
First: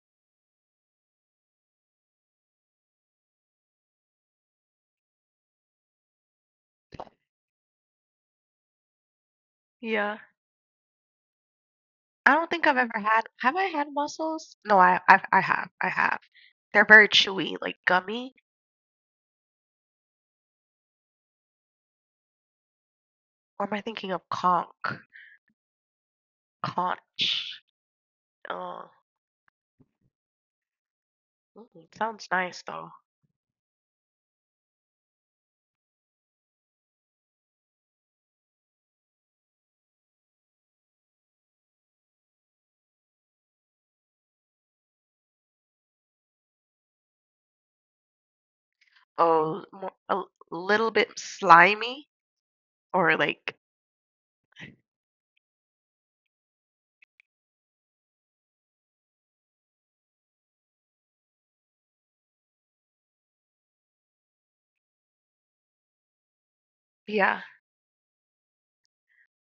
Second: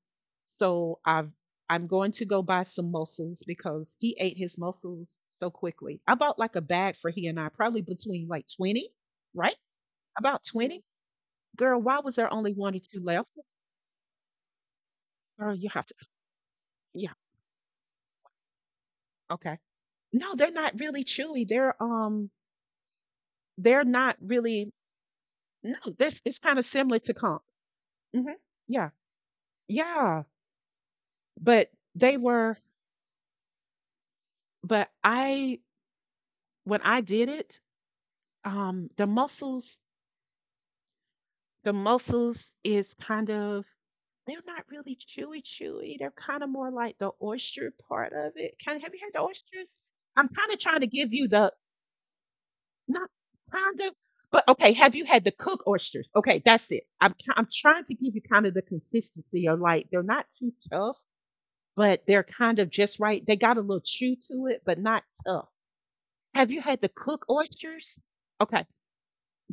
Speaker 1: So I've I'm going to go buy some mussels because he ate his mussels so quickly. I bought like a bag for he and I, probably between like 20, right?
Speaker 2: Yeah.
Speaker 1: About 20. Girl, why was there
Speaker 2: I don't
Speaker 1: only
Speaker 2: think
Speaker 1: one or
Speaker 2: I've ever
Speaker 1: two
Speaker 2: had
Speaker 1: left?
Speaker 2: have I had mussels? No, I've, I
Speaker 1: Girl,
Speaker 2: have.
Speaker 1: you have
Speaker 2: I
Speaker 1: to.
Speaker 2: have. They're very
Speaker 1: Yeah,
Speaker 2: chewy, like gummy.
Speaker 1: okay. No, they're not really chewy.
Speaker 2: Or am I
Speaker 1: They're
Speaker 2: thinking
Speaker 1: not
Speaker 2: of
Speaker 1: really
Speaker 2: conch?
Speaker 1: No, this, it's kind of similar to conch.
Speaker 2: Conch.
Speaker 1: Mhm.
Speaker 2: Oh,
Speaker 1: Yeah. Yeah. But
Speaker 2: mm,
Speaker 1: they
Speaker 2: sounds
Speaker 1: were.
Speaker 2: nice though.
Speaker 1: But I When I did it, the mussels, the mussels is kind of, they're not really chewy chewy. They're kind of more like the oyster part of it. Kind— have you had the
Speaker 2: Oh,
Speaker 1: oysters?
Speaker 2: more, a
Speaker 1: I'm
Speaker 2: l-
Speaker 1: kind of trying to
Speaker 2: little
Speaker 1: give
Speaker 2: bit
Speaker 1: you the—
Speaker 2: slimy
Speaker 1: not
Speaker 2: or like
Speaker 1: kind of. But okay, have you had the cook oysters? Okay, that's it. I'm trying to give you kind of the consistency of like they're not too tough, but they're kind of just right. They got a little chew to it, but not tough. Have you had the cook
Speaker 2: yeah.
Speaker 1: oysters? Okay,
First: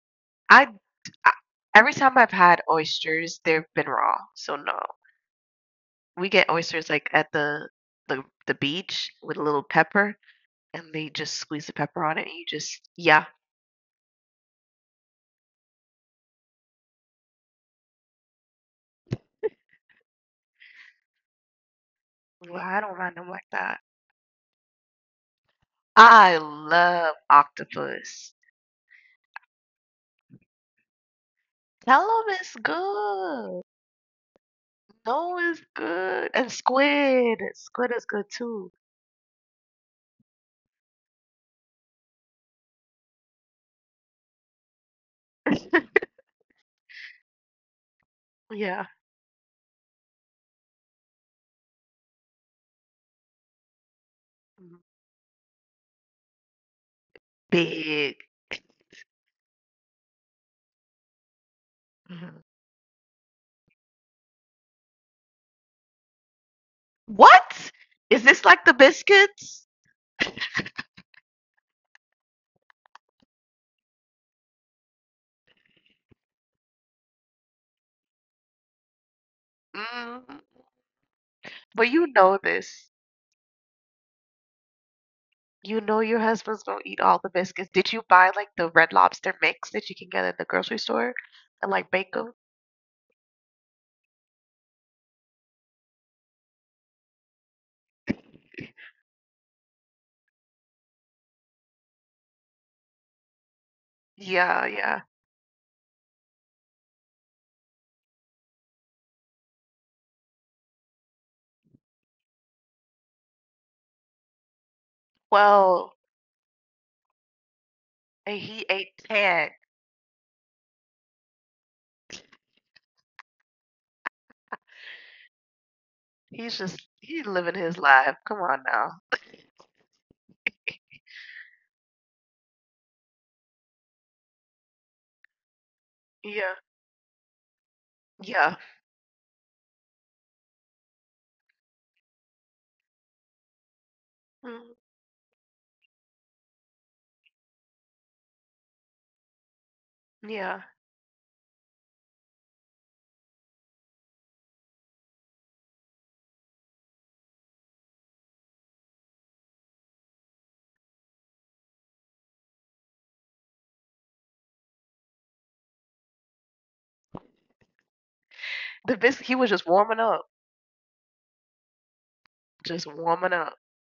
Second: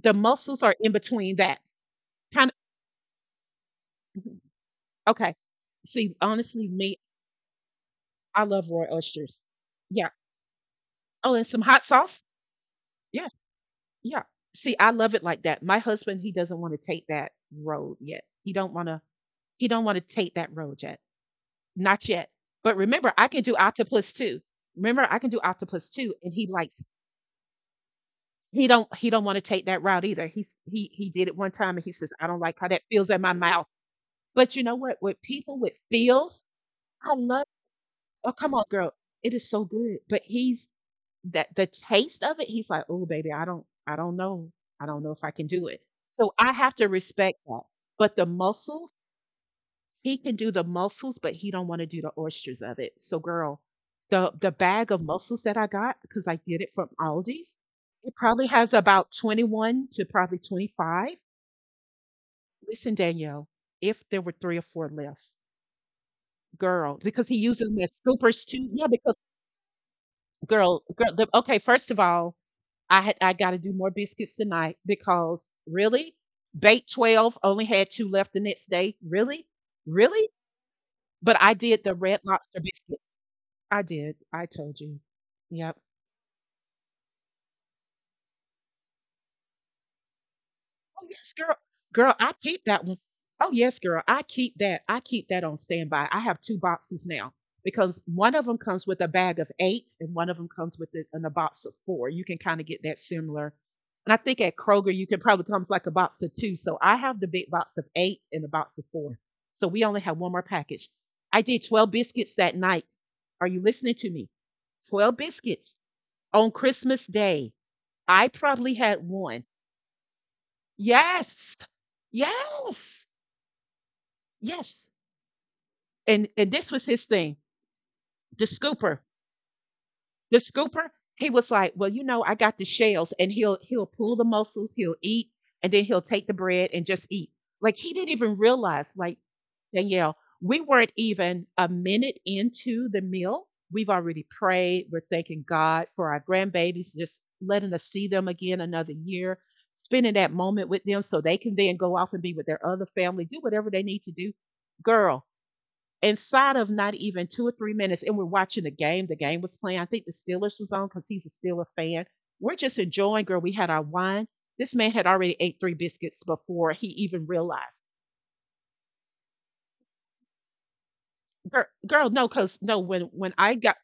Speaker 1: the mussels
Speaker 2: I,
Speaker 1: are in
Speaker 2: I
Speaker 1: between that,
Speaker 2: Every time I've
Speaker 1: kind
Speaker 2: had oysters, they've been raw.
Speaker 1: of. Mm-hmm.
Speaker 2: So no.
Speaker 1: Okay, see,
Speaker 2: We get
Speaker 1: honestly,
Speaker 2: oysters
Speaker 1: me,
Speaker 2: like at the the
Speaker 1: I
Speaker 2: the
Speaker 1: love raw
Speaker 2: beach with
Speaker 1: oysters.
Speaker 2: a little
Speaker 1: Yeah.
Speaker 2: pepper and they
Speaker 1: Oh,
Speaker 2: just
Speaker 1: and some
Speaker 2: squeeze the
Speaker 1: hot
Speaker 2: pepper on
Speaker 1: sauce.
Speaker 2: it and you just yeah.
Speaker 1: Yes. Yeah. See, I love it like that. My husband, he doesn't want to take that road yet. He don't want to take that road yet. Not yet.
Speaker 2: Well,
Speaker 1: But
Speaker 2: I don't
Speaker 1: remember,
Speaker 2: mind
Speaker 1: I
Speaker 2: them
Speaker 1: can
Speaker 2: like
Speaker 1: do
Speaker 2: that.
Speaker 1: octopus too. Remember, I can do octopus too. And
Speaker 2: I
Speaker 1: he likes—
Speaker 2: love octopus.
Speaker 1: he don't want to take that route either. He did it one time and he
Speaker 2: Tell
Speaker 1: says, I
Speaker 2: 'em
Speaker 1: don't
Speaker 2: it's
Speaker 1: like how that feels in my
Speaker 2: good.
Speaker 1: mouth. But you know what? With
Speaker 2: No,
Speaker 1: people
Speaker 2: it's
Speaker 1: with
Speaker 2: good.
Speaker 1: feels,
Speaker 2: And
Speaker 1: I
Speaker 2: squid.
Speaker 1: love—
Speaker 2: Squid is good
Speaker 1: oh come on,
Speaker 2: too.
Speaker 1: girl. It is so good. But he's— that the taste of it, he's like, oh baby, I don't know. I don't know if I can do it. So I have to respect that. But the
Speaker 2: Yeah.
Speaker 1: muscle— he can do the mussels, but he don't want to do the oysters of it. So, girl, the
Speaker 2: Mhm.
Speaker 1: bag of mussels that I got, because I get it from Aldi's, it
Speaker 2: Big.
Speaker 1: probably has about 21 to probably 25.
Speaker 2: Mhm.
Speaker 1: Listen, Danielle, if there were three or four left, girl, because he uses
Speaker 2: What?
Speaker 1: them as
Speaker 2: Is
Speaker 1: scoopers
Speaker 2: this like
Speaker 1: too.
Speaker 2: the
Speaker 1: Yeah, because
Speaker 2: biscuits?
Speaker 1: girl, girl. The— okay, first of all, I got to do more biscuits tonight because really, bait 12 only had two left the next day. Really, really.
Speaker 2: Mm.
Speaker 1: But I did
Speaker 2: But
Speaker 1: the
Speaker 2: you
Speaker 1: red
Speaker 2: know
Speaker 1: lobster
Speaker 2: this.
Speaker 1: biscuit. I did. I told you. Yep.
Speaker 2: You know your husband's gonna eat all the biscuits. Did you buy like the Red Lobster mix that you can get at the grocery
Speaker 1: Oh
Speaker 2: store
Speaker 1: yes, girl.
Speaker 2: and like bake
Speaker 1: Girl, I
Speaker 2: them?
Speaker 1: keep that one. Oh yes, girl. I keep that. I keep that on standby. I have two boxes now because one of them comes with a bag of eight, and one of them comes with a, in a box of four. You can kind of get that similar. And I think at
Speaker 2: Yeah,
Speaker 1: Kroger
Speaker 2: yeah.
Speaker 1: you can probably comes like a box of two. So I have the big box of eight and a box of four. So we only have one more package. I did 12 biscuits that night. Are you listening to me? 12 biscuits
Speaker 2: Well,
Speaker 1: on Christmas Day. I
Speaker 2: and he
Speaker 1: probably
Speaker 2: ate
Speaker 1: had one.
Speaker 2: 10.
Speaker 1: Yes. Yes. Yes. And
Speaker 2: He's
Speaker 1: this was
Speaker 2: just
Speaker 1: his
Speaker 2: he's
Speaker 1: thing.
Speaker 2: living his life. Come
Speaker 1: The
Speaker 2: on
Speaker 1: scooper.
Speaker 2: now.
Speaker 1: The scooper, he was like, "Well, you know, I got the shells," and he'll pull the mussels, he'll eat, and then he'll take the
Speaker 2: Yeah.
Speaker 1: bread and just eat. Like he didn't even
Speaker 2: Yeah.
Speaker 1: realize, like, Danielle, we weren't even a minute into the meal. We've already
Speaker 2: Mm,
Speaker 1: prayed. We're thanking God for our grandbabies, just letting us see them again another year, spending that
Speaker 2: yeah.
Speaker 1: moment with them so they can then go off and be with their other family, do whatever they need to do. Girl, inside of not even 2 or 3 minutes, and we're watching the game. The game was playing. I think the Steelers was on because he's a Steelers fan. We're just enjoying, girl. We had our wine. This man had already ate three biscuits before he even realized.
Speaker 2: The bis He was just warming up.
Speaker 1: Girl, girl, no, cause no,
Speaker 2: Just
Speaker 1: when
Speaker 2: warming
Speaker 1: I
Speaker 2: up.
Speaker 1: got—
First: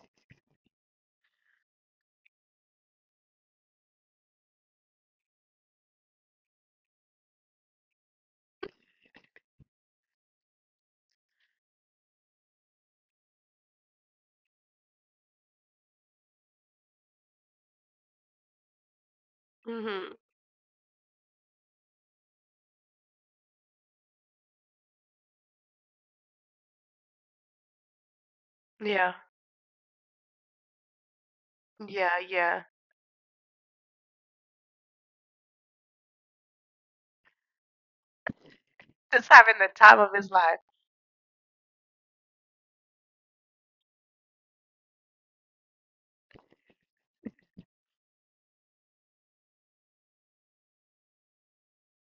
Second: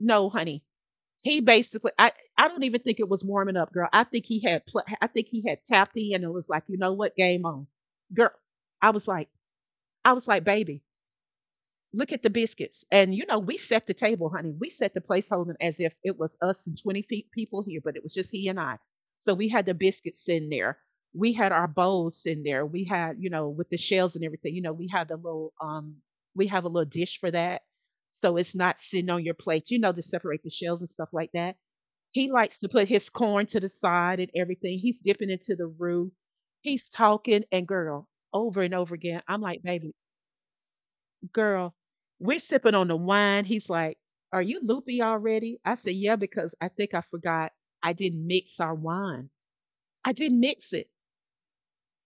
Speaker 1: no, honey, he basically— I don't even think it was warming up, girl. I think he had pl-— I think he had tapped in and it was like, you know what, game on, girl. I was like, baby, look at the biscuits. And, you know, we set the table, honey. We set the placeholder as if it was us and 20 fe- people here, but it was just he and I. So we had the
Speaker 2: Mhm.
Speaker 1: biscuits in there. We had our bowls in there. We had, you know, with the shells and everything, you know, we had the little, we have a little dish for that. So it's not sitting
Speaker 2: Yeah.
Speaker 1: on your plate, you know, to separate the shells and stuff like that.
Speaker 2: Yeah,
Speaker 1: He likes
Speaker 2: yeah.
Speaker 1: to put his corn to the side and everything. He's dipping into the roux. He's talking and girl over and over again.
Speaker 2: Just
Speaker 1: I'm
Speaker 2: having
Speaker 1: like,
Speaker 2: the
Speaker 1: baby—
Speaker 2: time of his life.
Speaker 1: girl, we're sipping on the wine. He's like, are you loopy already? I said, yeah, because I think I forgot— I didn't mix our wine. I didn't mix it.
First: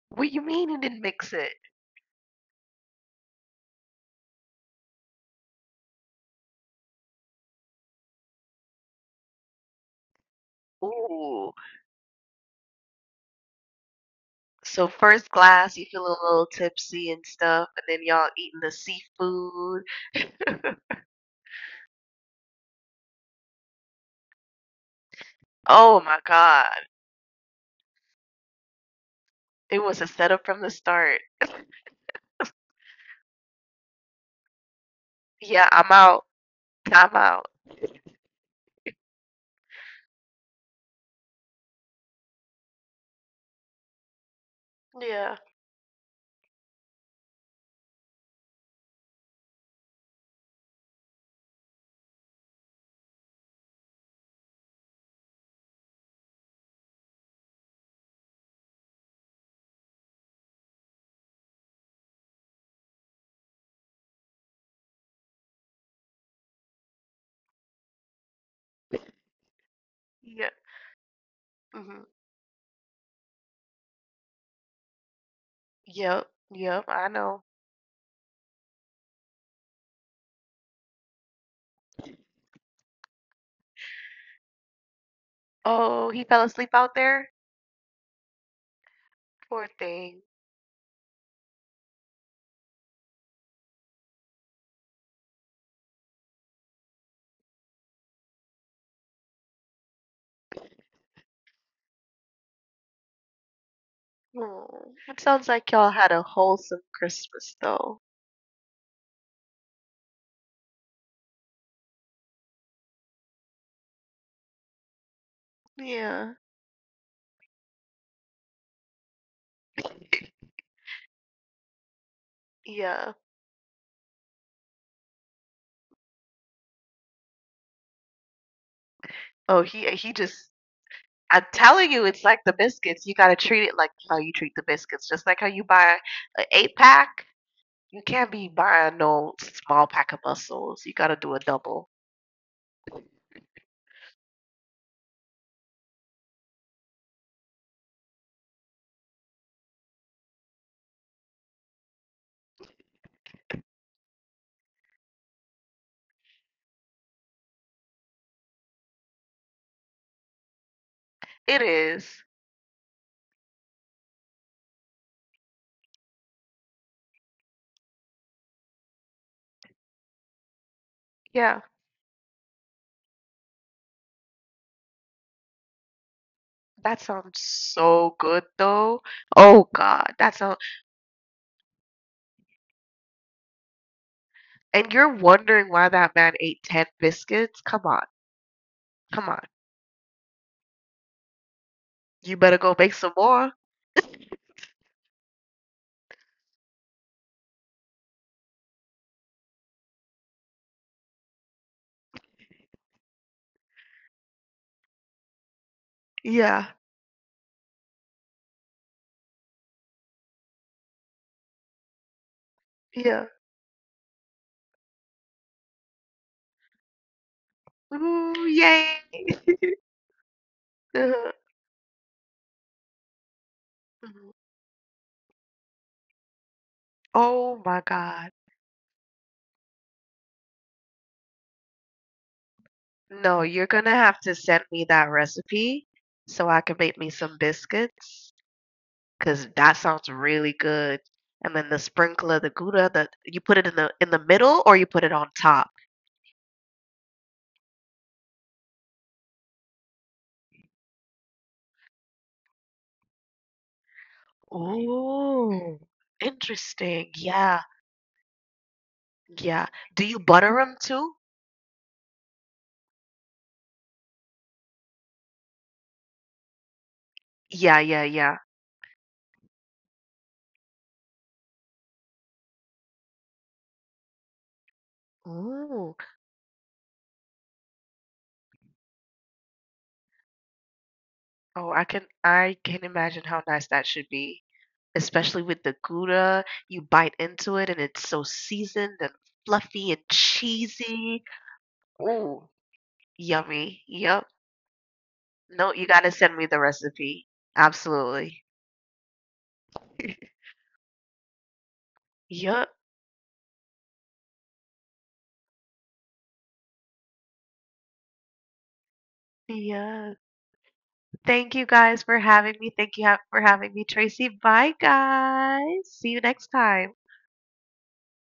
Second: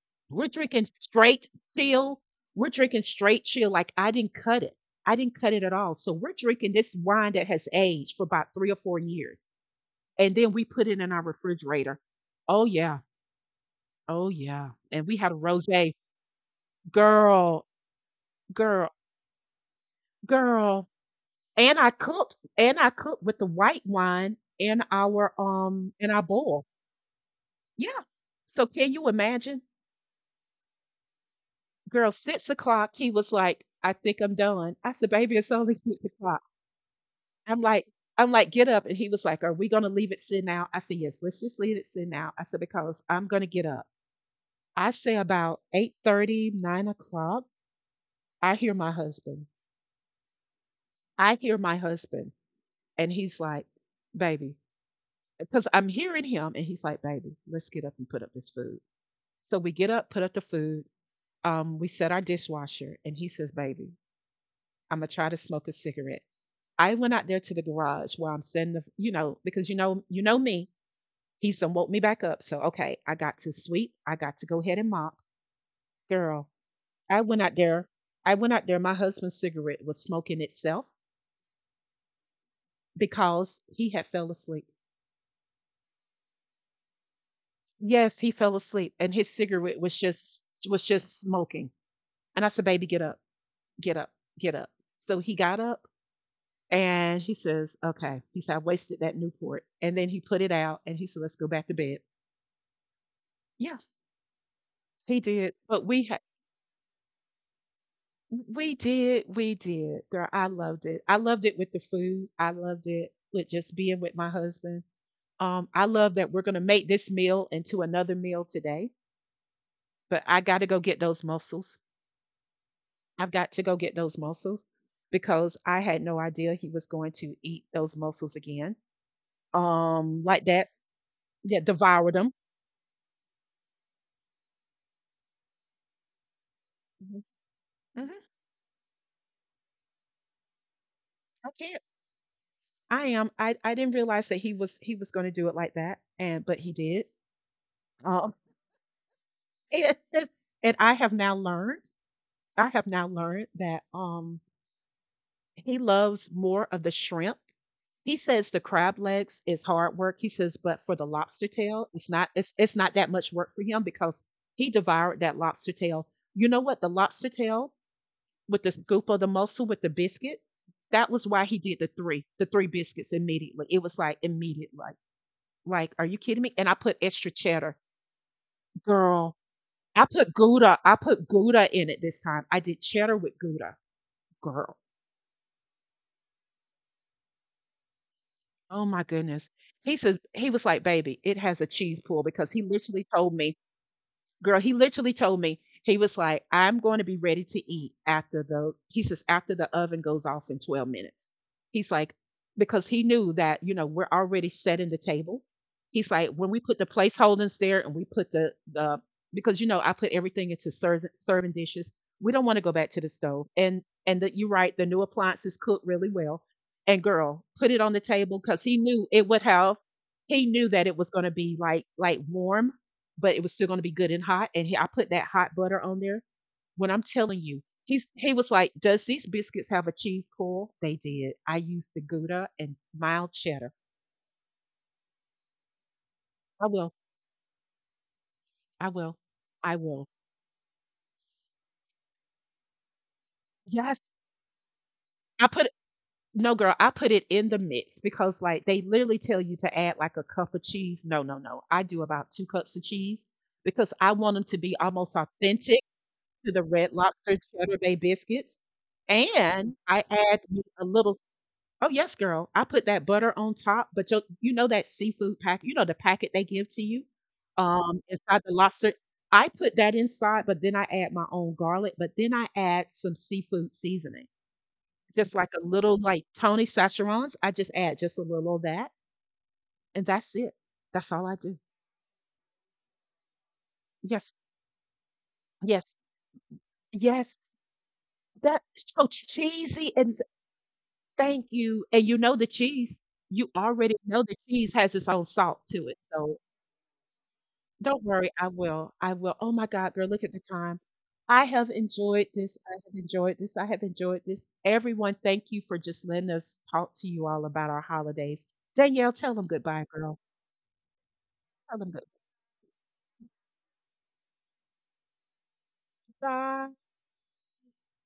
Speaker 2: What you
Speaker 1: We're
Speaker 2: mean he
Speaker 1: drinking
Speaker 2: didn't mix
Speaker 1: straight
Speaker 2: it?
Speaker 1: chill. We're drinking straight chill. Like I didn't cut it. I didn't cut it at all. So we're drinking this wine that has aged for about 3 or 4 years. And then we put it in our
Speaker 2: Ooh.
Speaker 1: refrigerator. Oh yeah. Oh yeah.
Speaker 2: So
Speaker 1: And we
Speaker 2: first
Speaker 1: had a rose.
Speaker 2: glass, you feeling a little tipsy and
Speaker 1: Girl,
Speaker 2: stuff, and then y'all eating the
Speaker 1: girl,
Speaker 2: seafood.
Speaker 1: girl. And I cooked, and I cooked with the white wine
Speaker 2: Oh
Speaker 1: in
Speaker 2: my
Speaker 1: our bowl.
Speaker 2: God.
Speaker 1: Yeah. So can you imagine?
Speaker 2: It was a setup from the start.
Speaker 1: Girl, 6 o'clock. He was like, "I think I'm done." I said, "Baby, it's
Speaker 2: Yeah,
Speaker 1: only
Speaker 2: I'm
Speaker 1: six
Speaker 2: out.
Speaker 1: o'clock.
Speaker 2: Time out.
Speaker 1: I'm like I'm like, 'Get up.'" And he was like, "Are we gonna leave it sitting out?" I said, "Yes, let's just leave it sitting out." I said, "Because I'm gonna get up." I say
Speaker 2: Yeah.
Speaker 1: about 8:30, 9 o'clock, I hear my husband. I hear my husband, and he's like, "Baby,"— because I'm hearing him, and he's like, "Baby, let's get up and put up this food." So we get up, put up the food. We set our dishwasher, and he says, "Baby, I'm gonna try to smoke a cigarette." I went out there to the garage where I'm sitting, the, you know, because you know
Speaker 2: Yeah.
Speaker 1: me. He's done woke me
Speaker 2: Hmm.
Speaker 1: back up. So okay, I got to sweep. I got to go ahead and mop.
Speaker 2: Yep.
Speaker 1: Girl,
Speaker 2: Yep. I
Speaker 1: I
Speaker 2: know.
Speaker 1: went out there. I went out there. My husband's cigarette was smoking itself because he had fell asleep.
Speaker 2: Oh, he fell asleep out there?
Speaker 1: Yes, he fell asleep, and his
Speaker 2: Poor
Speaker 1: cigarette was
Speaker 2: thing.
Speaker 1: just— was just smoking. And I said, baby, get up, get up, get up. So he got up and he says, okay. He said, I wasted that Newport. And then he put it out and he said, let's go back to bed. Yeah,
Speaker 2: Oh, it
Speaker 1: he
Speaker 2: sounds
Speaker 1: did.
Speaker 2: like
Speaker 1: But
Speaker 2: y'all
Speaker 1: we
Speaker 2: had
Speaker 1: had—
Speaker 2: a wholesome Christmas though.
Speaker 1: we did. Girl, I loved it. I loved it with the food. I loved it with just being with my husband. I love that
Speaker 2: Yeah,
Speaker 1: we're going to make this meal into another meal today, but I got to go get those mussels.
Speaker 2: yeah.
Speaker 1: I've got to go get those mussels because I had no idea he was going to eat those mussels again.
Speaker 2: Oh, he
Speaker 1: Um, like
Speaker 2: just
Speaker 1: that—
Speaker 2: I'm
Speaker 1: that
Speaker 2: telling you,
Speaker 1: devoured
Speaker 2: it's
Speaker 1: them.
Speaker 2: like the biscuits. You gotta treat it like how you treat the biscuits. Just like how you buy an eight
Speaker 1: Mhm.
Speaker 2: pack, you
Speaker 1: Mhm.
Speaker 2: can't be buying no small pack of mussels. You gotta do a
Speaker 1: I can't.
Speaker 2: double.
Speaker 1: I am. I didn't realize that he was going to do it like that, and but he did. Um, and, and I have now learned. I have now learned that he loves more of the shrimp. He says the crab legs is hard work. He says, but for the lobster
Speaker 2: It
Speaker 1: tail, it's
Speaker 2: is.
Speaker 1: not. It's not that much work for him because he devoured that lobster tail. You know what? The lobster tail with the scoop of the mussel with the biscuit. That was why
Speaker 2: Yeah.
Speaker 1: he did the three biscuits immediately. It was like immediate, like, are you kidding me? And I
Speaker 2: That
Speaker 1: put extra
Speaker 2: sounds
Speaker 1: cheddar,
Speaker 2: so good though.
Speaker 1: girl.
Speaker 2: Oh
Speaker 1: I
Speaker 2: God, that
Speaker 1: put
Speaker 2: sounds.
Speaker 1: Gouda. I put Gouda in it this time. I did cheddar with Gouda, girl.
Speaker 2: And you're wondering why that man ate 10 biscuits? Come on,
Speaker 1: Oh my
Speaker 2: come on.
Speaker 1: goodness. He says— he was like, baby, it has a cheese pull
Speaker 2: You
Speaker 1: because
Speaker 2: better
Speaker 1: he
Speaker 2: go make
Speaker 1: literally
Speaker 2: some
Speaker 1: told
Speaker 2: more.
Speaker 1: me— girl, he literally told me, he was like, I'm going to be ready to eat after the— he says, after the oven goes off in 12 minutes. He's like, because he knew that, you know, we're already setting the table. He's like, when we
Speaker 2: Yeah,
Speaker 1: put the placeholders there and we put the, because, you know, I put everything into serving, serving dishes. We don't want to go back to the
Speaker 2: yeah.
Speaker 1: stove. And that you're right, the new appliances cook really well. And girl, put it on the
Speaker 2: Ooh,
Speaker 1: table because he
Speaker 2: yay.
Speaker 1: knew it would have— he knew that it was
Speaker 2: Uh-huh.
Speaker 1: going to be like warm, but it was still going to be good and
Speaker 2: Mhm.
Speaker 1: hot. And he— I put that hot butter on there. When I'm telling
Speaker 2: Oh
Speaker 1: you,
Speaker 2: my
Speaker 1: he's—
Speaker 2: God.
Speaker 1: he was like, "Does these biscuits have a cheese pull?" They did. I used the Gouda and mild
Speaker 2: No, you're
Speaker 1: cheddar.
Speaker 2: gonna have to send me that recipe so I
Speaker 1: I
Speaker 2: can
Speaker 1: will.
Speaker 2: make me some biscuits,
Speaker 1: I will.
Speaker 2: 'cause that
Speaker 1: I
Speaker 2: sounds
Speaker 1: will.
Speaker 2: really good. And then the sprinkler, the gouda, the you put it in the
Speaker 1: Yes,
Speaker 2: in the middle or you put it on
Speaker 1: I
Speaker 2: top.
Speaker 1: put— no girl. I put it in the mix, because like they literally tell you to add like a cup of cheese. No, no, no. I do about two cups of cheese because I want them to be almost
Speaker 2: Ooh,
Speaker 1: authentic to the Red
Speaker 2: interesting.
Speaker 1: Lobster
Speaker 2: Yeah,
Speaker 1: Cheddar Bay biscuits.
Speaker 2: yeah.
Speaker 1: And
Speaker 2: Do
Speaker 1: I
Speaker 2: you
Speaker 1: add
Speaker 2: butter
Speaker 1: me
Speaker 2: them
Speaker 1: a
Speaker 2: too?
Speaker 1: little— oh yes, girl. I put that butter on top, but you— you know that seafood packet, you know the packet they give to you,
Speaker 2: Yeah, yeah, yeah.
Speaker 1: inside the lobster. I put that inside, but then I add my own garlic, but then I add some seafood seasoning, just like a
Speaker 2: Ooh.
Speaker 1: little like Tony Sacherons. I just add just a little of that, and that's it. That's all I do.
Speaker 2: Oh, I can imagine how nice that should
Speaker 1: Yes,
Speaker 2: be, especially with the
Speaker 1: yes,
Speaker 2: Gouda. You bite
Speaker 1: yes.
Speaker 2: into it and it's so
Speaker 1: That's
Speaker 2: seasoned and
Speaker 1: so
Speaker 2: fluffy
Speaker 1: cheesy,
Speaker 2: and
Speaker 1: and
Speaker 2: cheesy.
Speaker 1: thank you. And you know
Speaker 2: Ooh,
Speaker 1: the cheese. You
Speaker 2: yummy.
Speaker 1: already
Speaker 2: Yep.
Speaker 1: know the cheese has its own salt
Speaker 2: No, you
Speaker 1: to it,
Speaker 2: gotta send me
Speaker 1: so—
Speaker 2: the recipe.
Speaker 1: don't worry,
Speaker 2: Absolutely.
Speaker 1: I will, I will. Oh my God, girl, look at the time. I have enjoyed
Speaker 2: Yep.
Speaker 1: this. I have enjoyed this. I have enjoyed this. Everyone, thank you for just letting us talk to you all about our holidays. Danielle, tell them goodbye,
Speaker 2: Yeah.
Speaker 1: girl.
Speaker 2: Thank you
Speaker 1: Tell
Speaker 2: guys
Speaker 1: them
Speaker 2: for having me. Thank you ha for having me, Tracy. Bye, guys. See you next
Speaker 1: goodbye.
Speaker 2: time.